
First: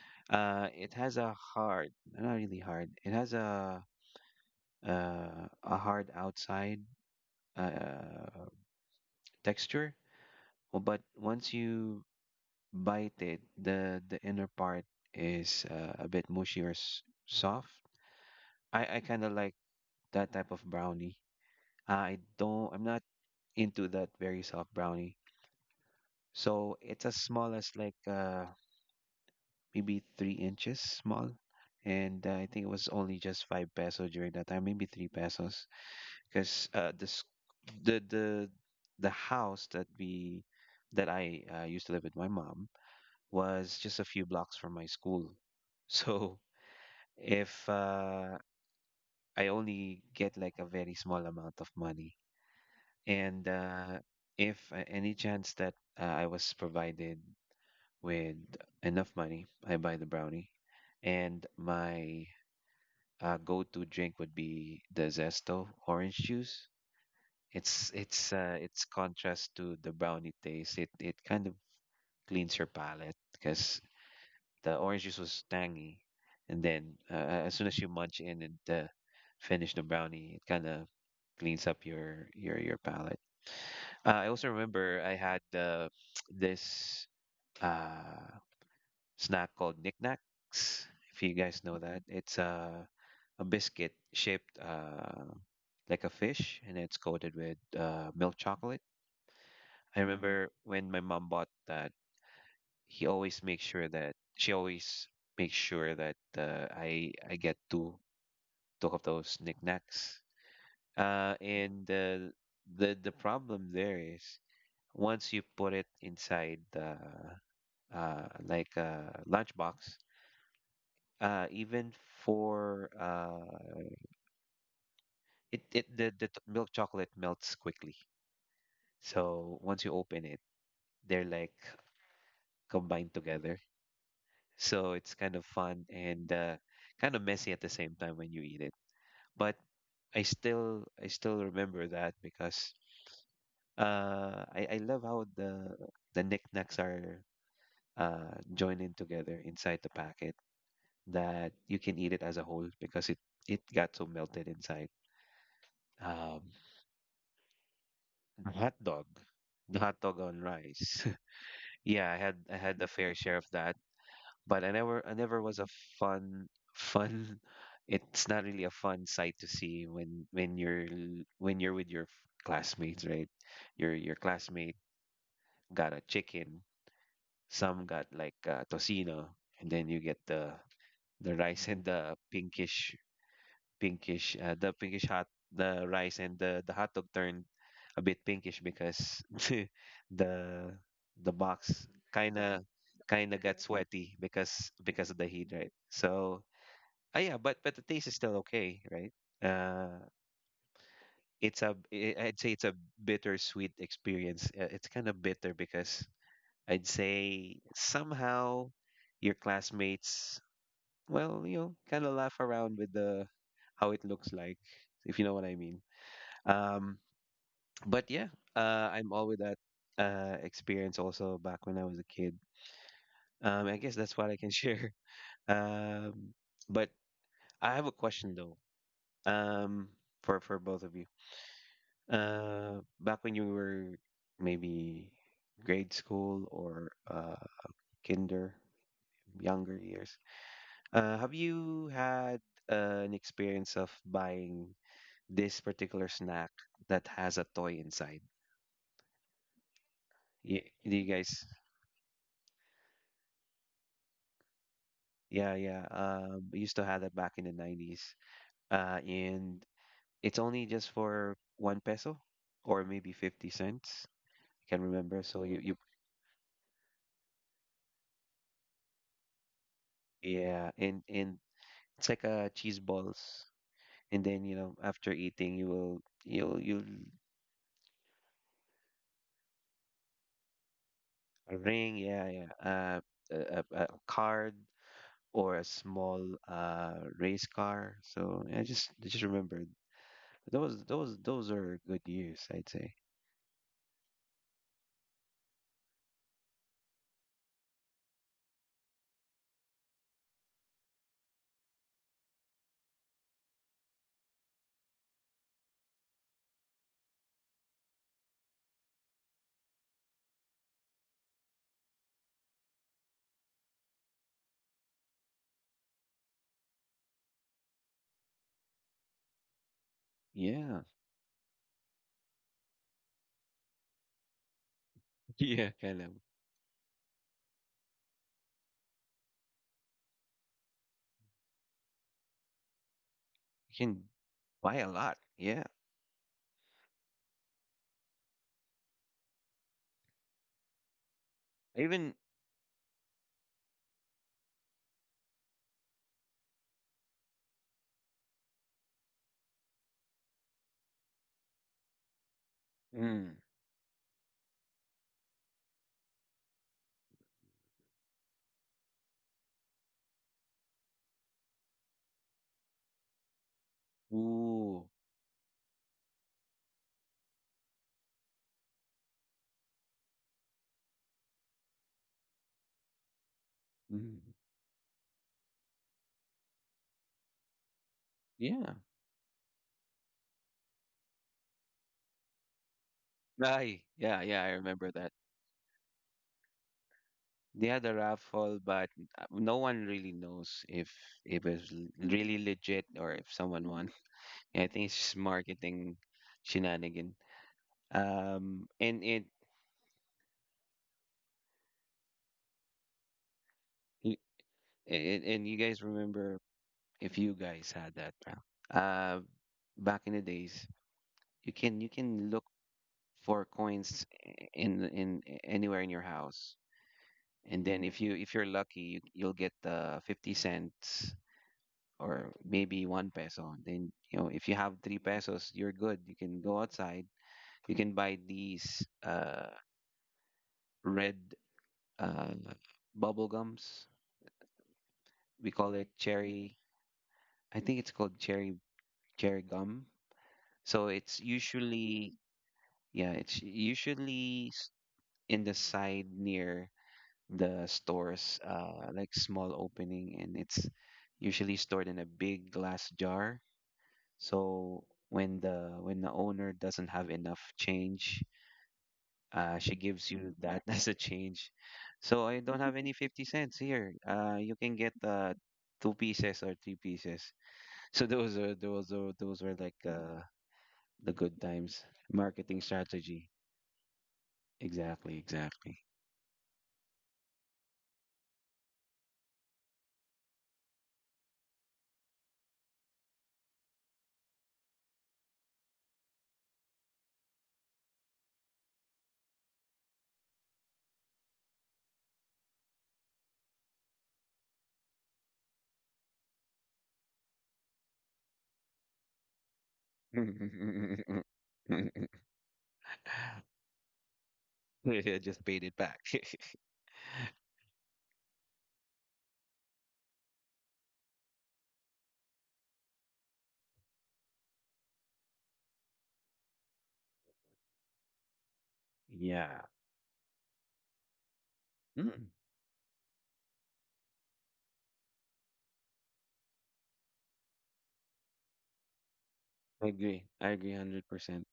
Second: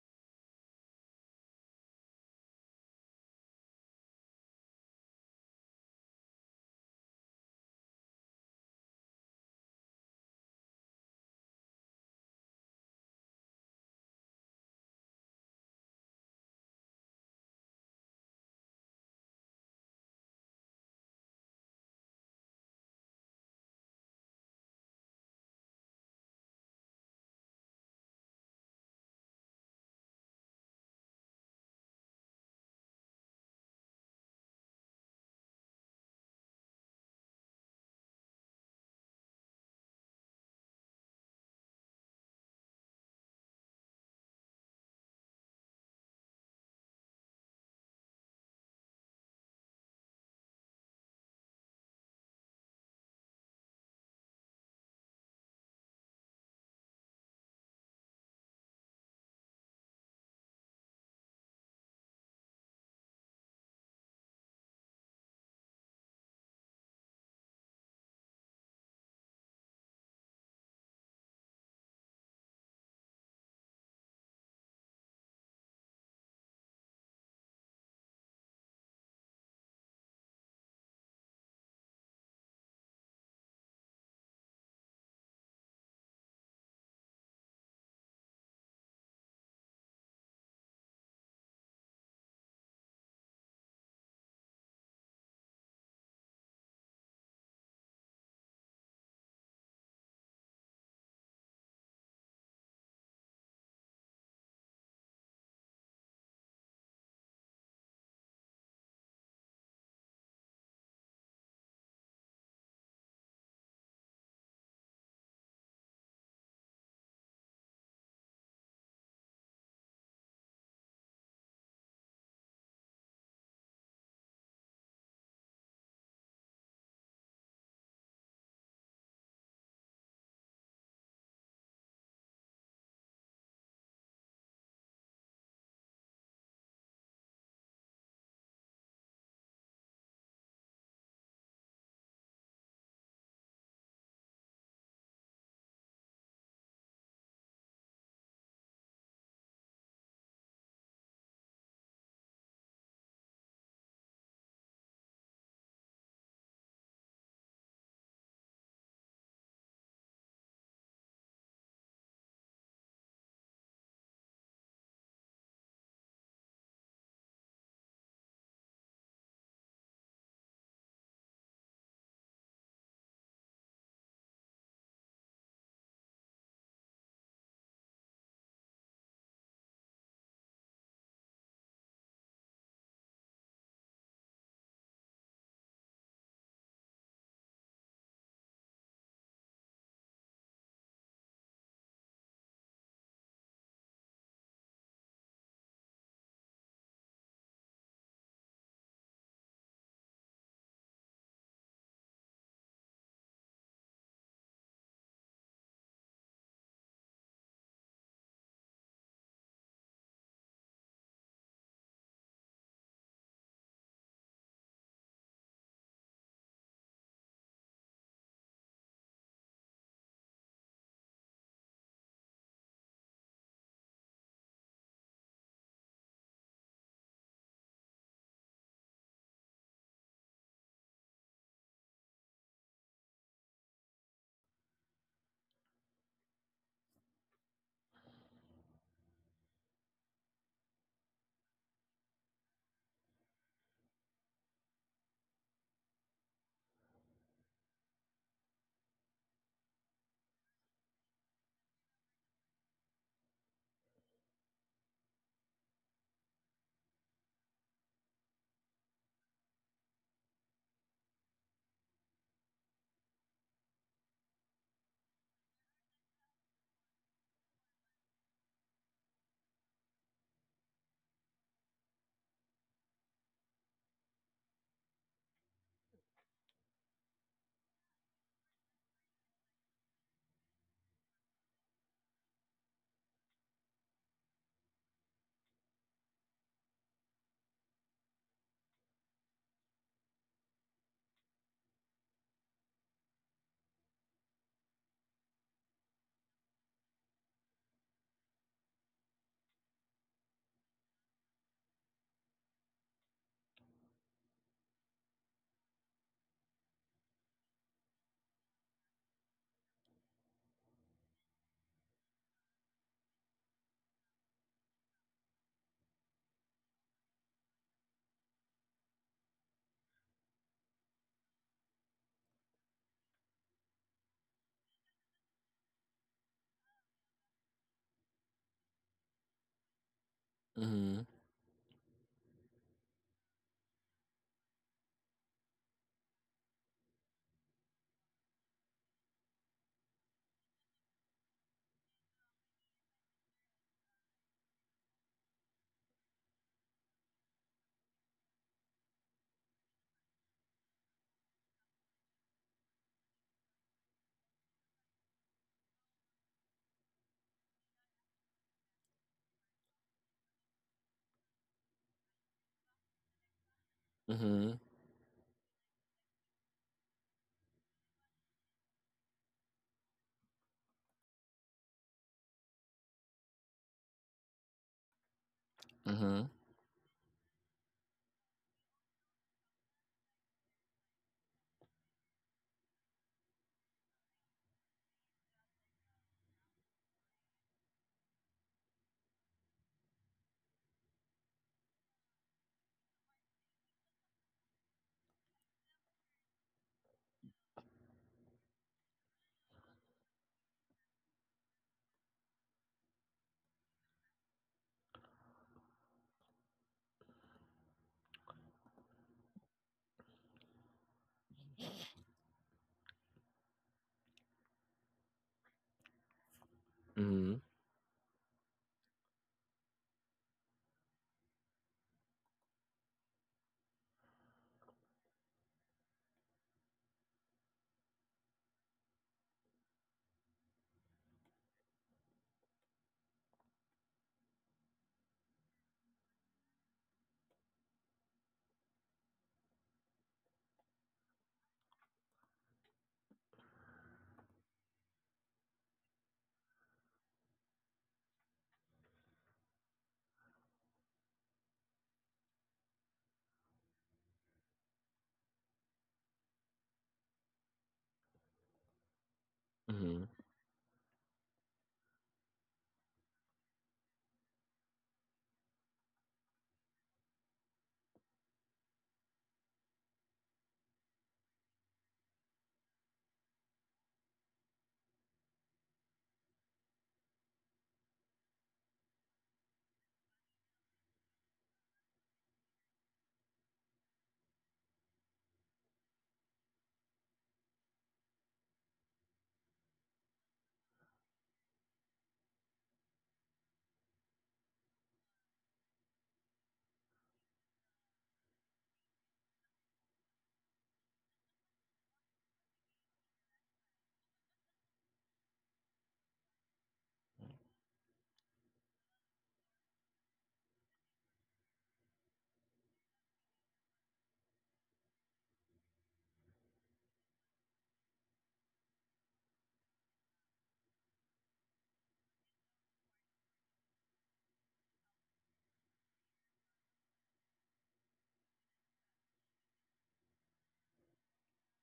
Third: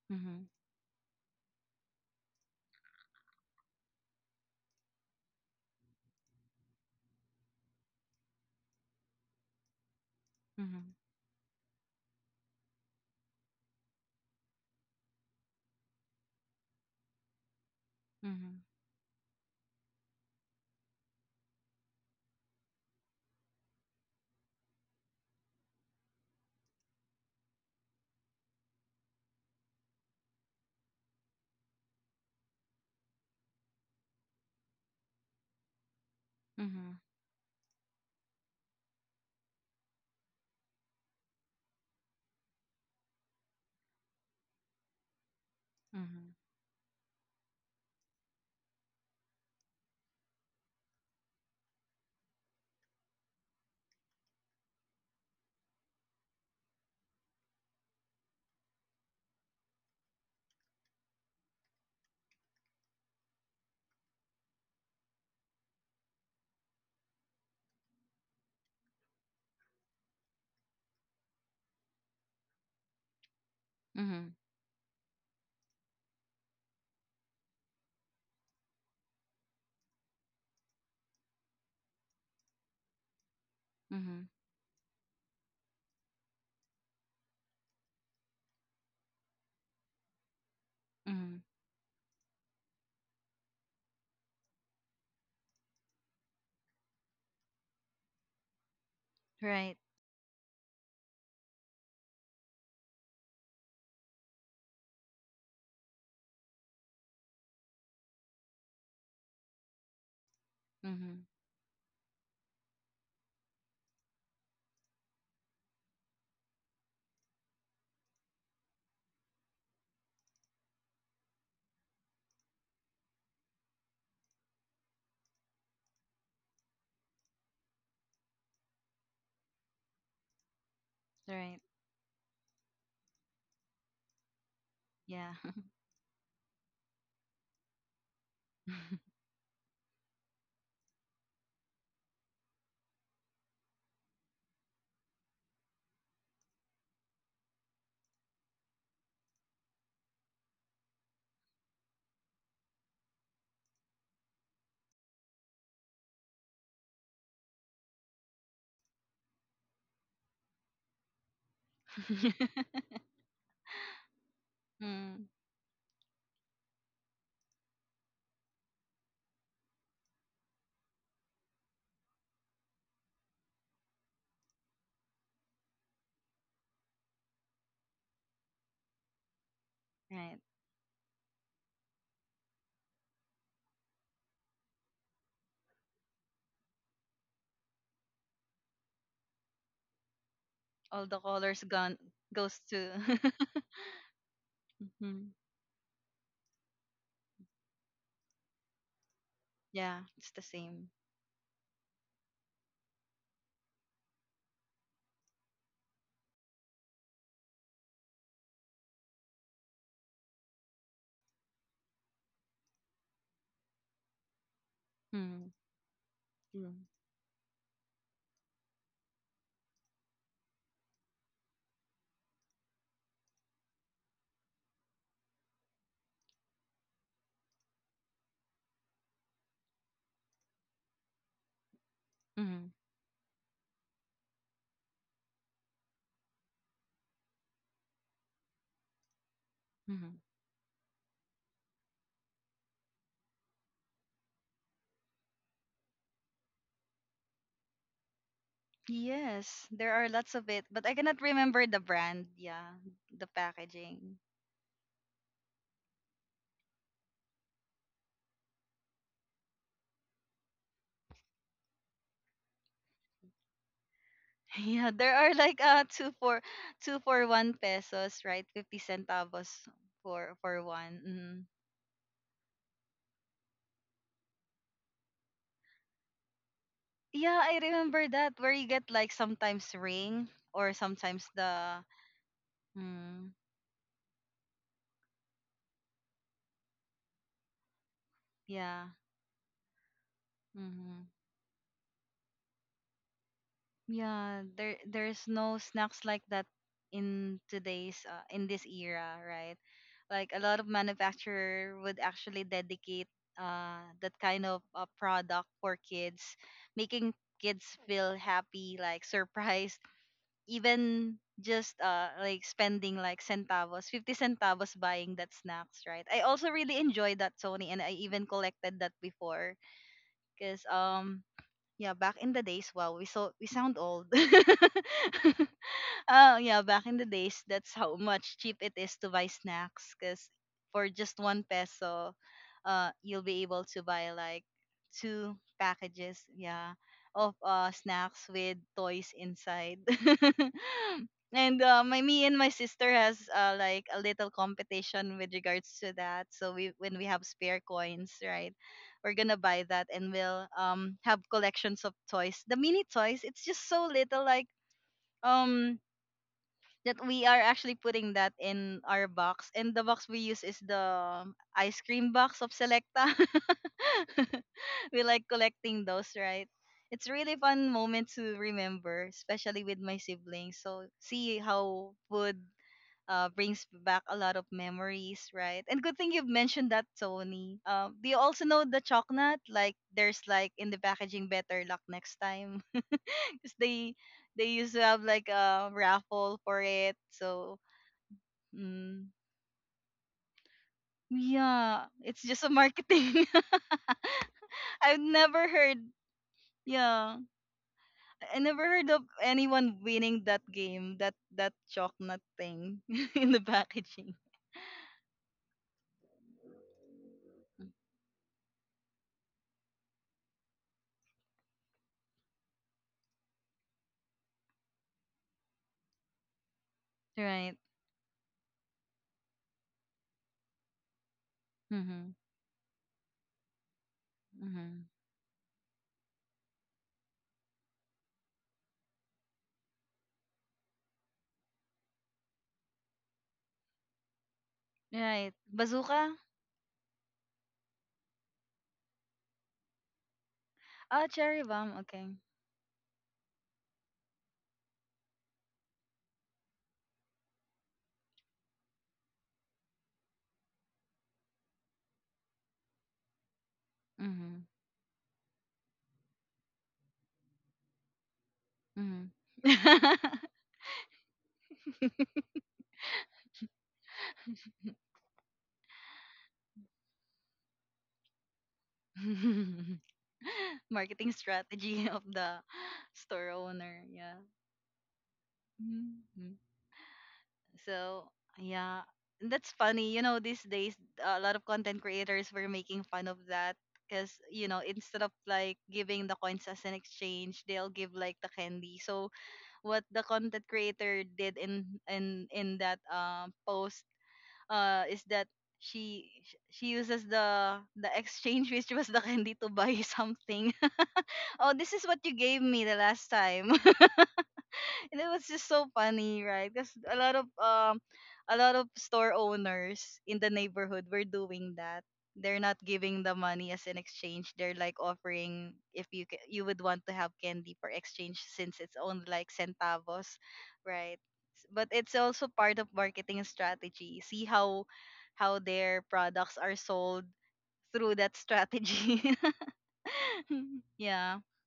Speaker 1: Mhm.
Speaker 2: It has a hard, not really hard. It has a hard outside uh, texture. Well,
Speaker 1: Mhm.
Speaker 2: but once you bite it, the inner part is a bit mushy or s soft.
Speaker 1: Mhm.
Speaker 2: I kind of like that type of brownie. I don't. I'm not into that very soft brownie. So it's as small as like maybe 3 inches small. And I think it was only just five peso during that time, maybe three pesos, because
Speaker 1: Mhm.
Speaker 2: the the the house that we that I used to live with my mom was just a few blocks from my school.
Speaker 1: Mhm.
Speaker 2: So if I only get like a very small amount of money, and if any chance that I was provided with enough money, I buy the brownie, and my go-to drink would be the Zesto orange juice. It's contrast to the brownie taste. It kind of cleans your palate because
Speaker 1: Mhm.
Speaker 2: the orange juice was tangy, and then as soon as you munch in and finish the brownie, it kind of cleans up your your palate. I
Speaker 1: Mhm.
Speaker 2: also remember I had this uh, snack called knickknacks. If you
Speaker 1: Mhm.
Speaker 2: guys know that, it's a biscuit shaped like a fish, and it's coated with milk chocolate.
Speaker 1: Right.
Speaker 2: I remember when my mom bought that, he always makes sure that she always makes sure that I get two of those knickknacks.
Speaker 1: Mhm.
Speaker 2: And the problem there is once you put it inside the like a lunchbox, even for it the t- milk chocolate melts quickly. So once you open it, they're like
Speaker 1: Right.
Speaker 2: combined together. So it's
Speaker 1: Yeah.
Speaker 2: kind of fun and kind of messy at the same time when you eat it. But I still remember that because I love how the knickknacks are joined in together inside the packet that you can eat it as a whole because it got so melted inside. Um, the hot dog, the hot dog on rice. Yeah, I had a fair share of that. But I never I
Speaker 1: Mm.
Speaker 2: never was a fun. It's not really a fun sight to see when when you're with your classmates, right? Your classmate got a chicken, some got like tocino, and then you get
Speaker 1: Right.
Speaker 2: the rice and the pinkish pinkish the pinkish hot the rice and the hot dog turned a bit pinkish because the
Speaker 1: All the
Speaker 2: the
Speaker 1: colors
Speaker 2: box
Speaker 1: gone
Speaker 2: kind
Speaker 1: goes
Speaker 2: of
Speaker 1: to.
Speaker 2: got sweaty because of the
Speaker 1: Mhm.
Speaker 2: heat, right? So ah, yeah, but the taste is still okay, right? Uh,
Speaker 1: Yeah, it's the same.
Speaker 2: it's I'd say it's a bittersweet experience. It's kind of bitter because I'd say somehow your classmates, well, you know, kind of laugh around with the how it looks like, if you know what
Speaker 1: Mhm.
Speaker 2: I mean.
Speaker 1: Mm.
Speaker 2: Um, but yeah, I'm all with that experience also back when I was a kid. I guess that's what I can share. Um, but I have a question though. Um, for both of you.
Speaker 1: Mhm.
Speaker 2: Back when you were maybe grade school or kinder, younger years,
Speaker 1: Mhm.
Speaker 2: have you had an experience of buying this particular snack that has a toy inside?
Speaker 1: Yes, there are lots of
Speaker 2: Yeah,
Speaker 1: it, but
Speaker 2: do
Speaker 1: I
Speaker 2: you
Speaker 1: cannot
Speaker 2: guys?
Speaker 1: remember the brand. Yeah, the packaging.
Speaker 2: Yeah, yeah. We used to have that back in the 90s. And it's only just for one peso or maybe 50 cents. I can
Speaker 1: Yeah, there
Speaker 2: remember.
Speaker 1: are
Speaker 2: So
Speaker 1: like two for 1 peso, right? 50 centavos for
Speaker 2: yeah,
Speaker 1: one.
Speaker 2: and
Speaker 1: Mm.
Speaker 2: it's like a cheese balls. And then you know after eating you'll
Speaker 1: Yeah, I remember that where you get like sometimes ring or sometimes
Speaker 2: a
Speaker 1: the
Speaker 2: ring, yeah, yeah. Uh,
Speaker 1: mm,
Speaker 2: a card or a small uh race car. So
Speaker 1: yeah.
Speaker 2: I just remembered those
Speaker 1: hmm
Speaker 2: are good years, I'd say.
Speaker 1: Yeah, there's no snacks like that in today's in this era, right? Like a lot of manufacturer would actually dedicate that kind of product for kids, making kids feel happy, like surprised even just like spending like centavos, 50 centavos buying that snacks, right? I also really enjoyed that, Sony, and I even collected that before, cuz
Speaker 2: Yeah.
Speaker 1: yeah, back in the days, wow, we sound old.
Speaker 2: Yeah, kind of.
Speaker 1: Oh yeah, back in the days, that's how much cheap it is to buy snacks. Cause for
Speaker 3: Mm-hmm.
Speaker 1: just 1 peso, you'll be able
Speaker 2: You
Speaker 1: to
Speaker 2: can
Speaker 1: buy like
Speaker 2: buy a lot,
Speaker 1: two
Speaker 2: yeah.
Speaker 1: packages, yeah, of snacks with toys inside. And my
Speaker 2: Even
Speaker 1: me and my sister has like a little competition with regards to that. So we when we have spare coins, right, we're gonna buy that, and we'll have collections of toys. The mini toys,
Speaker 2: mm,
Speaker 1: it's just so little, like um that we are actually putting that in our box, and the box we use is the ice cream box of Selecta.
Speaker 3: Mm-hmm.
Speaker 2: ooh.
Speaker 1: We like collecting those, right? It's really fun moment to remember, especially with my siblings. So see how food brings back
Speaker 2: Mm,
Speaker 1: a lot of memories, right? And good thing
Speaker 3: Mhm.
Speaker 1: you've mentioned that, Tony. Do you also know
Speaker 2: yeah.
Speaker 1: the chocolate, like there's like in the packaging, better luck next time? 'Cause they
Speaker 2: Yeah, I
Speaker 1: they used to
Speaker 2: remember
Speaker 1: have
Speaker 2: that.
Speaker 1: like a raffle for it. So
Speaker 2: They had a raffle, but
Speaker 1: mm,
Speaker 2: no one really knows if it was
Speaker 1: yeah, it's
Speaker 2: really
Speaker 1: just a
Speaker 2: legit or
Speaker 1: marketing.
Speaker 2: if someone won. I think it's
Speaker 1: I've
Speaker 2: just
Speaker 1: never heard.
Speaker 2: marketing shenanigan.
Speaker 1: Yeah, I never
Speaker 2: Um,
Speaker 1: heard
Speaker 2: and
Speaker 1: of
Speaker 2: it,
Speaker 1: anyone winning that game. That chocolate thing in the packaging.
Speaker 2: y- and, you guys remember if you guys had that, pal, uh, back in the days, you can look for coins in anywhere in your house,
Speaker 3: Mhm.
Speaker 1: Right.
Speaker 2: and then if you if you're lucky, you'll get the 50 cents
Speaker 1: Mhm.
Speaker 2: or maybe one peso. Then you know if you have
Speaker 1: Mhm.
Speaker 2: three pesos, you're good. You can go outside. You can buy these red uh, bubble gums.
Speaker 1: Right.
Speaker 2: We call it
Speaker 1: Bazooka.
Speaker 2: cherry. I think it's called cherry gum. So
Speaker 1: Ah,
Speaker 2: it's
Speaker 1: cherry bomb. Okay.
Speaker 2: usually yeah, it's usually in the side near the stores, like small opening, and it's usually stored in a big glass jar.
Speaker 1: Mhm.
Speaker 2: So when the owner doesn't have enough change, she
Speaker 1: Mhm.
Speaker 3: Mhm.
Speaker 2: gives you that as a change. So I don't have any 50 cents here. You can get two pieces or three pieces. So those are those were like
Speaker 1: Marketing
Speaker 2: the good times.
Speaker 1: strategy of the
Speaker 2: Marketing strategy.
Speaker 1: store owner. Yeah.
Speaker 2: Exactly, exactly.
Speaker 1: Mhm. So yeah, that's funny. You know, these days a lot of content creators were making fun of that because you know instead of like giving the coins as an exchange, they'll give like the candy. So what the content creator did in that post is that she uses the exchange, which was the candy, to buy something. Oh, this is what you gave me the last time. And it
Speaker 2: I
Speaker 1: was
Speaker 2: just
Speaker 1: just
Speaker 2: paid
Speaker 1: so
Speaker 2: it back.
Speaker 1: funny, right? Because a lot of store owners in the neighborhood were doing that. They're not giving the money as an exchange. They're like offering if you you would want to have candy for exchange since it's only like
Speaker 2: Yeah.
Speaker 1: centavos, right? But it's
Speaker 2: Mm,
Speaker 1: also part of marketing strategy. See how their products are sold through that strategy.
Speaker 2: I agree. I agree
Speaker 1: Yeah.
Speaker 2: 100%.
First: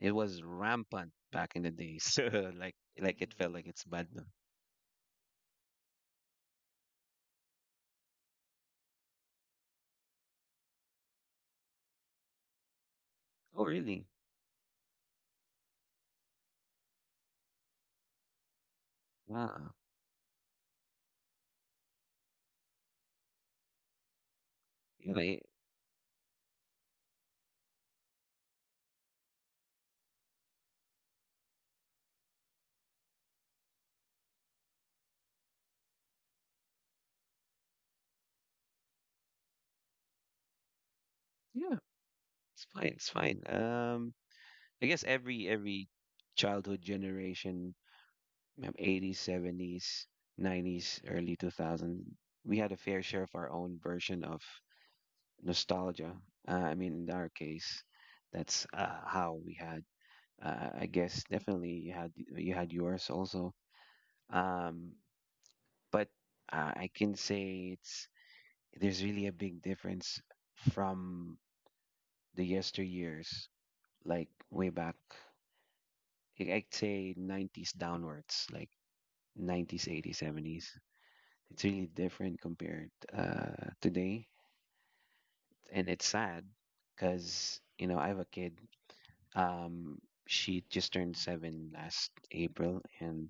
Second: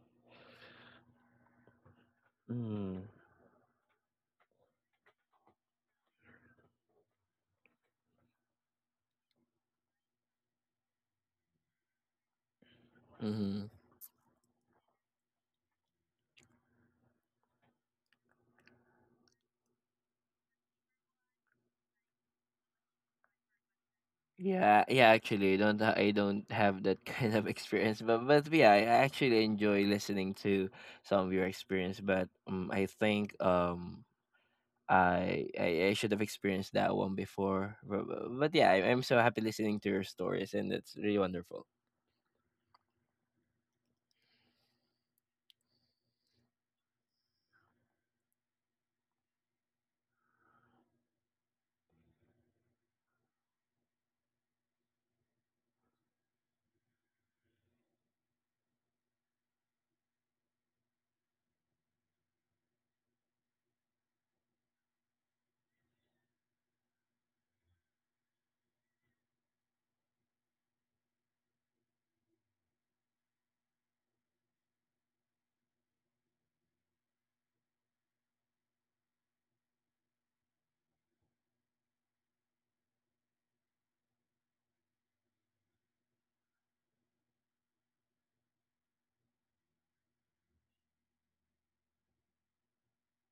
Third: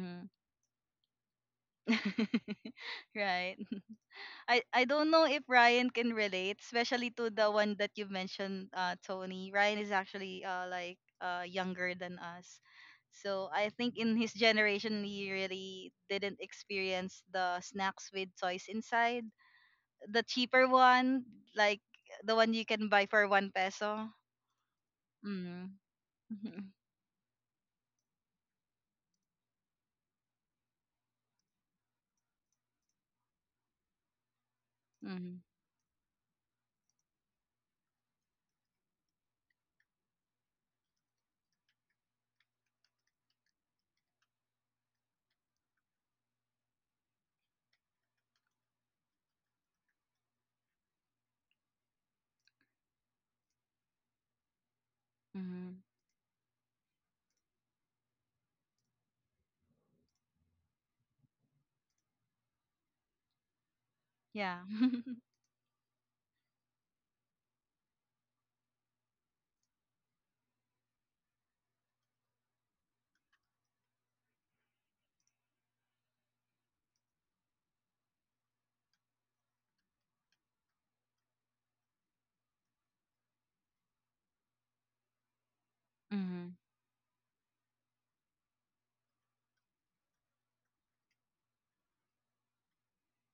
Speaker 2: It was rampant back in the day. So like
Speaker 3: Mm.
Speaker 2: it felt
Speaker 1: Right.
Speaker 2: like it's bad now.
Speaker 1: I don't know if Ryan can relate, especially to the one that you mentioned, Tony. Ryan is actually like younger than us, so
Speaker 2: Oh
Speaker 3: Mhm.
Speaker 1: I think
Speaker 2: really?
Speaker 1: in his generation he really didn't experience the snacks with toys inside,
Speaker 2: Wow.
Speaker 1: the cheaper one, like the one you can buy for one peso.
Speaker 3: Yeah, yeah,
Speaker 2: Yeah,
Speaker 3: actually, I
Speaker 1: Mm.
Speaker 3: don't I don't have that kind of experience, but yeah, I actually enjoy listening to some of your experience. But I think um
Speaker 1: Mm-hmm.
Speaker 3: I, I I should have experienced that one before. But yeah, I, I'm so happy listening to your stories, and it's really wonderful.
Speaker 2: yeah, it's fine, it's fine. Um, I guess every childhood generation, 80s, 70s, 90s, early 2000, we had a fair share of our own version of
Speaker 1: Mm-hmm.
Speaker 2: nostalgia. I mean, in our case, that's how we had. I guess definitely you had yours also.
Speaker 1: Yeah.
Speaker 2: Um, but I can say it's there's really a big difference from the yesteryears, like way back. I'd say 90s downwards, like 90s, 80s, 70s. It's really different compared today, and it's sad
Speaker 1: Mm-hmm.
Speaker 2: because you know I have a kid. Um, she just turned 7 last April, and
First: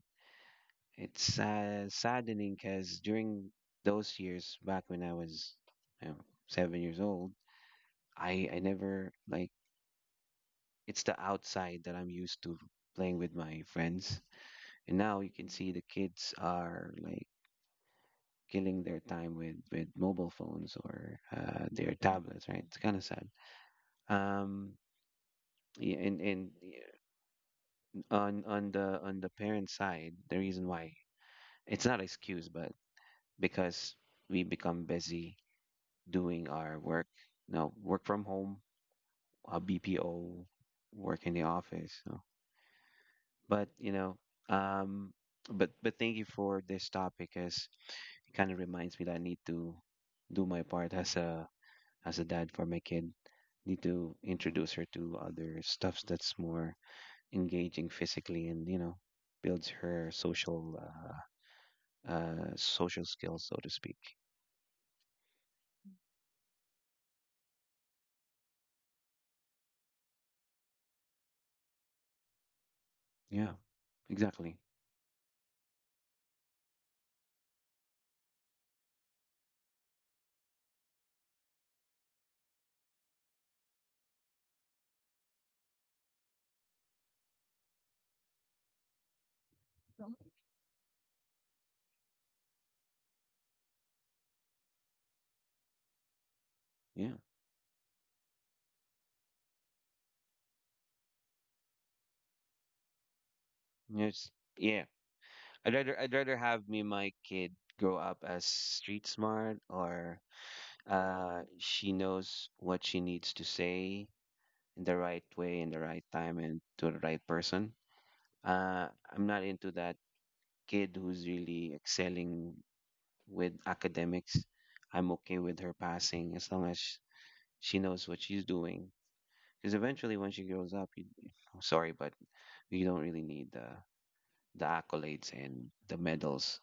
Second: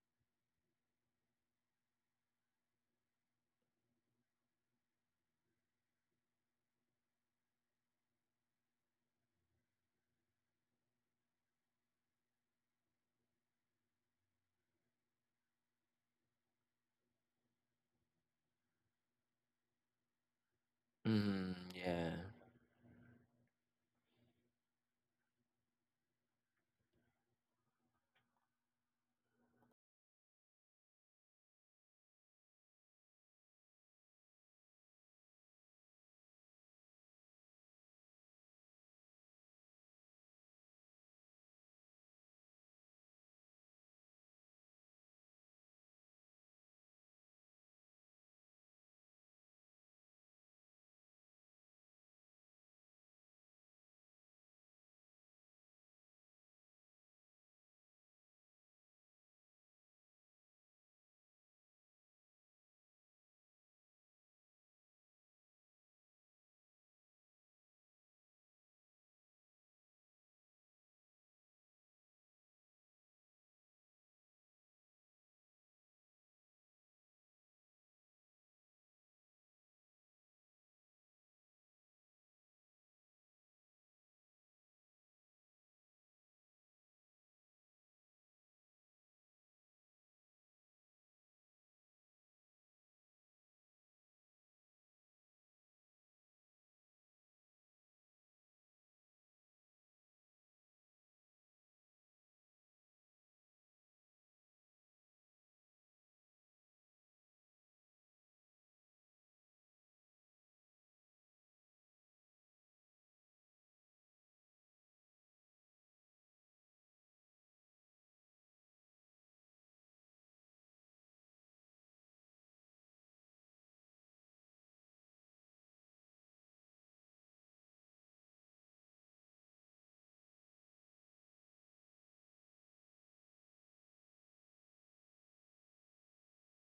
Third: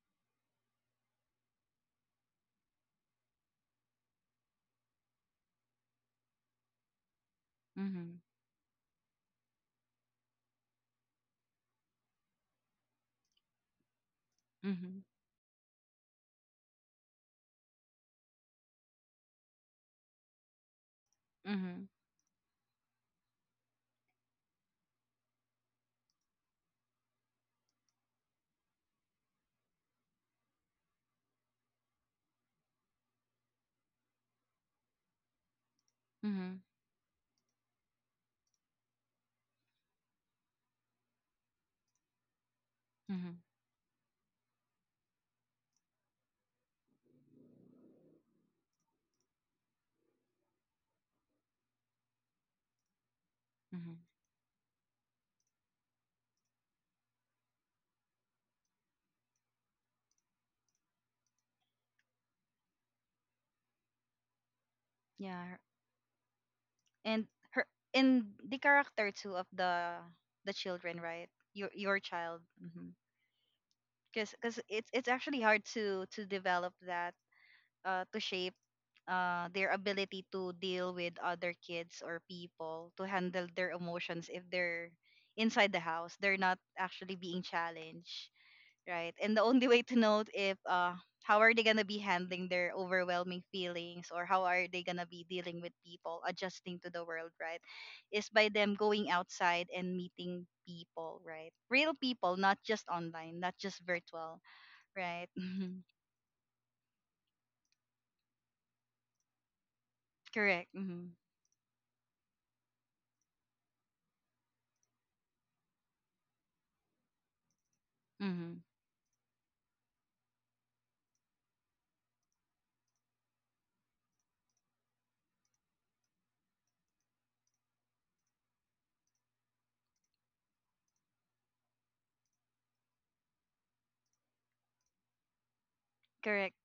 Speaker 2: it's saddening because during those years, back when I was you know, 7 years old,
Speaker 1: Mm-hmm.
Speaker 2: I never like it's the outside that I'm used to, playing with my friends. And
Speaker 1: Mm-hmm.
Speaker 2: now you can see the kids are like killing their time with mobile phones or
Speaker 3: Mhm.
Speaker 1: Mm-hmm.
Speaker 2: their
Speaker 3: Yeah.
Speaker 2: tablets, right? It's kind of sad. Um, yeah, and yeah, on the parent side, the reason why it's not excuse, but because we become busy doing
Speaker 1: Mm-hmm.
Speaker 2: our work. Now, work from home, a BPO, work in the office. So but um but thank you for this topic as it kind of reminds me that I need to do my part as a dad for my kid. Need
Speaker 1: Mm-hmm.
Speaker 2: to introduce her to other stuffs that's more engaging physically and builds her social social skills, so to speak.
Speaker 1: Yeah. And her and the character too of the children, right? Your child.
Speaker 2: Yeah,
Speaker 1: Because
Speaker 2: exactly.
Speaker 1: it's actually hard to develop that, to shape their ability to deal with other kids or people, to handle their emotions. If they're inside the house, they're not actually being challenged, right? And the only way to know if how are they gonna be handling their overwhelming feelings, or how are they gonna be dealing with people, adjusting to the
Speaker 2: Yeah.
Speaker 1: world, right? Is by them going outside and meeting people, right? Real people, not just online, not just
Speaker 2: Yes.
Speaker 1: virtual,
Speaker 2: Yeah,
Speaker 1: right?
Speaker 2: i'd
Speaker 1: Mhm.
Speaker 2: rather i'd rather have me my kid grow up as street smart. Or
Speaker 1: Correct. Hmm.
Speaker 2: uh, she knows what she needs to say in the right way, in the right time, and to the right person.
Speaker 1: Hmm.
Speaker 2: Uh, I'm not into that kid who's really excelling with academics. I'm okay with her passing as long as she knows what she's doing. Because eventually, when she grows up, I'm sorry, but you don't really need the accolades and the
Speaker 1: Correct.
Speaker 2: medals,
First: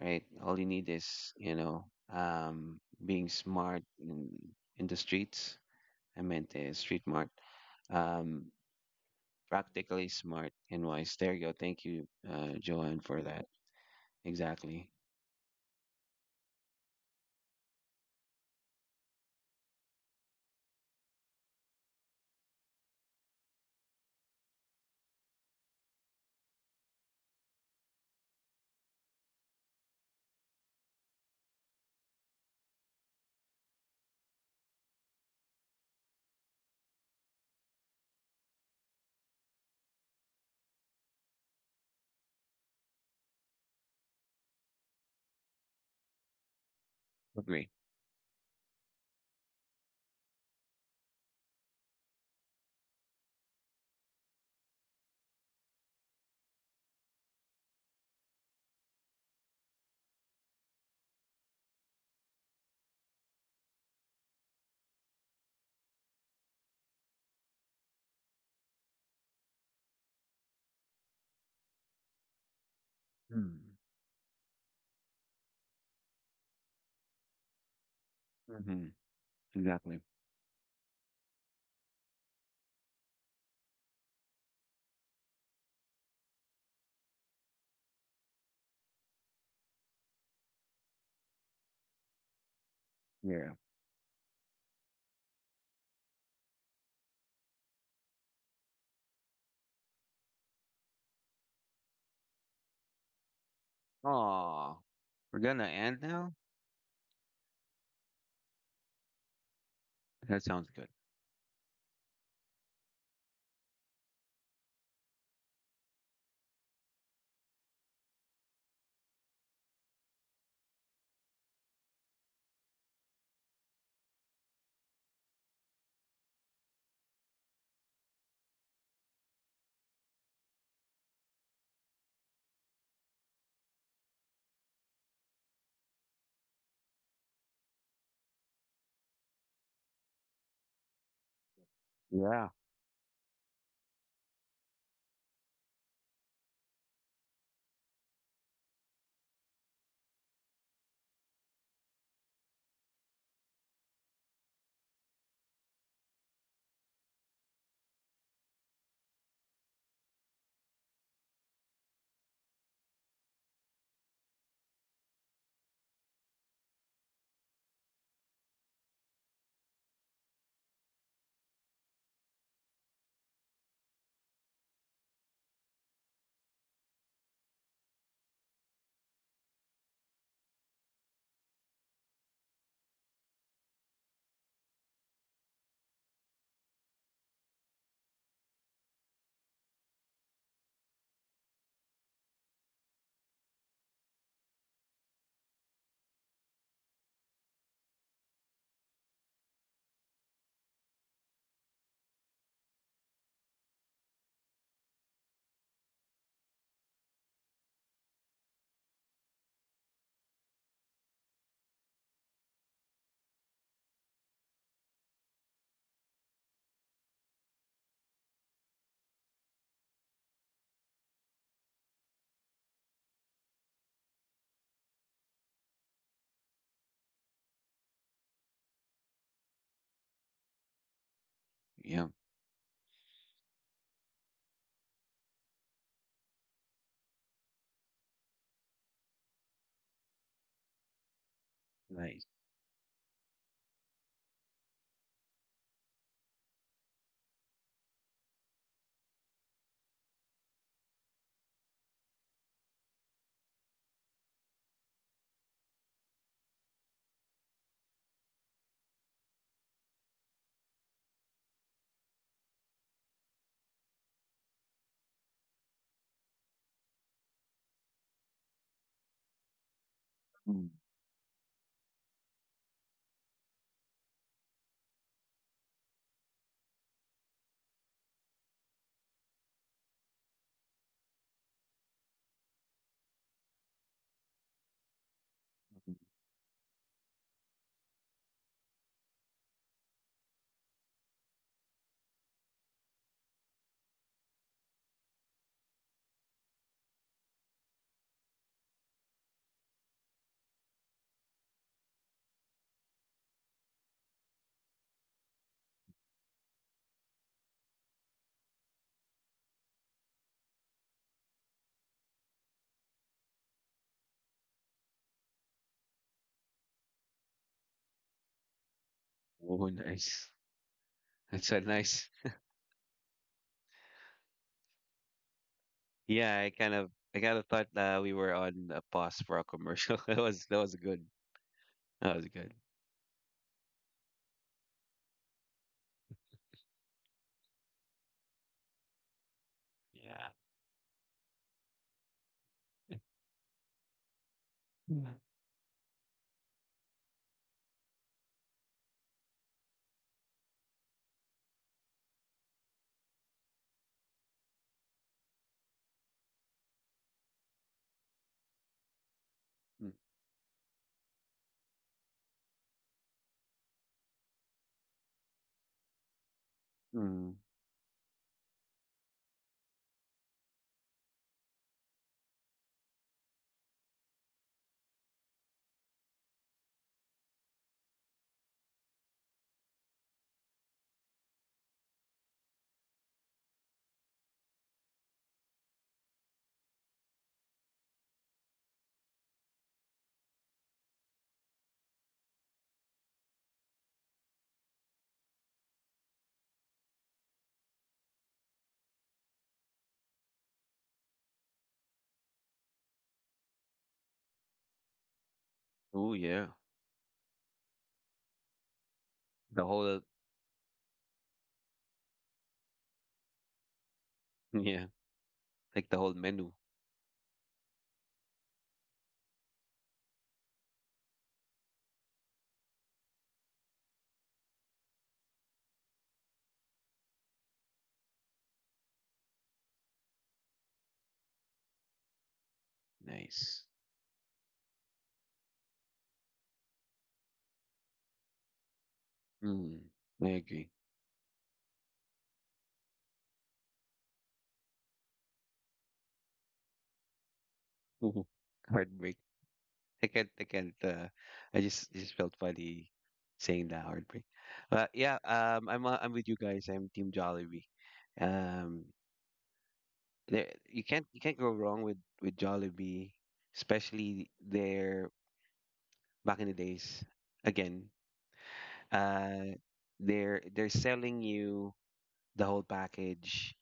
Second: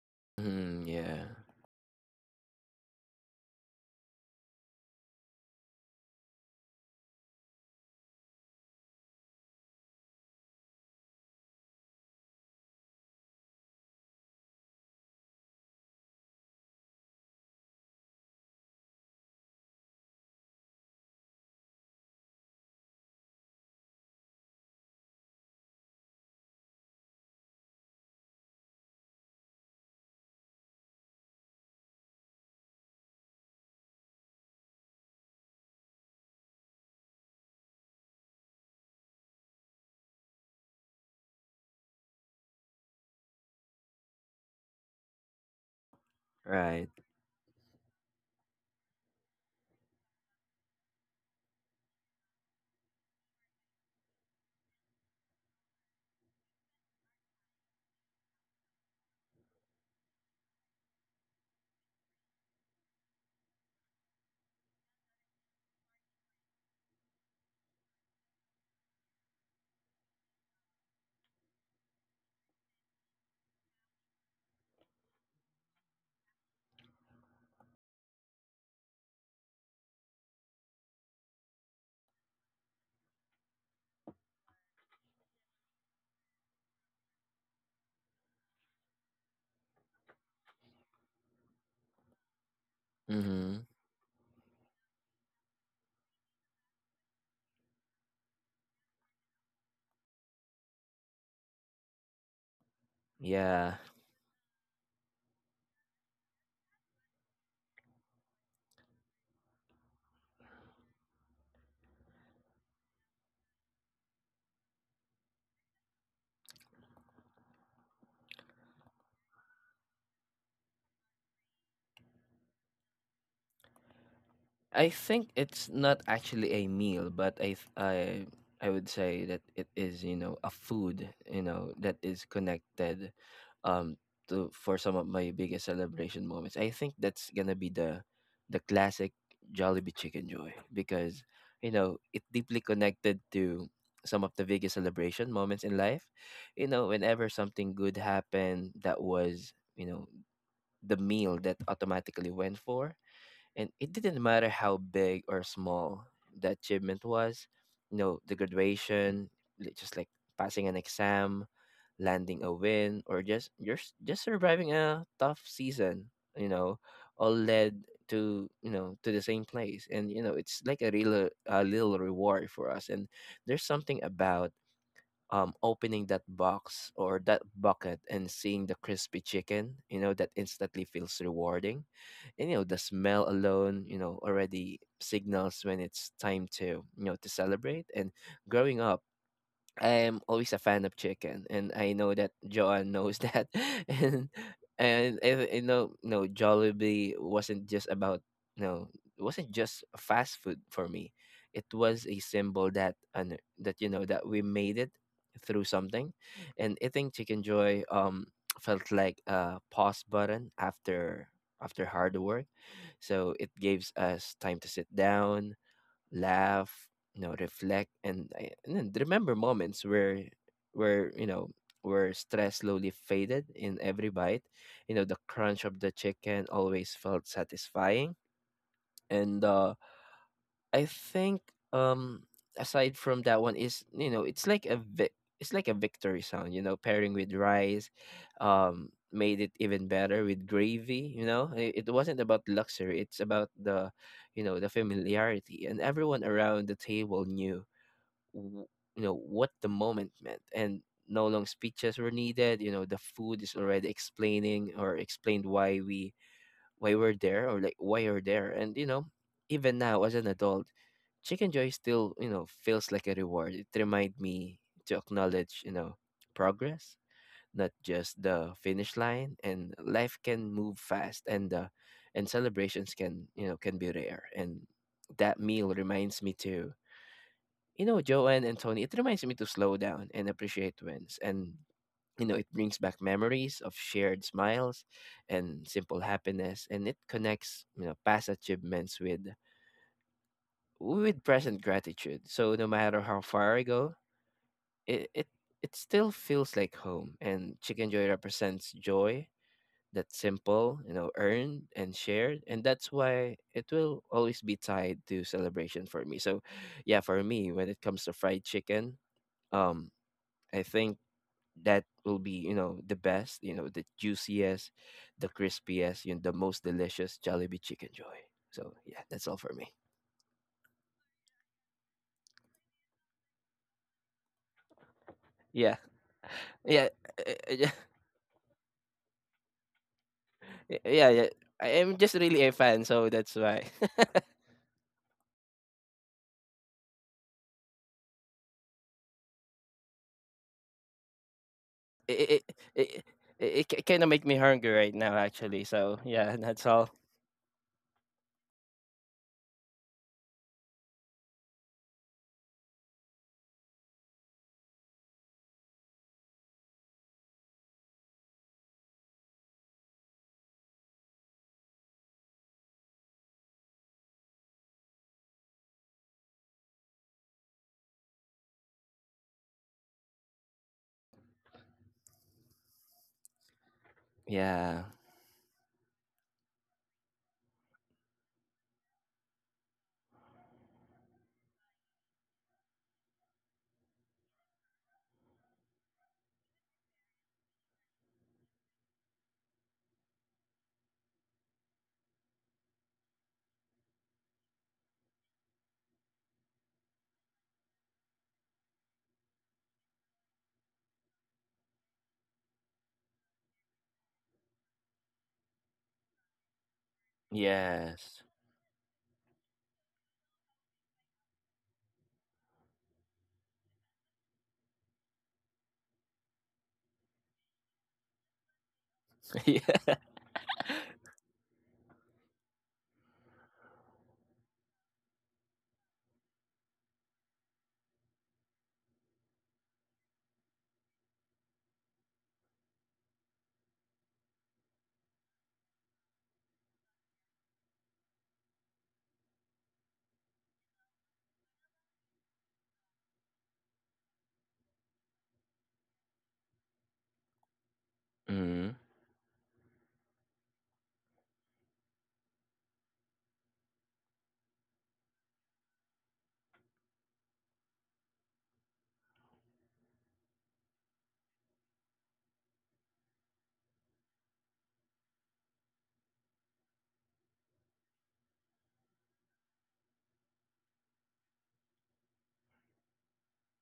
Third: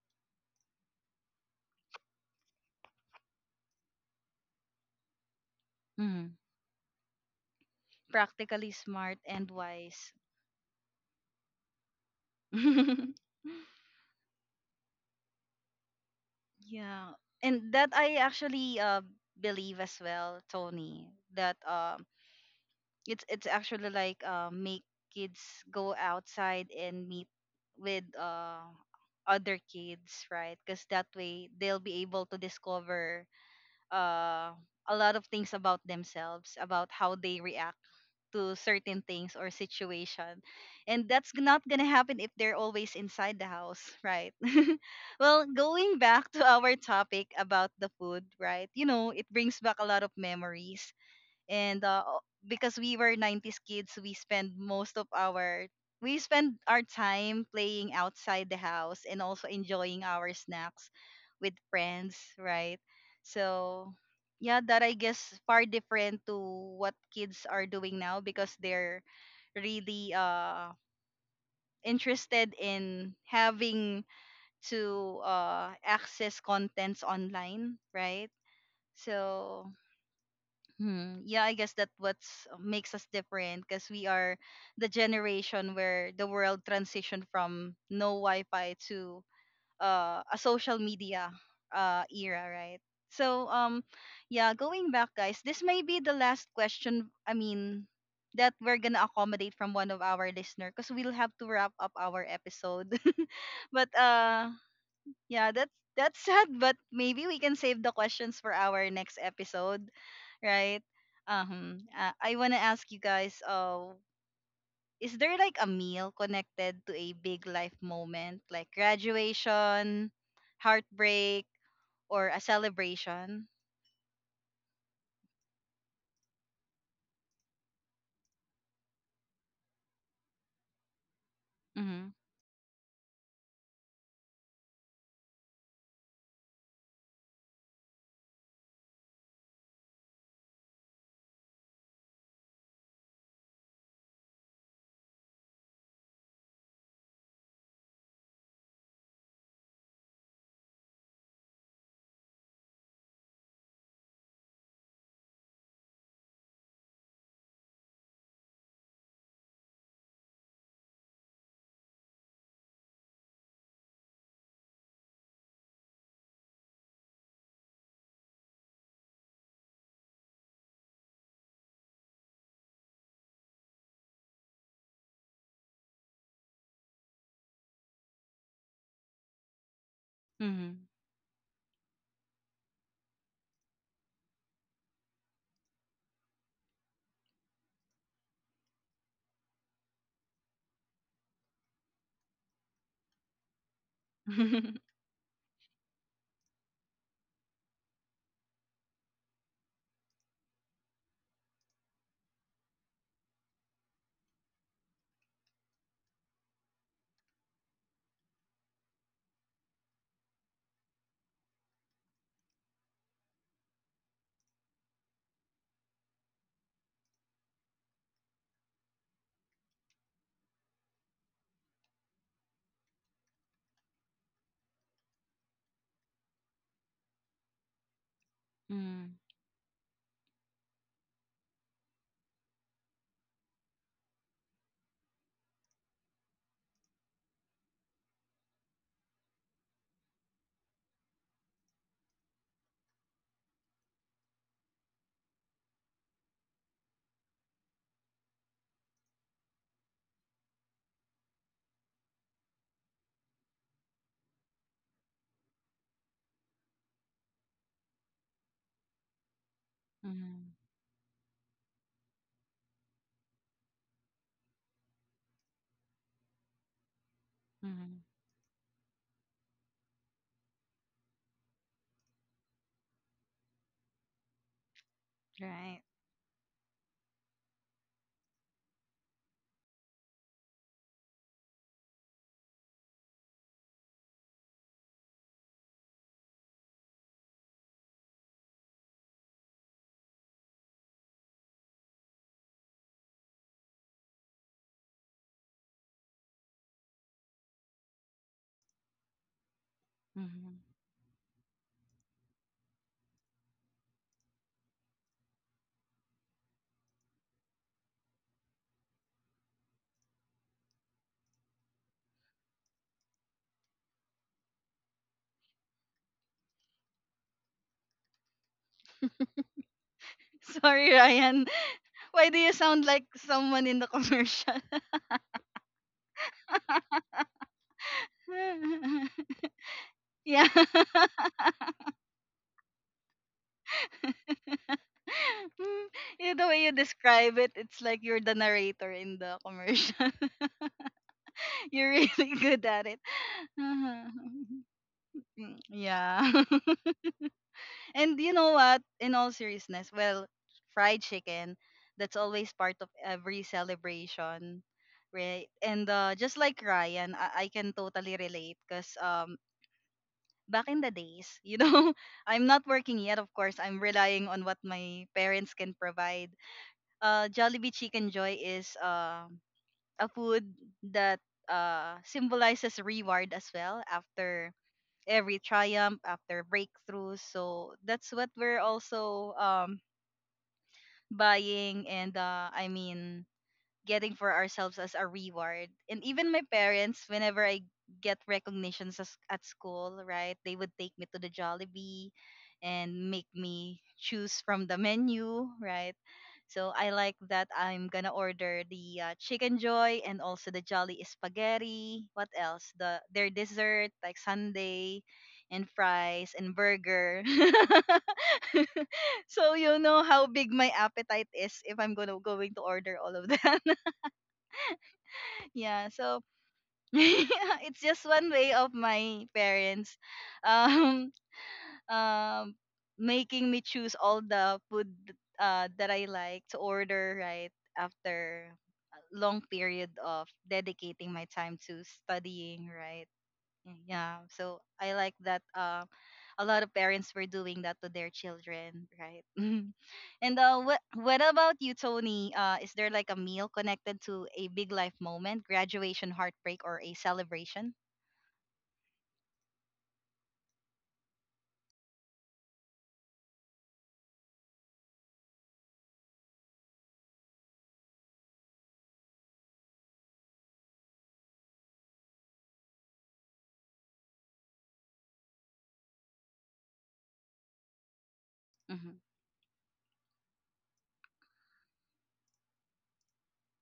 Speaker 2: right? All you
Speaker 3: Mhm.
Speaker 2: need
Speaker 3: Yeah.
Speaker 2: is, um, being smart in the streets. I
Speaker 1: Hmm.
Speaker 2: meant street mart. Um,
Speaker 1: Practically smart and
Speaker 2: practically
Speaker 1: wise.
Speaker 2: smart and wise. There you go. Thank you, Joanne, for that. Exactly.
Speaker 1: Yeah. And that I actually believe as well, Tony, that it's actually like, make kids go outside and meet with, other kids, right? Because that way they'll be able to discover uh, a lot of things about themselves, about how they react to certain things or situation, and that's not gonna happen if they're always inside the house, right? Well, going back to our
Speaker 3: Right.
Speaker 1: topic
Speaker 2: Agree.
Speaker 1: about the food, right, you know it brings back a lot of memories. And because we were 90s kids, we spend our time playing outside the house and also enjoying our snacks with friends, right? So yeah, that I guess far different to what kids are doing now, because they're really interested in having to access contents online, right?
Speaker 2: Mm-hmm.
Speaker 1: So.
Speaker 2: Exactly.
Speaker 1: Hmm. Yeah, I guess that what's, makes us different, because we are the generation where the world transitioned from no Wi-Fi to, a social media, era, right? So
Speaker 2: Yeah.
Speaker 3: Mhm.
Speaker 1: yeah, going back, guys, this may be the last question. I mean, that we're gonna accommodate from one of our listener, because we'll have to wrap up our episode.
Speaker 3: Yeah.
Speaker 1: But
Speaker 2: Oh, we're
Speaker 1: yeah,
Speaker 2: gonna
Speaker 1: that's
Speaker 2: end
Speaker 1: that's
Speaker 2: now.
Speaker 1: sad, but maybe we can save the questions for our next episode,
Speaker 2: That sounds
Speaker 1: right?
Speaker 2: good.
Speaker 1: I wanna ask you guys, is there like a meal connected to a big life moment, like graduation, heartbreak, or a celebration?
Speaker 3: I think it's not actually a meal, but I I would say that it is, you know, a food, you know, that
Speaker 1: Mm-hmm.
Speaker 3: is connected um to for some of my biggest celebration moments. I think that's gonna be the classic Jollibee Chicken Joy because, you know, it
Speaker 2: Yeah.
Speaker 3: deeply connected to some of the biggest celebration moments in life. You know, whenever something good happened, that was, you know, the meal that automatically went for. And it didn't matter how big or small the achievement was, you know, the graduation, just like passing an exam, landing a win, or just just surviving a tough season, you know, all led to, you know, to the same place. And, you know, it's like a real a little reward for us. And there's something about opening that box or that bucket and seeing the crispy chicken, you know, that
Speaker 1: Mm-hmm.
Speaker 3: instantly feels rewarding. And, you know, the smell alone, you know, already signals when it's time to, you know, to celebrate. And growing up, I am always a fan of chicken, and I know that Joanne knows that. and and if, you know, no, Jollibee wasn't just about no, it wasn't just fast food for me. It was a symbol that and that, you know, that we made it through something. And eating chicken joy felt like a pause button after after hard work. So it gives us time to sit down, laugh, you know, reflect, and and then remember moments where, you know, where stress slowly faded in every bite. You know, the crunch of the chicken always felt satisfying, and the, I think
Speaker 2: Yeah.
Speaker 3: um aside from that one is, you know, it's it's like a victory sound, you know, pairing with rice, made it even better with gravy. You know, it wasn't
Speaker 2: Nice.
Speaker 3: about luxury, it's about the, you know, the familiarity. And everyone around the table knew w- you know what the moment meant. And no long speeches were needed, you know, the food is already explaining or explained why we're there or like why you're there. And, you know, even now as an
Speaker 1: Mm-hmm.
Speaker 3: adult, chicken joy still, you know, feels like a reward. It reminds me to acknowledge, you know, progress, not
Speaker 1: Mm-hmm.
Speaker 3: just the finish line. And life can
Speaker 2: Mm.
Speaker 3: move fast, and celebrations can, you know, can be rare. And that meal
Speaker 1: Right.
Speaker 3: reminds me to, you know, Joanne and Tony, it reminds me to slow down and appreciate wins. And, you know, it brings back memories of shared smiles and simple happiness. And it connects, you know, past achievements with present gratitude. So no matter how far I go, it, it it still feels like home. And chicken joy represents joy that's
Speaker 1: Mm-hmm.
Speaker 3: simple, you know, earned and shared. And that's why it will always be tied to celebration for me. So yeah, for me, when it comes to fried chicken, um I think that will be, you know, the best, you know, the juiciest, the crispiest, you know, the most delicious Jollibee Chicken Joy. So yeah, that's all for
Speaker 2: Oh,
Speaker 3: me.
Speaker 2: nice.
Speaker 1: Sorry, Ryan.
Speaker 2: That's a nice.
Speaker 1: Why do you sound like someone in the commercial?
Speaker 3: Yeah,
Speaker 2: Yeah, I kind
Speaker 3: yeah,
Speaker 2: of, I
Speaker 3: uh,
Speaker 2: kind of thought
Speaker 3: yeah,
Speaker 2: we were on a pause for a commercial. that was,
Speaker 1: Yeah.
Speaker 2: that was good.
Speaker 3: yeah, yeah. I am just
Speaker 2: That was
Speaker 3: really a
Speaker 2: good.
Speaker 3: fan, so that's why.
Speaker 1: Mm, you, the way you describe it, it's like you're the narrator in the commercial.
Speaker 2: Yeah.
Speaker 1: You're
Speaker 3: it
Speaker 1: really
Speaker 3: it
Speaker 1: good at it.
Speaker 3: it, it kind of
Speaker 1: Uh-huh.
Speaker 3: make me hungry right now,
Speaker 2: Mm.
Speaker 1: Mm.
Speaker 3: actually. So
Speaker 1: Yeah.
Speaker 3: yeah, that's all.
Speaker 1: And you know what? In all seriousness, well, fried chicken, that's always part of every celebration, right? And just like Ryan, I can totally relate, because back in the days, you know, I'm not working yet, of course. I'm relying on what my parents can provide.
Speaker 2: Mm.
Speaker 1: Jollibee Chicken Joy is a food that symbolizes reward as well after
Speaker 3: Yeah.
Speaker 1: every triumph, after breakthroughs. So that's what we're also buying, and I mean getting for ourselves as a reward. And even my parents, whenever I get recognitions as, at school, right, they would take me to the Jollibee and make me choose from the menu, right? So I like that I'm gonna order the chicken joy, and also the jolly spaghetti. What else? The their dessert, like sundae, and
Speaker 2: Oh
Speaker 1: fries
Speaker 2: yeah.
Speaker 1: and burger.
Speaker 3: Yes.
Speaker 1: So
Speaker 2: The
Speaker 1: you
Speaker 2: whole,
Speaker 1: know how big my appetite is if I'm gonna going to order all of that.
Speaker 2: yeah.
Speaker 1: Yeah.
Speaker 2: Like the whole
Speaker 1: So
Speaker 2: menu.
Speaker 1: it's just one way of my
Speaker 3: Yeah.
Speaker 1: parents um um making me choose all the food that I like to order, right, after a long period of dedicating my time to studying, right?
Speaker 2: Nice.
Speaker 1: Yeah, so I like that, a lot of parents were doing that to their children, right?
Speaker 2: Mm, I
Speaker 1: And
Speaker 2: agree.
Speaker 1: what about you, Tony? Is there like a meal connected to a big life moment, graduation, heartbreak, or a celebration?
Speaker 3: Mm-hmm.
Speaker 2: Heartbreak. I can't, I can't, I just felt funny saying that heartbreak. But yeah, I'm with you guys. I'm Team Jollibee. Um, there, you can't go wrong with Jollibee, especially their, back in the days, again,
Speaker 1: Mhm,
Speaker 2: uh, they're selling you the whole package,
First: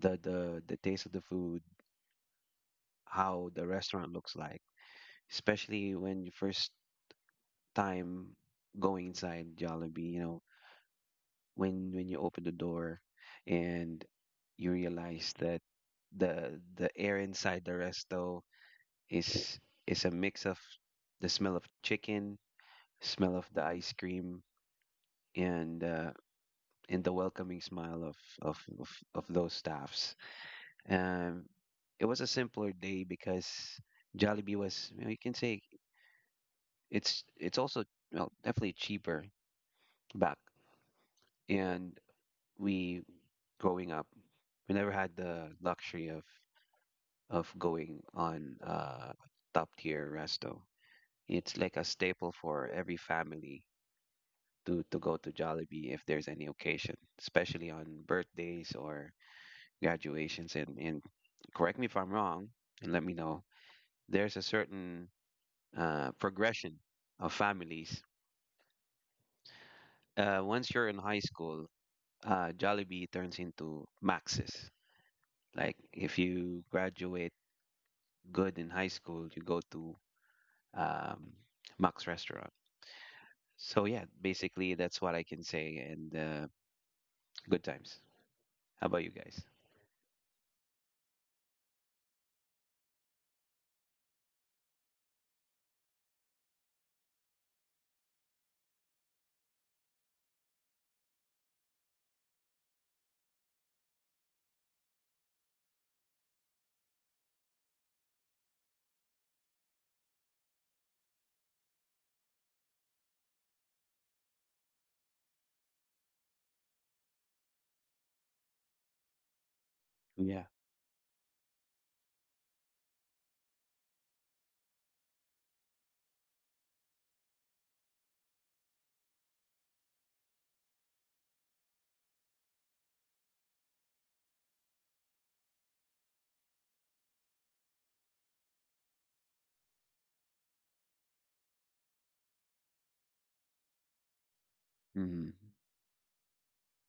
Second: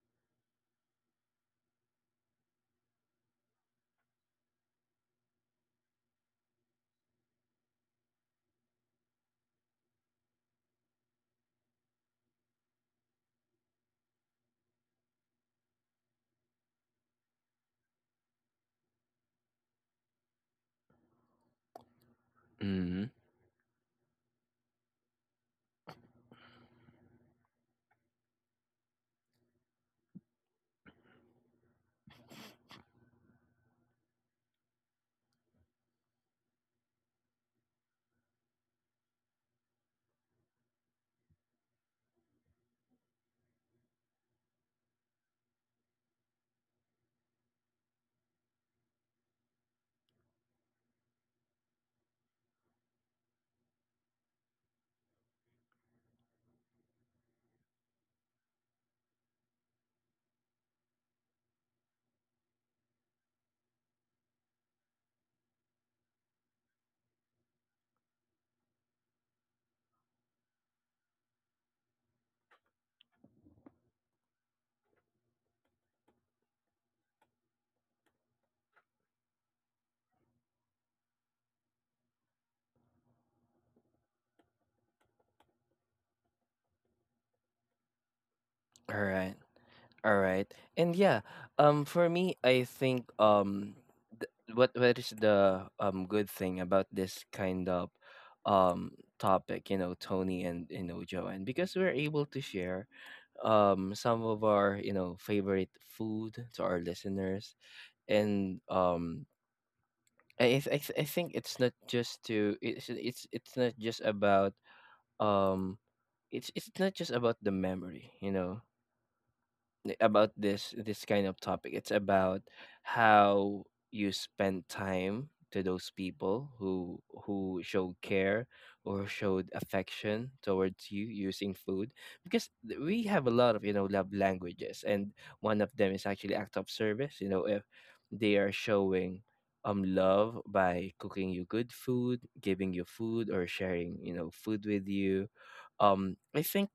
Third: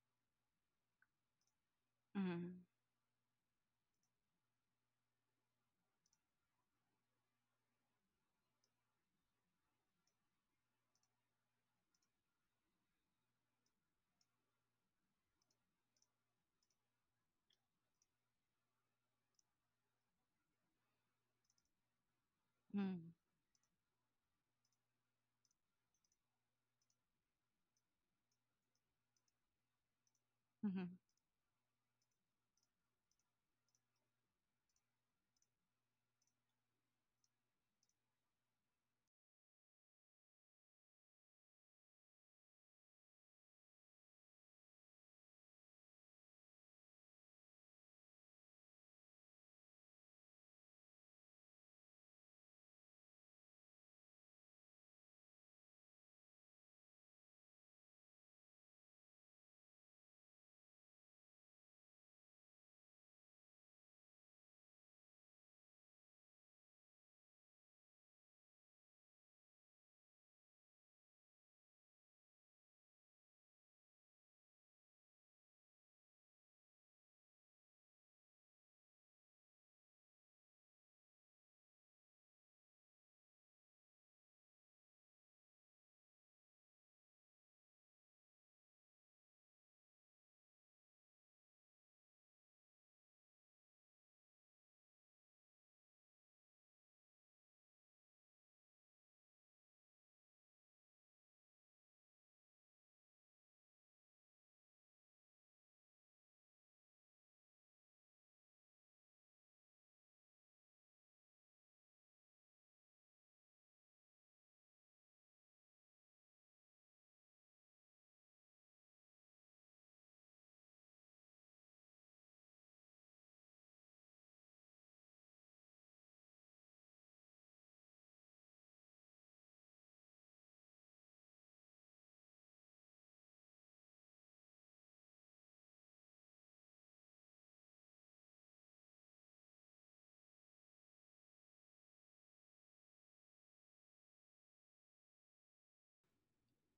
Speaker 2: the taste of the food,
Speaker 1: mhm,
Speaker 2: how the restaurant looks like, especially when you first time going inside Jollibee, you know, when you open the door and you realize that the air inside the resto is is a mix of the smell of chicken,
Speaker 3: Mm-hmm.
Speaker 1: mhm,
Speaker 2: smell of the ice cream, and uh, and the welcoming smile of of of, of those staffs.
Speaker 1: mhm,
Speaker 2: Um, it was a simpler day because Jollibee was, you know, you can say it's also, well, definitely cheaper back. And we, growing up, we never had the luxury of going on top tier resto. It's like a staple for every family to go to Jollibee if there's any occasion, especially on birthdays or graduations. And correct me if I'm wrong and let me know, there's a certain progression of families. Uh, once you're in high school, uh, Jollibee turns into Max's. Like if you graduate good in high school, you go to um, Max Restaurant. So yeah, basically that's what I can say. And good times. How about you
Speaker 3: All
Speaker 2: guys?
Speaker 3: right. All right. And yeah, for me I think what is the good thing about this kind of topic, you know, Tony, and, you know, Joanne, because we're able to share some of our, you know, favorite food to our listeners. And I think it's not just to it's not just about um it's not just about the memory, you know, about
Speaker 2: Yeah.
Speaker 3: this this kind of topic. It's about how you spend time to those people who showed care or showed affection towards you using food, because we have a lot of, you know, love languages, and one of them is actually act of service. You know, if they are showing love by cooking you good food, giving you food, or sharing, you know, food with
Speaker 2: Hmm.
Speaker 3: you, I think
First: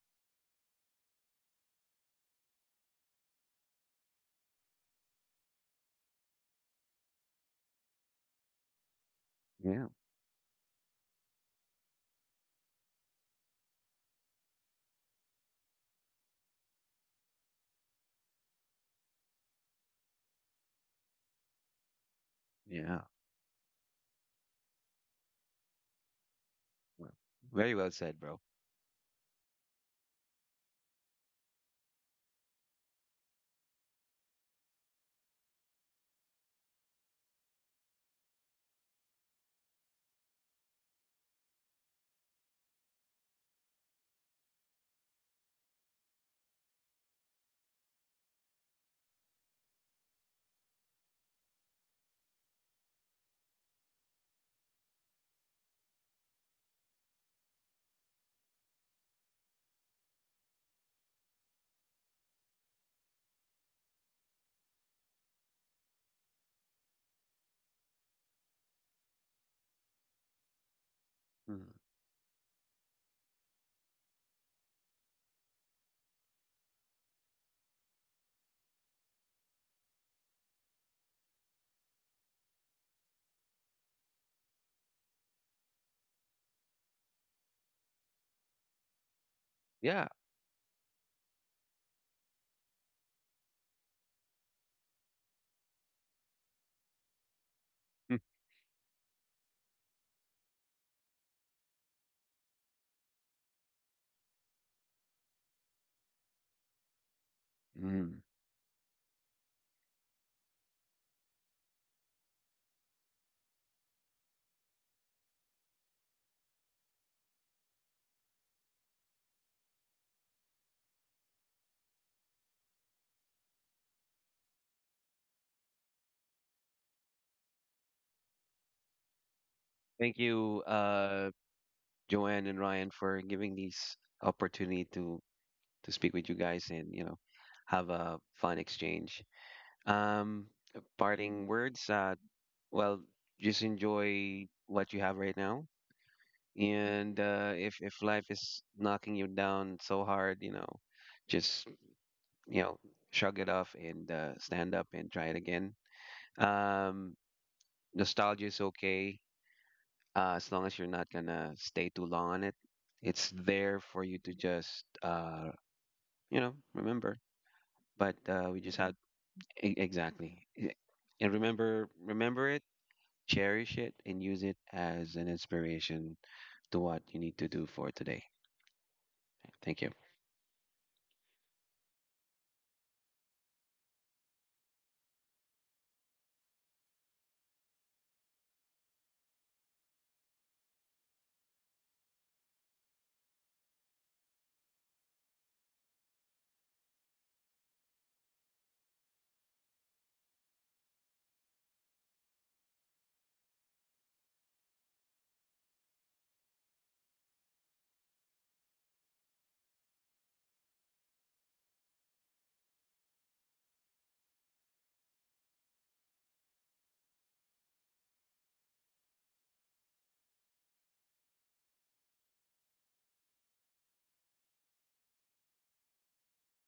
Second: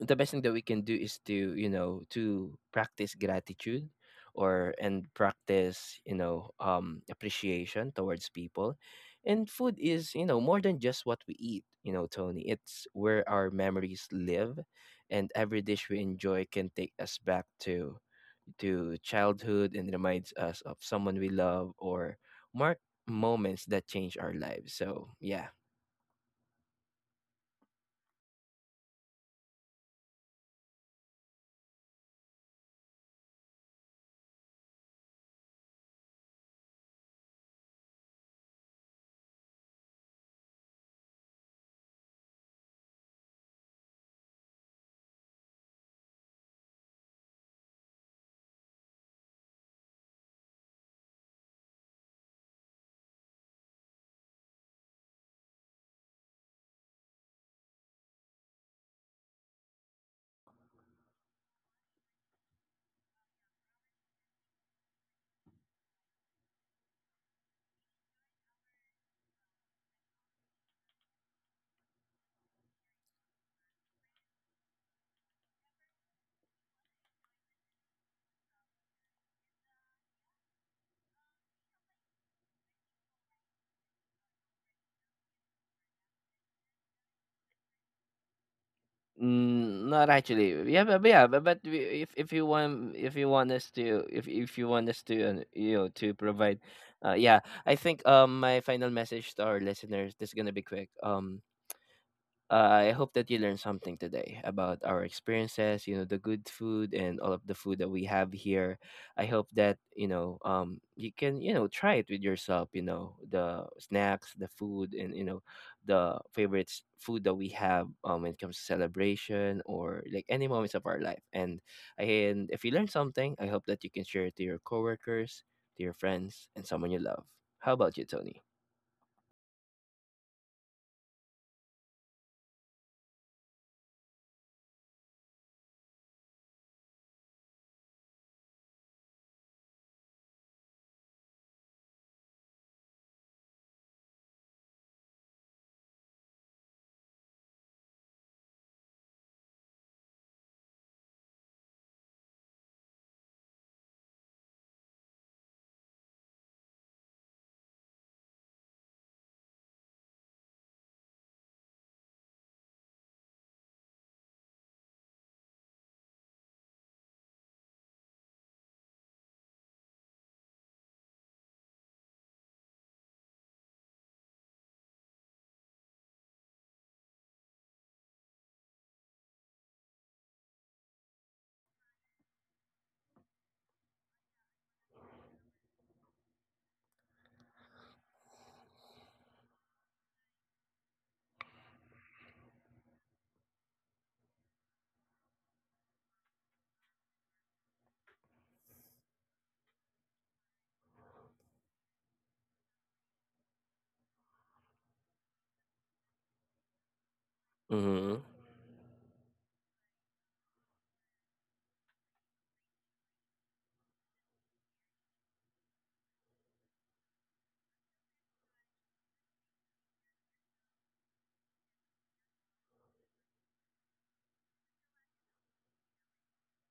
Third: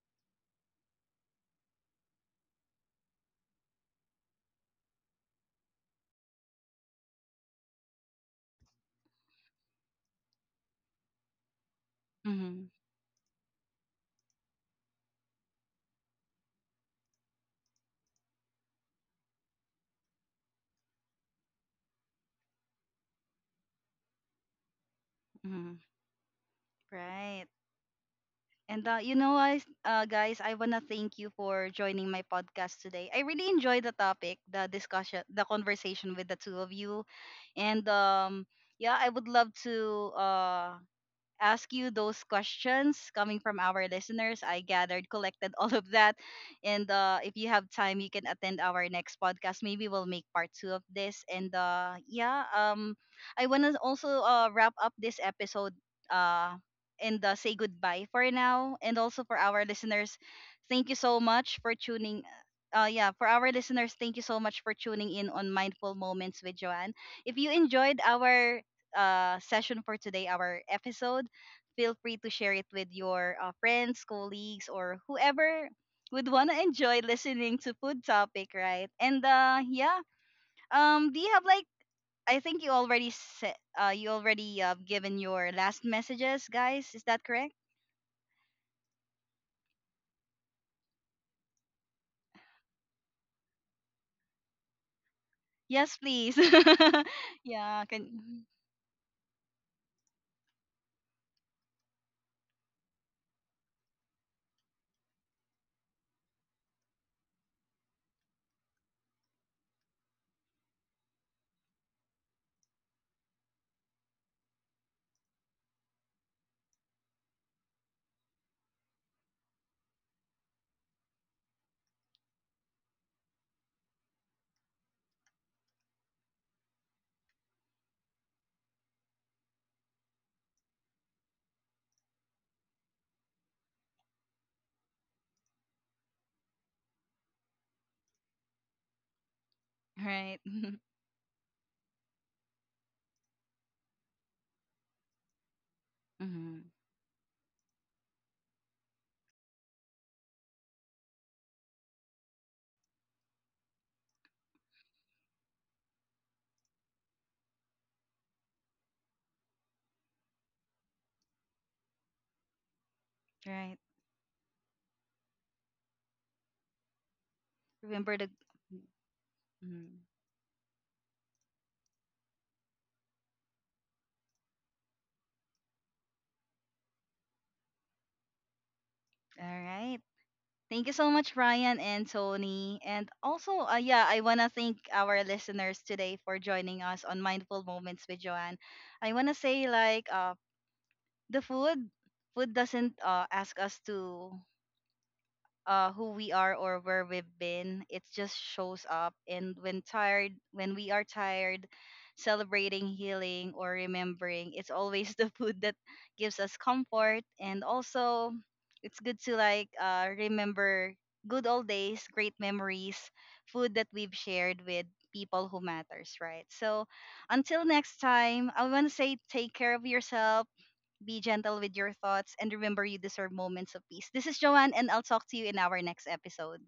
Speaker 3: the best thing that we can do is to, you know, to practice gratitude or and practice, you know, appreciation towards people. And food
Speaker 2: Yeah.
Speaker 3: is, you know, more than just what we eat, you know, Tony,
Speaker 1: mhm,
Speaker 3: it's where our memories live. And every dish we enjoy can take us back to childhood and reminds us of someone we love or mark
Speaker 2: Yeah.
Speaker 3: moments that change our lives. So yeah.
Speaker 1: mhm.
Speaker 2: Well,
Speaker 1: Right.
Speaker 2: very well said, bro.
Speaker 1: And you know what, guys, I wanna thank you for joining my podcast today. I really enjoyed the topic, the discussion, the conversation with the two of you, and yeah, I would love to ask you those questions coming from our listeners. I gathered, collected all of that. And if you have time, you can attend our next podcast. Maybe we'll make part two of this. And I want to also wrap up this episode uh, and say goodbye for now. And also for our listeners, thank you so much for tuning. Yeah, for our listeners, thank you so much for tuning in on Mindful Moments with Joanne. If you enjoyed our session for today, our episode,
Speaker 2: Mhm.
Speaker 1: feel free to share it with your friends, colleagues, or whoever would want to enjoy listening to food topic, right? And do you have like, I think you already said you already given your last messages, guys. Is that correct?
Speaker 3: Mm,
Speaker 2: Yeah.
Speaker 3: not actually. Yeah, but yeah, but, if you want us to if you want us to you know
Speaker 1: Yes,
Speaker 3: to
Speaker 1: please.
Speaker 3: provide, yeah, I
Speaker 1: Yeah.
Speaker 3: think
Speaker 1: Can.
Speaker 3: my final message to our listeners, this is gonna be quick. I hope that you learned something today about our experiences, you know, the good food and all of the food that we
Speaker 2: Mhm.
Speaker 3: have here. I hope that, you know, you can, you know, try it with yourself, you know, the snacks, the food, and, you know, the food that we have, when it comes to celebration or like any moments of our life. And if you learned something, I hope that you can share it to your coworkers, to your friends, and someone you love. How about you, Tony?
Speaker 2: Thank you, Joanne and Ryan, for giving these opportunity to speak with you guys and you know have a fun exchange.
Speaker 1: Right.
Speaker 2: Um, parting words. Well, just enjoy what you have right now.
Speaker 1: Mhm.
Speaker 2: And if life is knocking you down so hard, you know, just you know, shrug it off and stand up and try it again. Um, nostalgia is okay, as long as you're not gonna stay too long on it. It's
Speaker 1: Right.
Speaker 2: there for you to just you know, remember, but
Speaker 1: Remember the.
Speaker 2: we just had e-
Speaker 1: Mhm.
Speaker 2: exactly E- and remember it, cherish it, and use it as an inspiration to what you need to do for today.
Speaker 1: All
Speaker 2: Thank you.
Speaker 1: right. Thank you so much, Ryan and Tony. And also, yeah, I want to thank our listeners today for joining us on Mindful Moments with Joanne. I want to say, like, the food, food doesn't ask us to who we are or where we've been. It just shows up. And when tired, when we are tired, celebrating, healing, or remembering, it's always the food that gives us comfort. And
Speaker 3: Mm-hmm.
Speaker 1: also, it's good to like remember good old days, great memories, food that we've shared with people who matters, right? So until next time, I want to say take care of yourself, be gentle with your thoughts, and remember you deserve moments of peace. This is Joanne, and I'll talk to you in our next episode.